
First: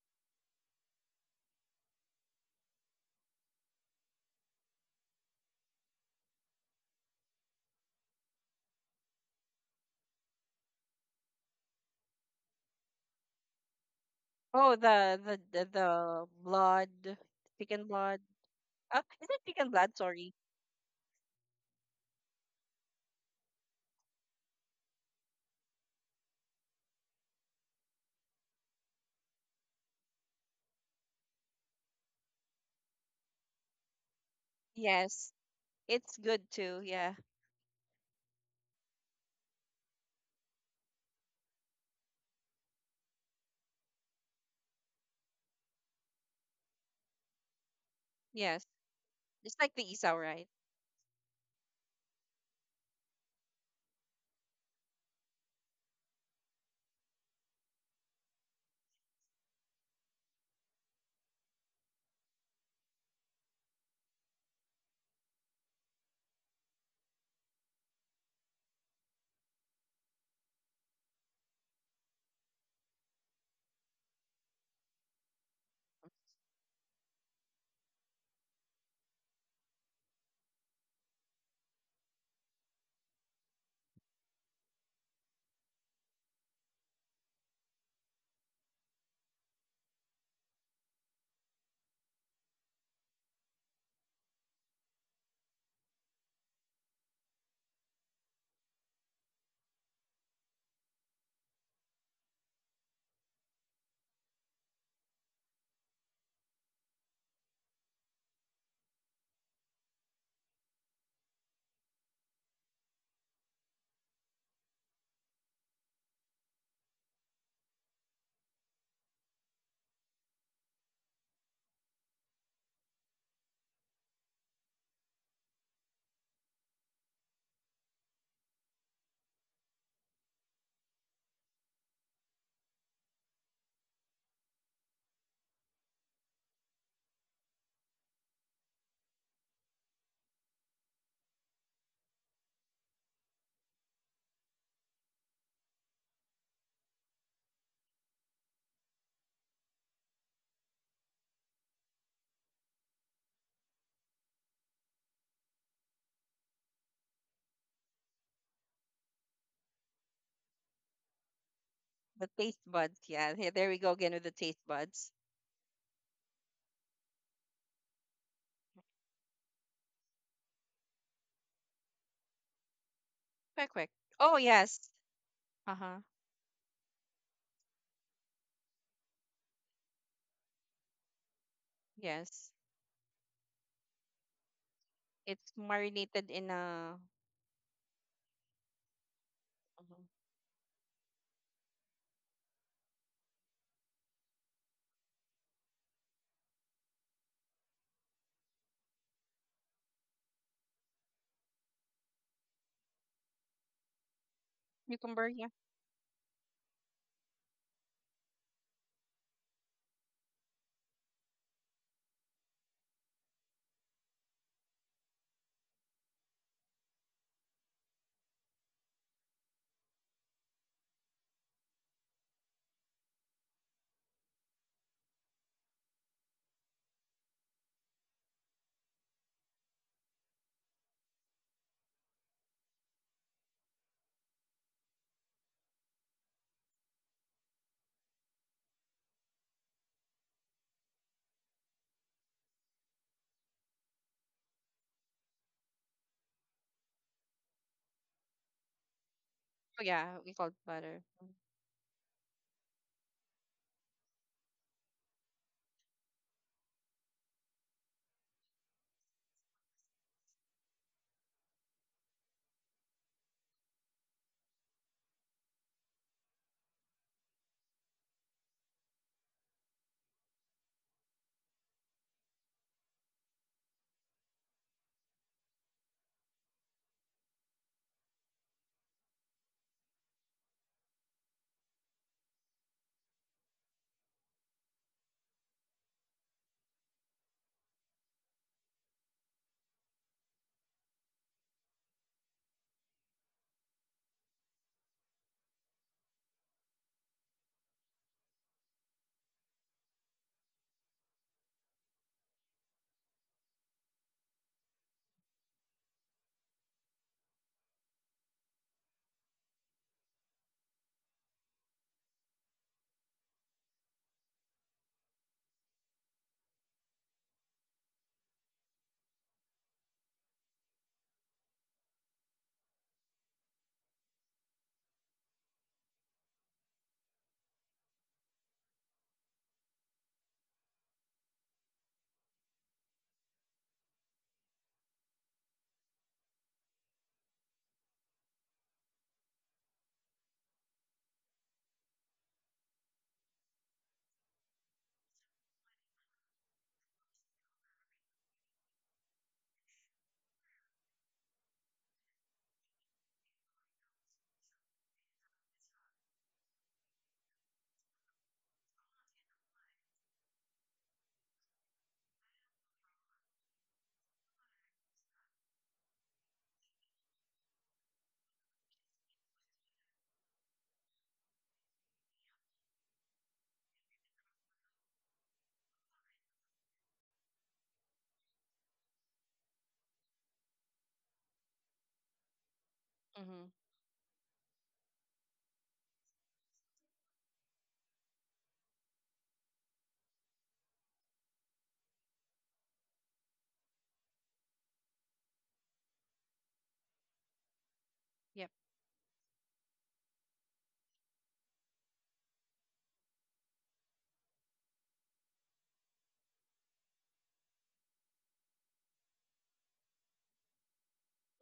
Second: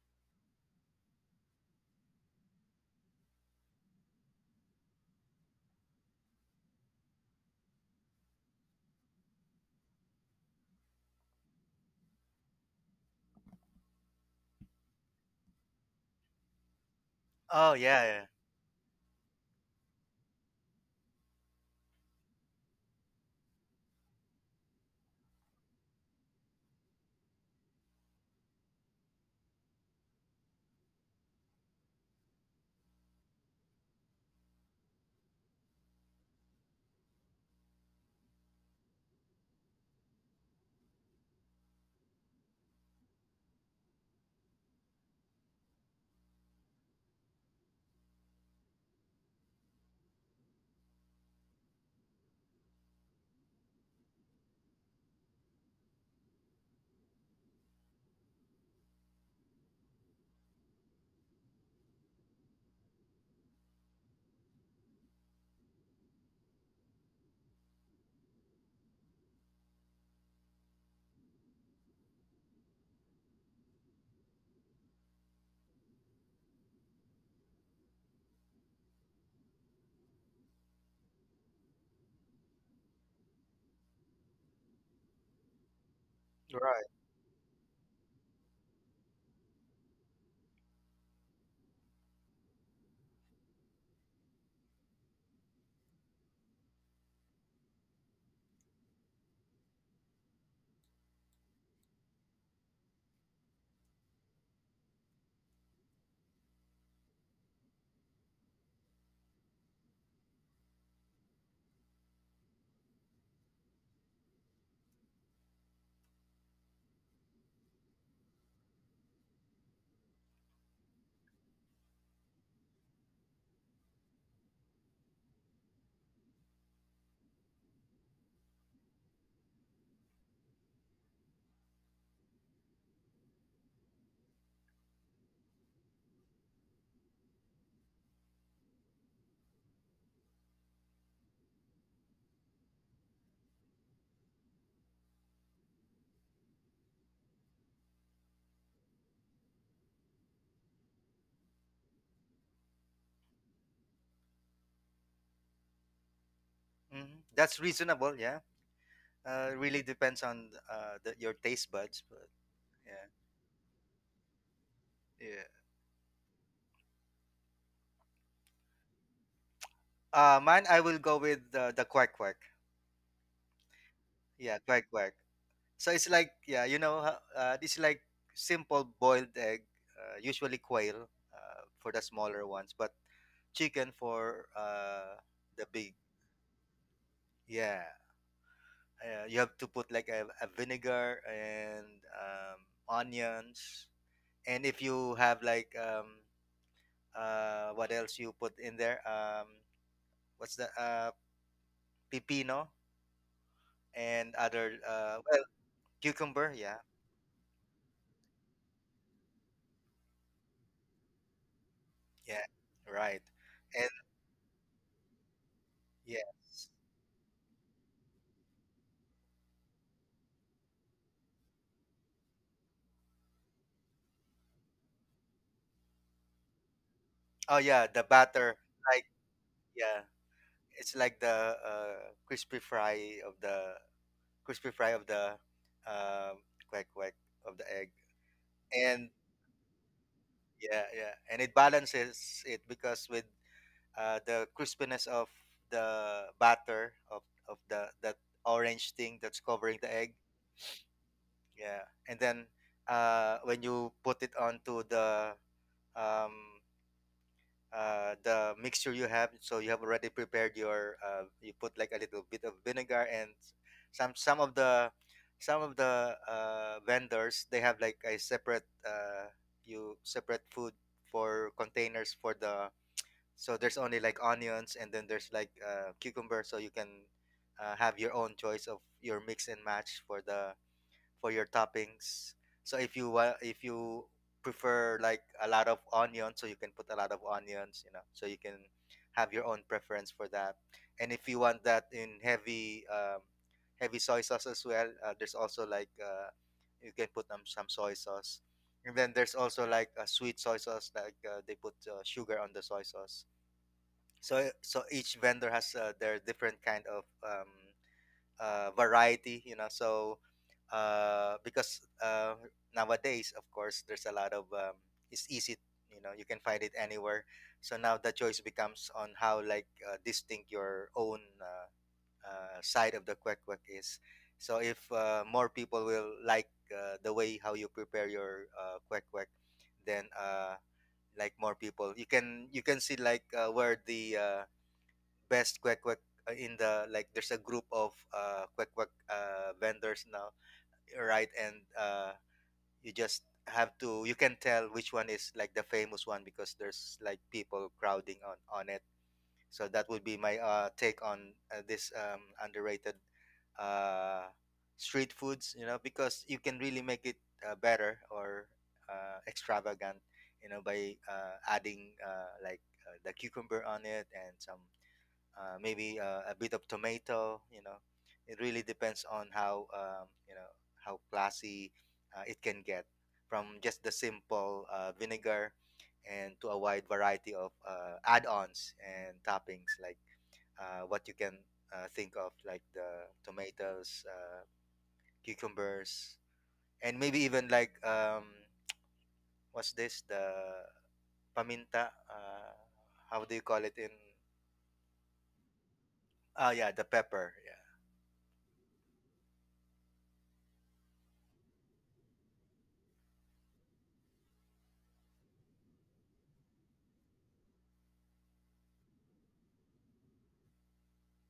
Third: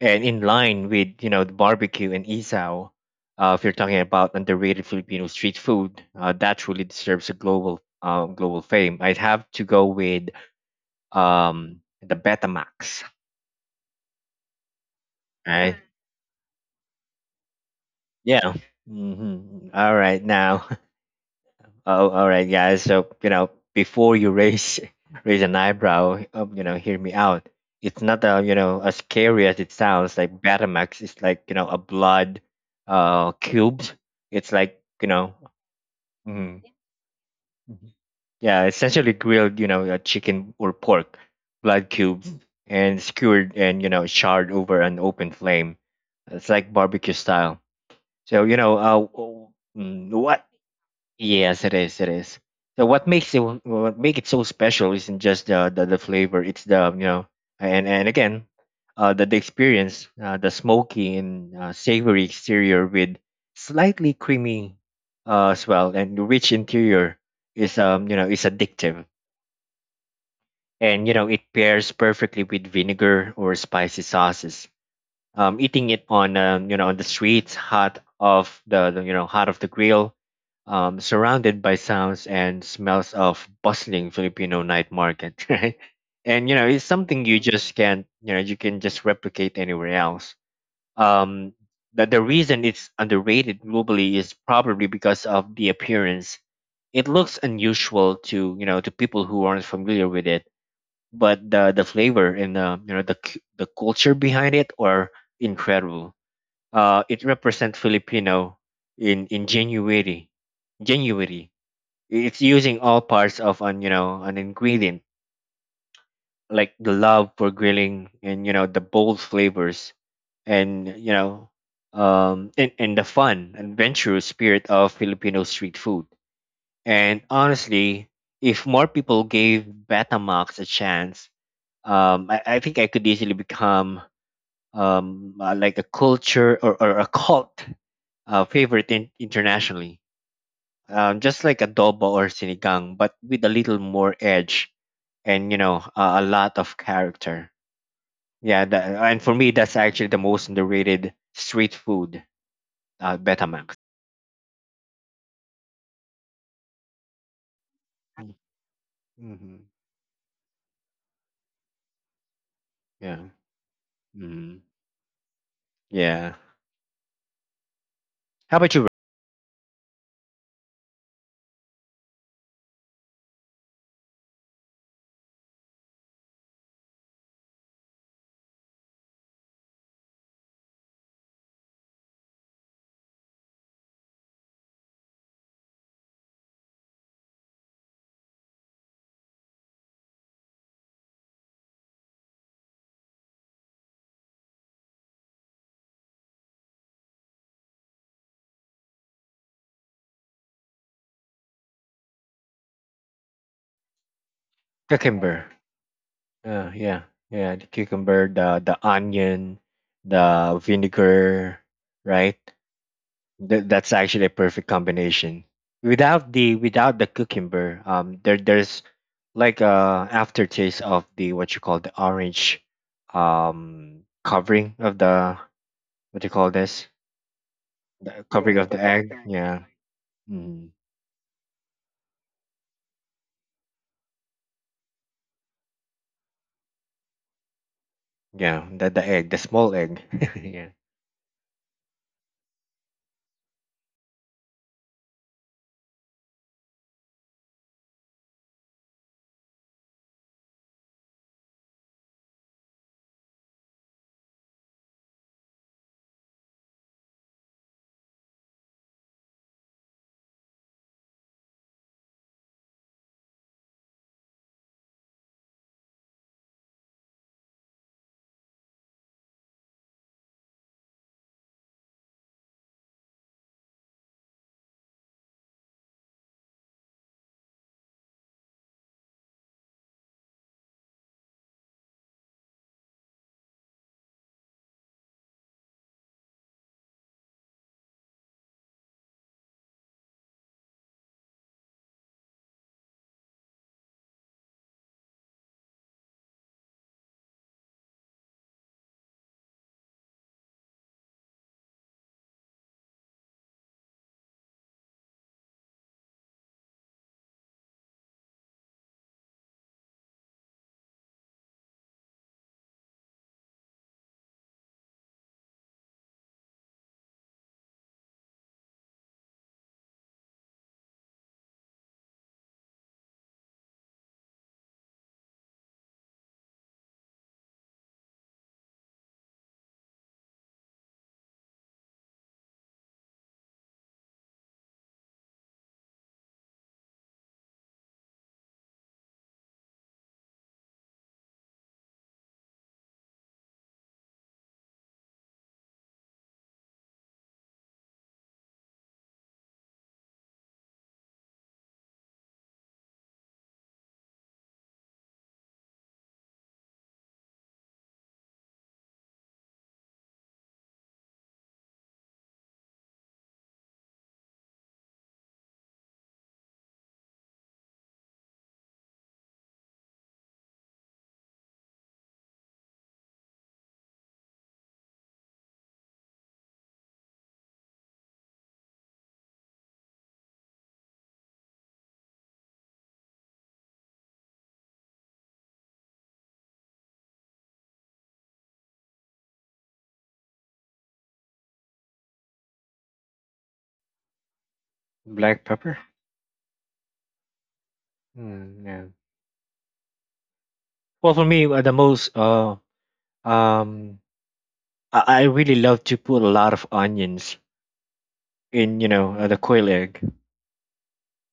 Speaker 3: and in line with you know the barbecue and isao. Uh, if you're talking about underrated Filipino street food, uh, that truly deserves a global um, global fame. I'd have to go with um, the Betamax.
Speaker 1: Oh, the the the,
Speaker 3: Right?
Speaker 1: the blood,
Speaker 2: Oh,
Speaker 1: chicken
Speaker 2: yeah.
Speaker 1: blood.
Speaker 2: Yeah.
Speaker 3: Yeah.
Speaker 1: Uh, is it
Speaker 3: Hmm.
Speaker 1: chicken
Speaker 3: All
Speaker 1: blood?
Speaker 3: right
Speaker 1: Sorry.
Speaker 3: now. Oh, all right, guys. So you know, before you raise raise an eyebrow, um, you know, hear me out. It's not uh, you know as scary as it sounds. Like Batamax is like you know a blood, uh, cubes. It's like you
Speaker 1: Yes,
Speaker 3: know,
Speaker 1: it's good
Speaker 3: mhm,
Speaker 1: too. Yeah.
Speaker 3: yeah, essentially grilled you know uh, chicken or pork, blood cubes, and skewered and you know charred over an open flame. It's like barbecue style. So you
Speaker 1: Yes,
Speaker 3: know, uh, w-
Speaker 1: just like the
Speaker 3: mm,
Speaker 1: isaw,
Speaker 3: what?
Speaker 1: right?
Speaker 3: Yes, it is. It is. So what makes it what make it so special isn't just the the, the flavor. It's the you know, and and again, uh, the the experience, uh, the smoky and uh, savory exterior with slightly creamy, uh, as well, and the rich interior is um you know is addictive, and you know it pairs perfectly with vinegar or spicy sauces, um, eating it on um, you know on the streets, hot off the, the you know hot off the grill, um, surrounded by sounds and smells of bustling Filipino night market, right? And you
Speaker 2: You're
Speaker 3: know it's
Speaker 2: right.
Speaker 3: something you just can't you know you can just replicate anywhere else. Um, the the reason it's underrated globally is probably because of the appearance. It looks unusual to you know to people who aren't familiar with it, but the the flavor and the you know the cu- the culture behind it are incredible. Uh, it represents Filipino in in January. January. It's using all parts of an you know an ingredient, like the love for grilling and you know the bold flavors, and you know um and, and the fun adventurous spirit of Filipino street food. And honestly, if more people gave Betamax a chance, um, I, I think I could easily become um uh, like a culture or, or a cult, uh, favorite in, internationally, um, just like adobo or sinigang, but with a little more edge and you know uh, a a lot of character. Yeah, that, and for me, that's actually the most underrated street food. Uh, Betamax.
Speaker 2: Hmm. That's reasonable. Yeah. Uh,
Speaker 3: Mm-hmm.
Speaker 2: really depends on uh, the, your taste buds, but
Speaker 1: The taste buds.
Speaker 2: yeah.
Speaker 3: Yeah.
Speaker 1: Yeah. Here, there we go again with the
Speaker 3: Mm-hmm.
Speaker 1: taste buds.
Speaker 2: Yeah.
Speaker 3: Yeah. How about you, Ro-
Speaker 2: Uh, mine, I will go with uh, the quack quack.
Speaker 1: Quick, quick. Oh
Speaker 2: Yeah,
Speaker 1: yes.
Speaker 2: quack quack.
Speaker 1: Uh
Speaker 2: So
Speaker 1: huh.
Speaker 2: it's like, yeah, you know, ho- uh, this is like simple boiled egg, uh, usually quail uh, for the smaller
Speaker 1: Yes.
Speaker 2: ones, but chicken for uh,
Speaker 1: It's
Speaker 2: the big.
Speaker 1: marinated in a
Speaker 2: Yeah, uh, you have to put
Speaker 1: mhm,
Speaker 2: like a, a vinegar and um, onions, and if you have like um, uh, what else you put in there? Um, what's the uh, pepino and other uh,
Speaker 1: cucumber.
Speaker 3: cucumber?
Speaker 2: well,
Speaker 1: Yeah.
Speaker 2: cucumber?
Speaker 3: Uh,
Speaker 2: Yeah,
Speaker 3: yeah, yeah. The cucumber, the the onion, the vinegar, right?
Speaker 2: yeah, right,
Speaker 3: Th-
Speaker 2: and
Speaker 3: that's actually a perfect combination. Without the
Speaker 2: yes.
Speaker 3: without the cucumber, um, there there's like a aftertaste of the what you call the orange, um, covering of the what do you call this?
Speaker 2: Oh yeah, the
Speaker 3: The covering
Speaker 2: batter,
Speaker 3: of the
Speaker 2: like,
Speaker 3: egg. Yeah,
Speaker 2: yeah,
Speaker 3: mm,
Speaker 2: it's like the uh, crispy fry of the crispy fry of the uh, quack quack of the egg,
Speaker 3: yeah. The the
Speaker 2: and
Speaker 3: egg, the small egg. Yeah,
Speaker 2: yeah, yeah, and it balances it because with uh, the crispiness of the batter of of the that orange thing that's covering
Speaker 1: Oh
Speaker 2: the egg,
Speaker 1: yeah. We call it butter.
Speaker 2: yeah. And then uh, when you put it onto the um, uh, the mixture you have. So you have already prepared your. Uh, you put like a little bit of vinegar, and some some of the some of the uh, vendors, they have like a separate uh, you separate food for containers for the, so there's only like onions, and then there's like uh, cucumber, so you can uh, have your own choice of your mix and match for the, for your toppings. So if you wa- if you prefer like a lot of onions, so you can put a lot of onions, you know, so you can have your own preference for that. And if you want that in heavy um, heavy soy sauce as well, uh, there's also like uh, you can put um, some soy sauce. And then there's also like a sweet soy sauce, like uh, they put uh, sugar on the soy sauce. So so each vendor has uh, their different kind of um, uh, variety, you know. So uh, because uh, nowadays, of course, there's a lot of um, it's easy, you know, you can find it anywhere. So now the choice becomes on how like uh, distinct your own uh, uh, side of the kwek kwek is. So if uh, more people will like uh, the way how you prepare your uh, kwek kwek, then uh, like more people, you can you can see like uh, where the uh, best kwek kwek uh, in the, like there's a group of uh kwek kwek uh vendors now, right, and uh you just have to, you can tell which one is like the famous one because there's like people crowding on on it. So that would be my uh take on uh, this um underrated uh street foods, you know, because you can really make it uh, better or uh, extravagant, you know, by uh, adding uh, like uh, the cucumber on it, and some uh, maybe uh, a bit of tomato. You know, it really depends on how, um, you know, how classy uh, it can get, from just the simple uh, vinegar, and to a wide variety of uh, add-ons and toppings, like uh, what you can uh, think of, like the
Speaker 1: Mm-hmm.
Speaker 2: tomatoes, uh, cucumbers, and maybe even like um, what's this, the paminta? Uh, how do you call it in?
Speaker 3: black pepper.
Speaker 2: Ah, yeah, the pepper. Yeah.
Speaker 1: Yep.
Speaker 3: Mm, yeah. Well, for me, uh, the most uh um, I, I really love to put a lot of onions in you know uh, the quail egg.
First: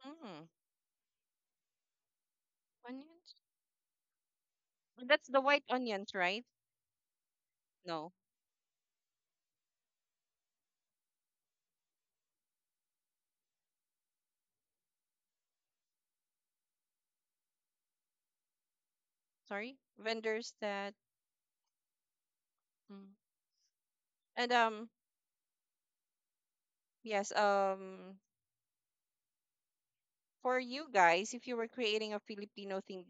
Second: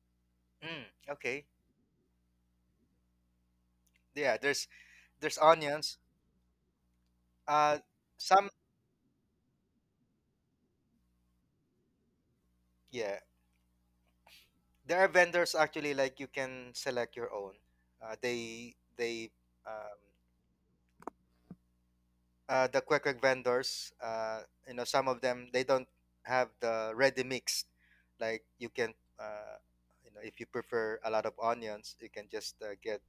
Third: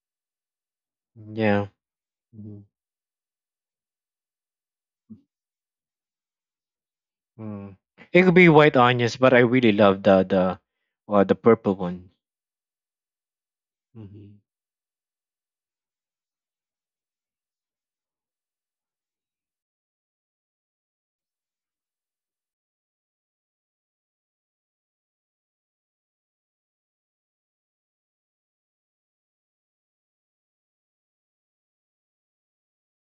Speaker 1: Mm.
Speaker 2: Mm, okay.
Speaker 3: Yeah. Mm-hmm.
Speaker 1: Onions.
Speaker 2: Yeah, there's
Speaker 1: That's
Speaker 2: there's
Speaker 1: the white
Speaker 2: onions
Speaker 1: onions, right?
Speaker 3: Mm.
Speaker 2: uh
Speaker 1: No.
Speaker 3: It could be
Speaker 2: some,
Speaker 3: white onions, but I really love the the uh, the purple one.
Speaker 2: yeah,
Speaker 3: Hmm.
Speaker 2: there are vendors actually, like you can select your own uh, they they
Speaker 1: Sorry.
Speaker 2: um,
Speaker 1: Vendors that.
Speaker 2: uh, the quick
Speaker 1: Mm.
Speaker 2: quick vendors. Uh,
Speaker 1: And
Speaker 2: you know,
Speaker 1: um.
Speaker 2: some of them, they don't have the ready
Speaker 1: Yes,
Speaker 2: mix,
Speaker 1: um,
Speaker 2: like you can uh, you know, if you
Speaker 1: for you
Speaker 2: prefer a lot
Speaker 1: guys,
Speaker 2: of
Speaker 1: if you were
Speaker 2: onions, you
Speaker 1: creating a
Speaker 2: can just uh,
Speaker 1: Filipino
Speaker 2: get.
Speaker 1: thing,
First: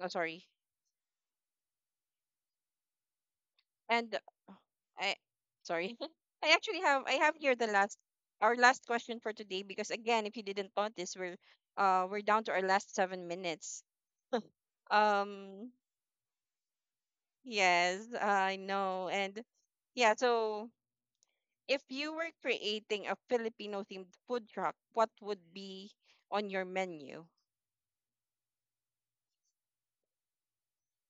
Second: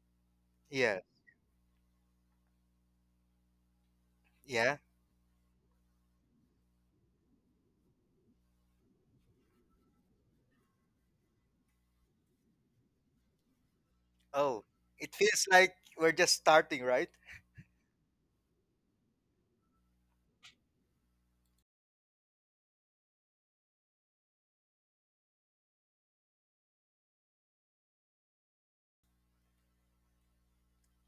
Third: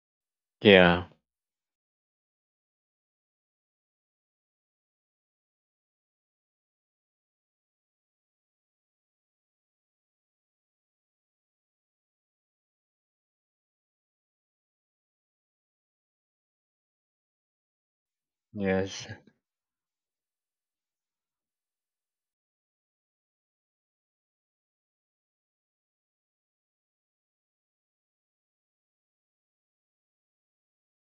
Speaker 1: oh, sorry,
Speaker 2: Yeah.
Speaker 3: Yeah.
Speaker 1: and oh,
Speaker 2: Yeah.
Speaker 1: I, sorry, I actually have I have here the last our last question for today, because again, if you didn't count this, we're uh we're down to our last seven minutes.
Speaker 2: Oh, it feels
Speaker 1: Um,
Speaker 2: like we're just starting, right?
Speaker 1: yes, I
Speaker 3: Yes.
Speaker 1: know, and yeah, so if you were creating a Filipino themed food truck, what would be on your menu?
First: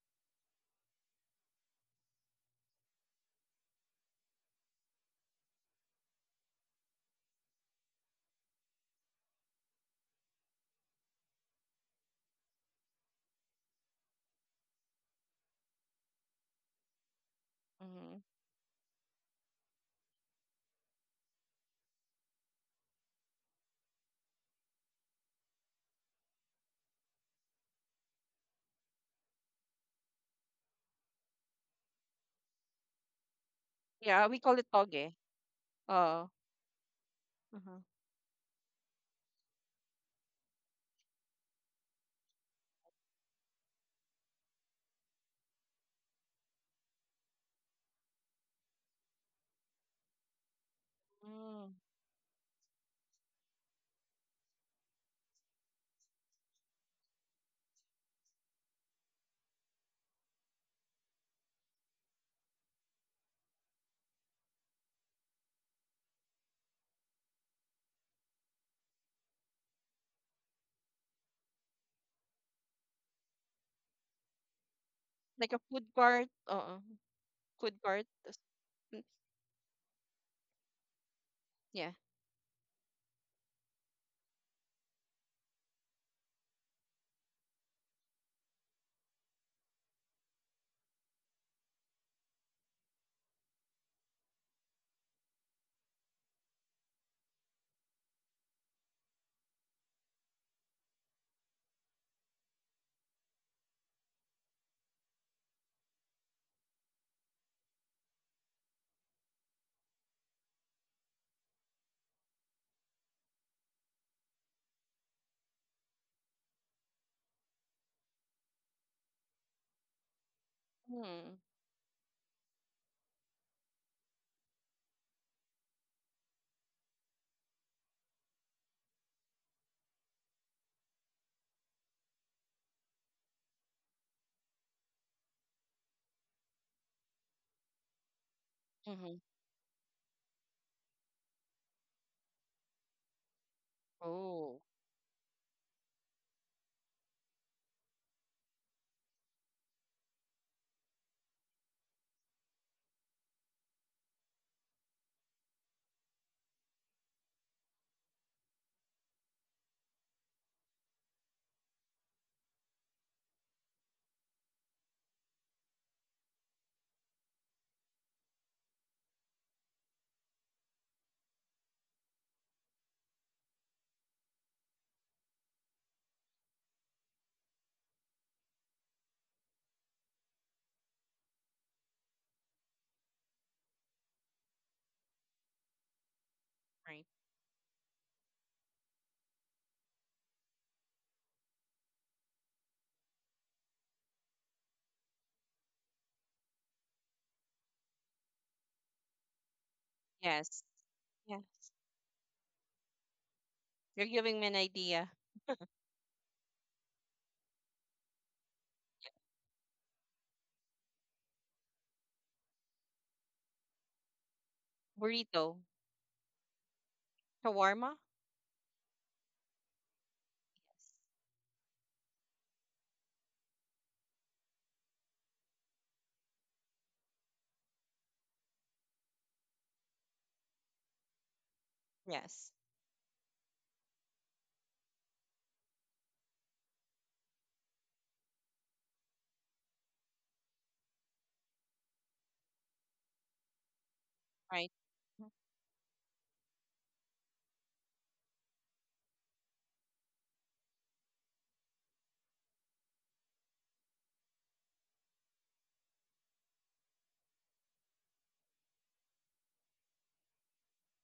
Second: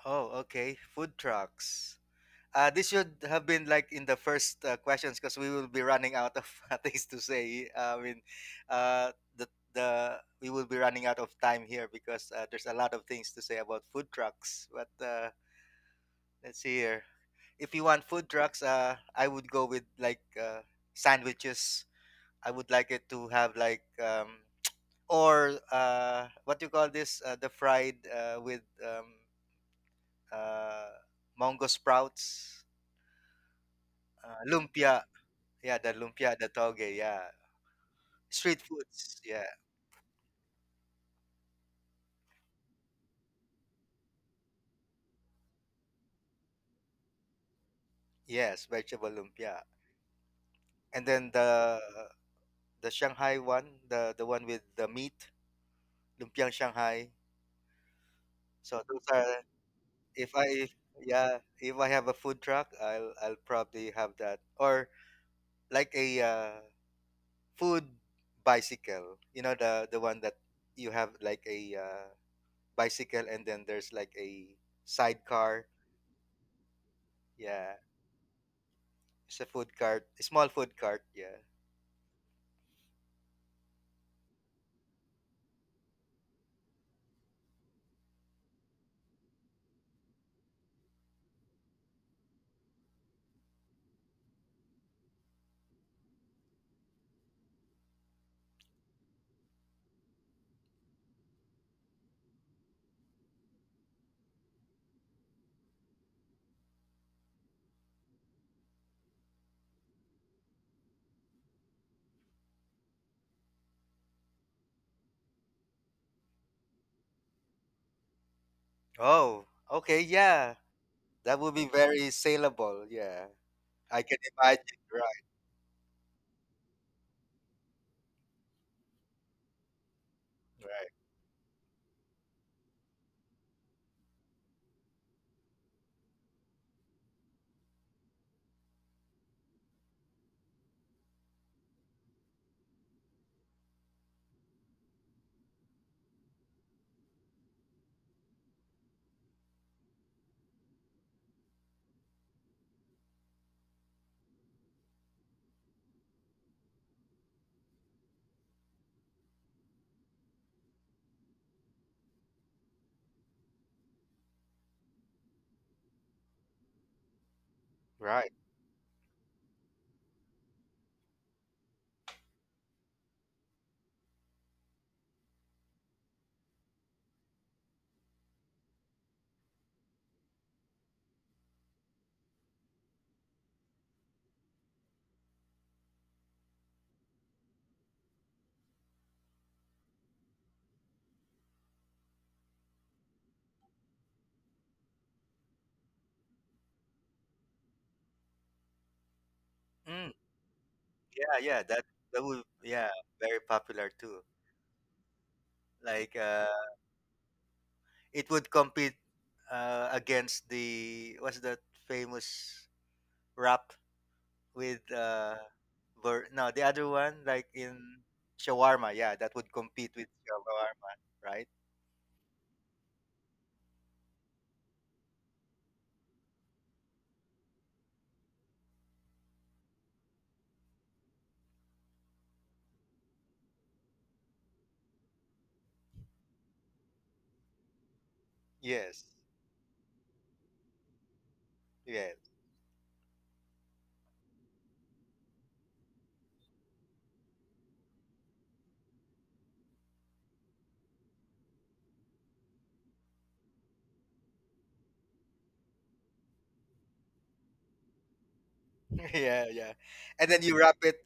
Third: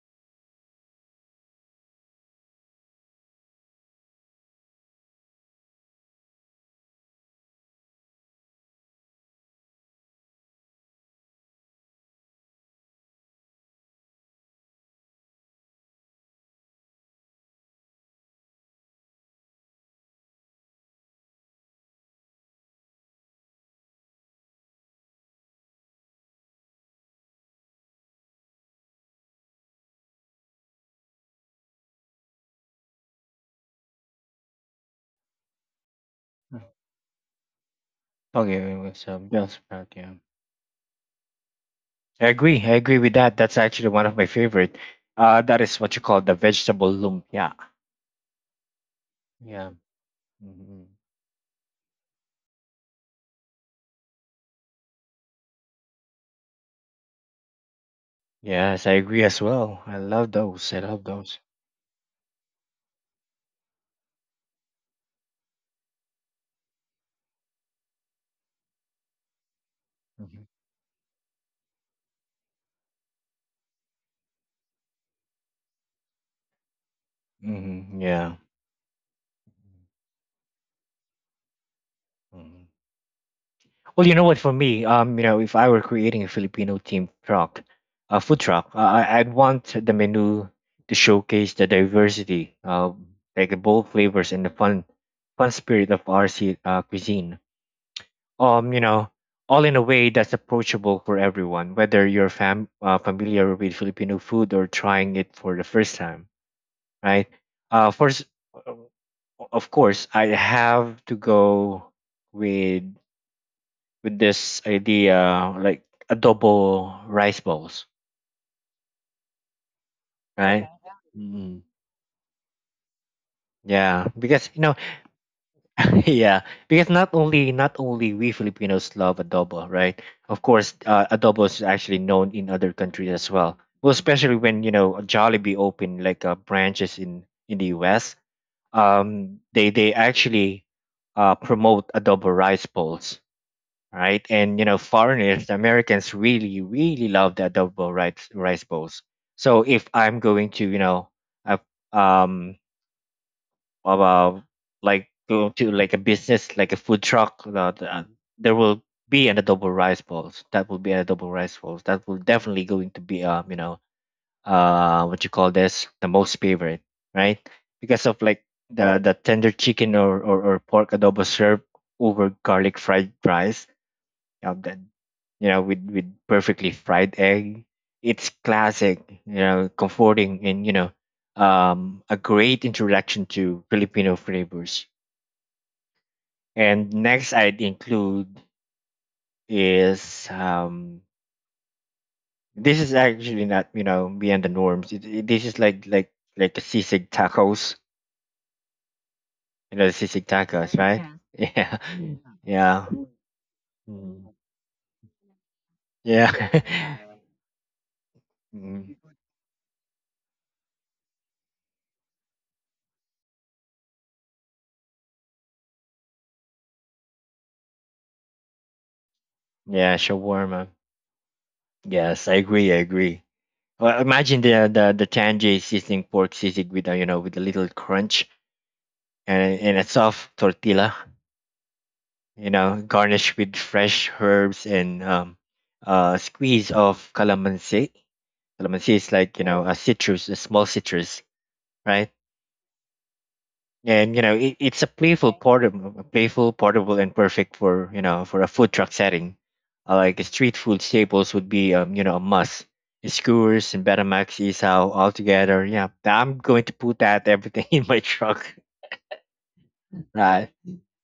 Speaker 2: Oh, okay, food trucks. Uh, this should have been like in the first uh, questions, because we will be running out of things to say. I mean, uh, the the we will be running out of time here, because uh, there's a lot of things to say about food trucks. But uh, let's see here. If you want
Speaker 1: Hmm.
Speaker 2: food trucks, uh, I would go with like uh, sandwiches. I would like it to have like um, or uh, what do you call this? Uh, the fried uh, with um, uh, mango sprouts,
Speaker 1: Yeah, we
Speaker 2: uh,
Speaker 1: call it
Speaker 2: lumpia.
Speaker 1: toge.
Speaker 2: Yeah, the
Speaker 1: Oh.
Speaker 2: lumpia, the toge, yeah.
Speaker 1: Mm-hmm.
Speaker 2: Street
Speaker 3: Okay, it was
Speaker 2: foods,
Speaker 3: um,
Speaker 2: yeah.
Speaker 3: Bell sprout. Yeah, I agree. I agree with that. That's actually one of my favorite. Uh, that is what you call the vegetable lumpia.
Speaker 2: Yes, vegetable lumpia.
Speaker 3: Yeah. Hmm.
Speaker 2: And then
Speaker 1: Mm.
Speaker 2: the the Shanghai one, the the one with the meat, lumpiang Shanghai. So
Speaker 3: Yes, I
Speaker 2: those
Speaker 3: agree
Speaker 2: are,
Speaker 3: as well. I
Speaker 2: if
Speaker 3: love
Speaker 2: I,
Speaker 3: those. I love
Speaker 2: yeah,
Speaker 3: those.
Speaker 2: if I have a food truck, I'll I'll probably have that, or like a uh, food bicycle. You know, the the one that
Speaker 3: Hmm.
Speaker 2: you have like a uh, bicycle, and then there's like a
Speaker 1: Like a
Speaker 2: sidecar.
Speaker 1: food court? Oo.
Speaker 2: Yeah,
Speaker 1: Food
Speaker 3: Hmm.
Speaker 1: court?
Speaker 3: Yeah.
Speaker 1: Tas- mm,
Speaker 2: it's a food cart, a small food cart. Yeah.
Speaker 1: Yeah.
Speaker 3: Mm-hmm. Well, you know what? For me, um, you know, if I were creating a Filipino themed truck, a food truck, uh, I- I'd want the menu to showcase the diversity, uh, like the bold flavors and the fun, fun spirit of R C uh, cuisine. Um, you know, all in a way that's approachable for everyone, whether you're fam uh, familiar with Filipino food or trying it for the first time, right? Uh, first, of course, I have to go with with this idea like adobo rice balls,
Speaker 2: Oh, okay, yeah.
Speaker 3: right?
Speaker 2: That
Speaker 1: Mm.
Speaker 2: would
Speaker 3: Mm,
Speaker 2: be very saleable. Yeah, I
Speaker 3: yeah,
Speaker 2: can
Speaker 3: because you know,
Speaker 2: imagine. Right,
Speaker 3: yeah, because not only not only we Filipinos love adobo, right? Of course,
Speaker 2: right,
Speaker 3: uh, adobo is actually known in other countries as well. Well, especially when you know Jollibee opened like uh, branches in in the U S.
Speaker 1: Mm-hmm.
Speaker 3: Um, they they actually uh, promote adobo rice balls, right? And
Speaker 1: Oh,
Speaker 3: you know, foreigners, the Americans really, really love the adobo rice rice bowls. So if I'm going to, you know, a- um, about like go to like a business, like a food truck, uh, the- uh, there will be an adobo rice bowls. That will be an adobo rice bowls. That will definitely going to be, um, you know, uh, what you call this, the most favorite, right? Because of
Speaker 2: right.
Speaker 3: like the the tender chicken or or, or pork adobo served over garlic fried rice, um, then you know with with perfectly fried egg. It's classic, you know comforting, and you know um a great introduction to Filipino flavors. And
Speaker 1: right.
Speaker 3: next I'd include is um this is actually not you know beyond the norms. It, it- this is like like like the sisig tacos, you know, the
Speaker 2: Mm,
Speaker 3: sisig
Speaker 1: Yes.
Speaker 3: tacos. Oh, right.
Speaker 2: yeah,
Speaker 1: Yes.
Speaker 2: yeah.
Speaker 3: Yeah.
Speaker 2: That
Speaker 3: Yeah
Speaker 2: that would,
Speaker 3: yeah.
Speaker 2: yeah, very popular
Speaker 1: You're
Speaker 2: too.
Speaker 3: Mm.
Speaker 1: giving me an idea.
Speaker 2: Like
Speaker 3: Yeah.
Speaker 2: uh, it would compete
Speaker 3: Mm.
Speaker 2: uh, against the, what's that famous wrap with uh,
Speaker 1: Burrito.
Speaker 2: ver- no, the other one, like in
Speaker 1: Shawarma?
Speaker 2: shawarma. Yeah, that would compete
Speaker 3: Yeah,
Speaker 2: with
Speaker 3: shawarma.
Speaker 2: shawarma. Right.
Speaker 3: Yes, I agree, I agree. Well, imagine the the the tangy seasoning pork sisig with a you know with a little crunch and and a soft tortilla, you
Speaker 1: Yes.
Speaker 3: know, garnished with fresh herbs and um uh squeeze of calamansi. Calamansi
Speaker 2: Yes.
Speaker 3: is like you know. Oh, a citrus, a small citrus, right?
Speaker 2: Yes.
Speaker 3: And you know, it,
Speaker 1: Right.
Speaker 3: it's a
Speaker 1: Mhm.
Speaker 3: playful portable, a playful portable, and perfect for you know for a food truck setting. Uh, like street food staples would be um you know a must. Skewers and Betamax Isao all together. Yeah, I'm going to put that everything in my truck.
Speaker 2: Yeah, yeah. And then
Speaker 3: Right.
Speaker 2: you wrap it.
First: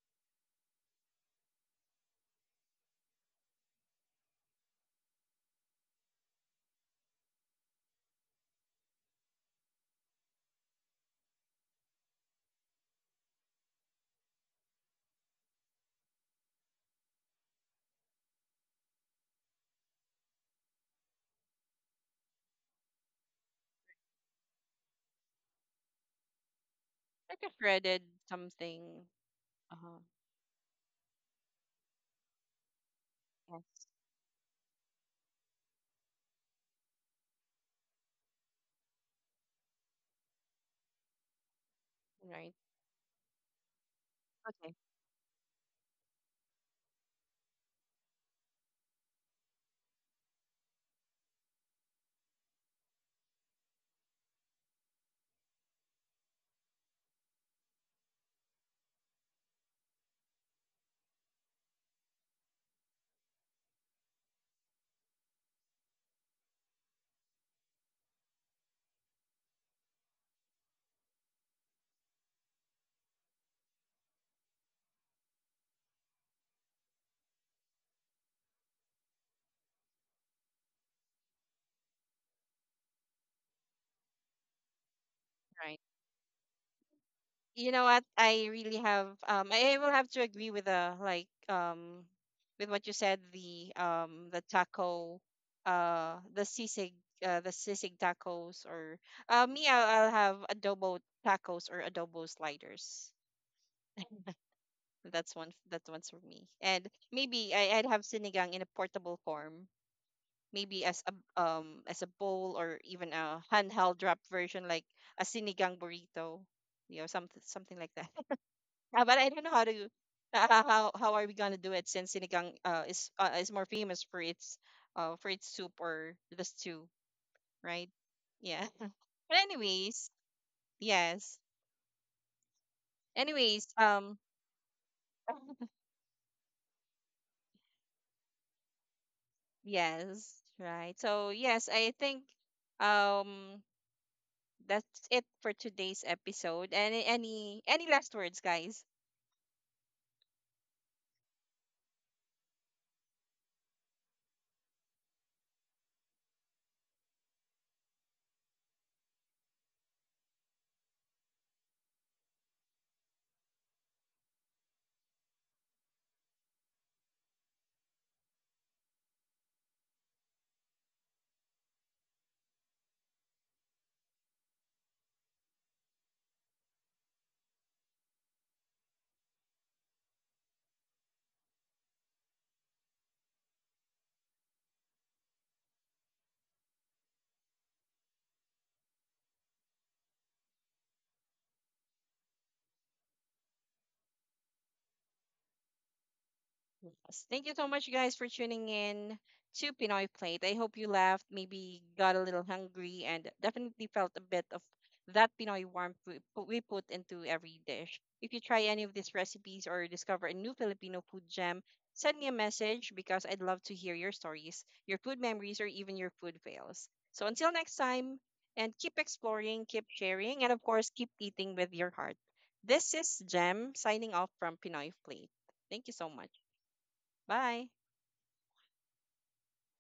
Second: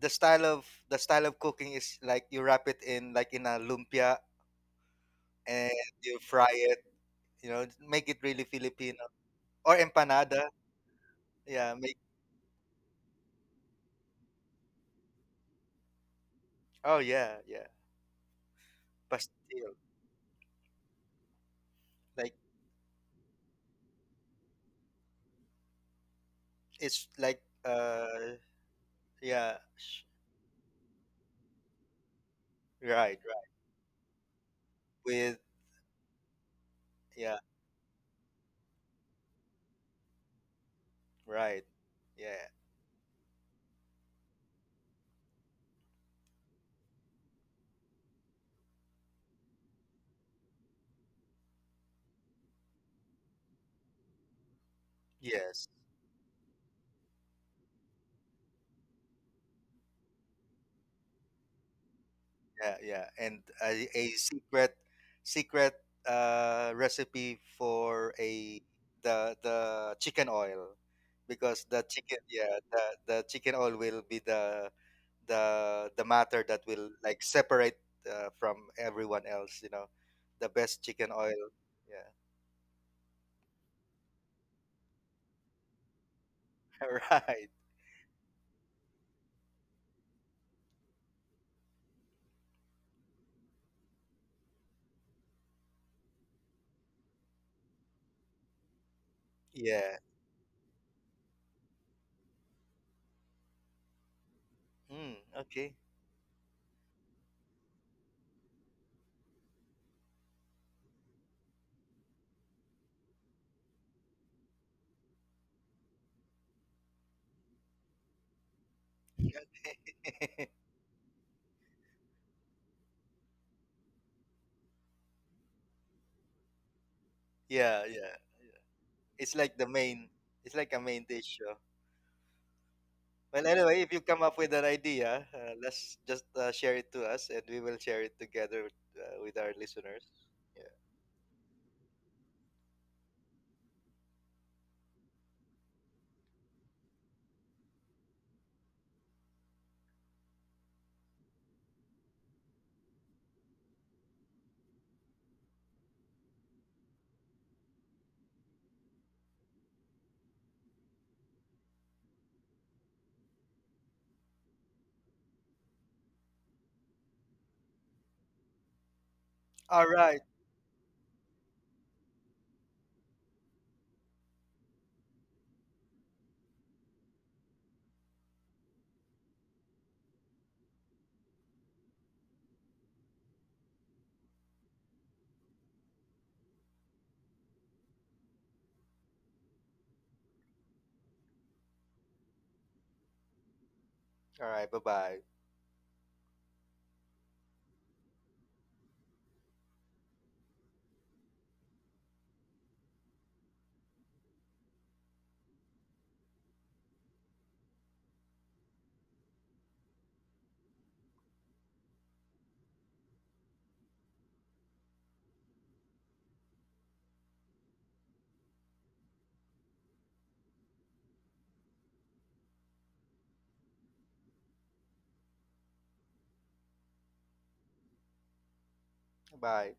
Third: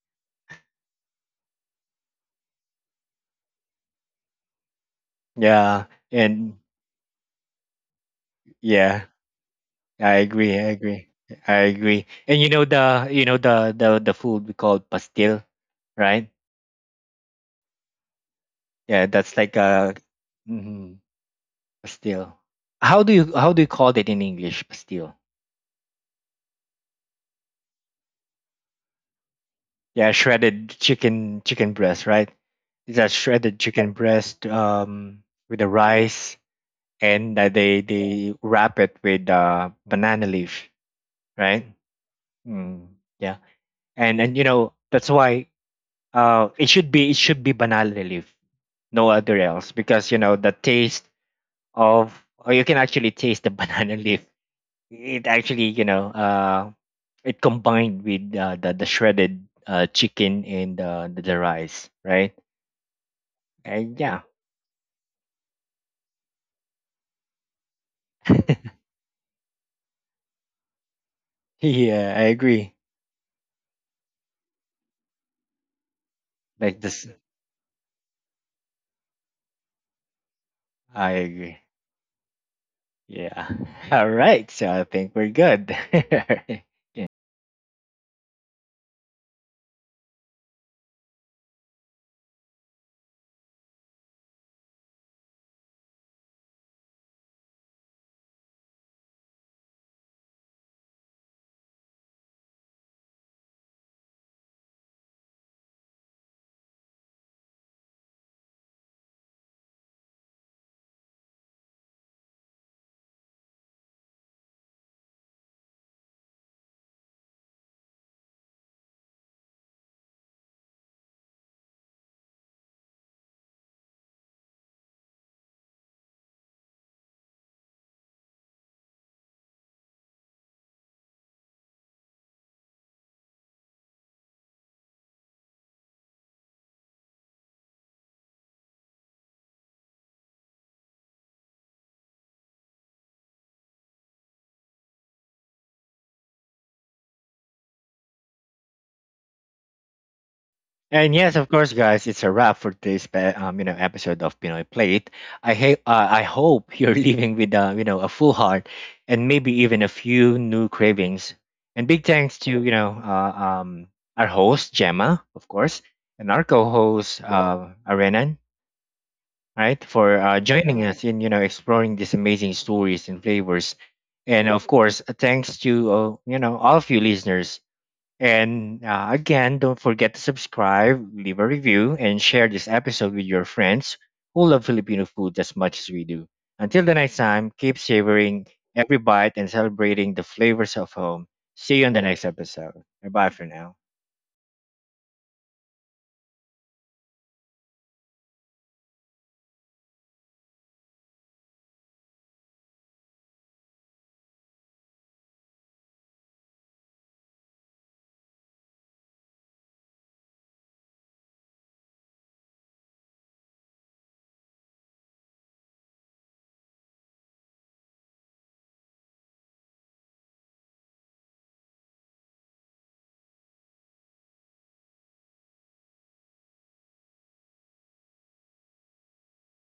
Speaker 2: The style of the style of cooking is like you wrap it in like in a lumpia, and
Speaker 3: Yeah.
Speaker 2: you fry
Speaker 3: And
Speaker 2: it. You know, make it really Filipino,
Speaker 3: yeah,
Speaker 2: or
Speaker 3: I
Speaker 2: empanada.
Speaker 3: agree. I agree. I
Speaker 2: Yeah, make.
Speaker 3: agree. And you know the you know the the the food we call pastil, right?
Speaker 2: Oh yeah, yeah.
Speaker 3: Yeah, that's like
Speaker 2: Pastel.
Speaker 3: a. Mm-hmm. Pastil.
Speaker 2: Like,
Speaker 3: How do you how do you call that in English? Pastil.
Speaker 2: it's
Speaker 1: Like
Speaker 2: like
Speaker 1: a shredded
Speaker 2: uh
Speaker 1: something.
Speaker 2: yeah,
Speaker 1: Uh-huh.
Speaker 2: sh-
Speaker 3: Yeah, shredded chicken chicken breast, right? It's a
Speaker 2: right, right.
Speaker 3: shredded
Speaker 1: Yes.
Speaker 3: chicken breast, um,
Speaker 2: With,
Speaker 3: with the rice, and
Speaker 2: yeah,
Speaker 3: uh, they they wrap it with uh, banana leaf,
Speaker 2: right.
Speaker 3: right?
Speaker 2: Yeah.
Speaker 1: Right.
Speaker 3: Mm, yeah, and and you know
Speaker 1: Okay.
Speaker 3: that's why uh, it should be it should be banana leaf, no other else, because you know the taste of or you can actually taste the banana leaf. It
Speaker 2: Yes.
Speaker 3: actually you know uh it combined with uh, the the shredded uh, chicken and uh, the, the rice, right?
Speaker 2: Yeah, yeah. And a,
Speaker 3: And
Speaker 2: a
Speaker 3: yeah.
Speaker 2: secret, secret uh, recipe for a the the chicken oil, because the
Speaker 3: Yeah,
Speaker 2: chicken,
Speaker 3: I
Speaker 2: yeah,
Speaker 3: agree
Speaker 2: the the chicken oil will be the, the the matter that
Speaker 3: like
Speaker 2: will
Speaker 3: this,
Speaker 2: like separate uh, from everyone else. You know, the best chicken
Speaker 3: I
Speaker 2: oil.
Speaker 3: agree,
Speaker 2: Yeah,
Speaker 3: yeah. All right, so I think we're good.
Speaker 1: Right.
Speaker 3: Yeah.
Speaker 2: right.
Speaker 1: You know what, I really have, um i I will have to agree with the, like, um with what you said, the um the taco uh the sisig, uh, the sisig tacos, or uh me, I'll,
Speaker 2: Yeah.
Speaker 1: I'll have adobo tacos or adobo sliders.
Speaker 2: Mm,
Speaker 1: That's one f-
Speaker 2: okay.
Speaker 1: that's one's for me. And maybe I, I'd have sinigang in a portable form, maybe as a um as a bowl, or even a handheld wrap version, like a sinigang burrito, you know, something something like that. Uh, but I don't know how to uh, how how how are we gonna do it, since sinigang uh, is uh, is more famous for its uh for its soup or the stew,
Speaker 2: Yeah,
Speaker 1: right?
Speaker 2: yeah.
Speaker 1: Yeah.
Speaker 2: It's
Speaker 1: But
Speaker 2: like the
Speaker 1: anyways,
Speaker 2: main. It's like a main
Speaker 1: yes.
Speaker 2: dish. uh, Well,
Speaker 1: Anyways,
Speaker 2: anyway, if you
Speaker 1: um,
Speaker 2: come up with an idea, uh, let's just uh, share it to us, and we will share it together uh, with our listeners.
Speaker 1: yes,
Speaker 2: Yeah.
Speaker 1: right. So yes, I think um that's it for today's episode. Any any any last words, guys?
Speaker 3: And yes, of course, guys, it's a wrap for today's pe- um, you know episode of Pinoy Plate. I hate, uh, I hope you're leaving with uh, you know a full heart and maybe even a few new cravings. And big thanks to you know uh, um, our host Gemma, of course, and our co-host uh, Arenan, right,
Speaker 2: All
Speaker 3: for
Speaker 2: right.
Speaker 3: uh, joining us in you know exploring these amazing stories and flavors. And of course, uh, thanks to uh, you know all of you listeners, and uh, again, don't forget to subscribe, leave a review, and share this episode with your friends who love Filipino food as much as we do. Until the next time, keep savoring every bite and celebrating the flavors of home. See you on the next episode. Bye bye for now.
Speaker 2: All right. Bye-bye.
Speaker 1: Yes. Thank you so much, guys, for tuning in to Pinoy Plate. I hope you laughed, maybe got a little hungry, and definitely felt a bit of that Pinoy warmth we pu- we put into every dish. If you try any of these recipes or discover a new Filipino food gem, send me a message because I'd love to hear your stories, your food memories, or even your food fails. So until next time, and keep exploring, keep sharing, and of course, keep eating with your heart. This is Gem signing off from Pinoy Plate. Thank you so much. Bye.
Speaker 2: Bye.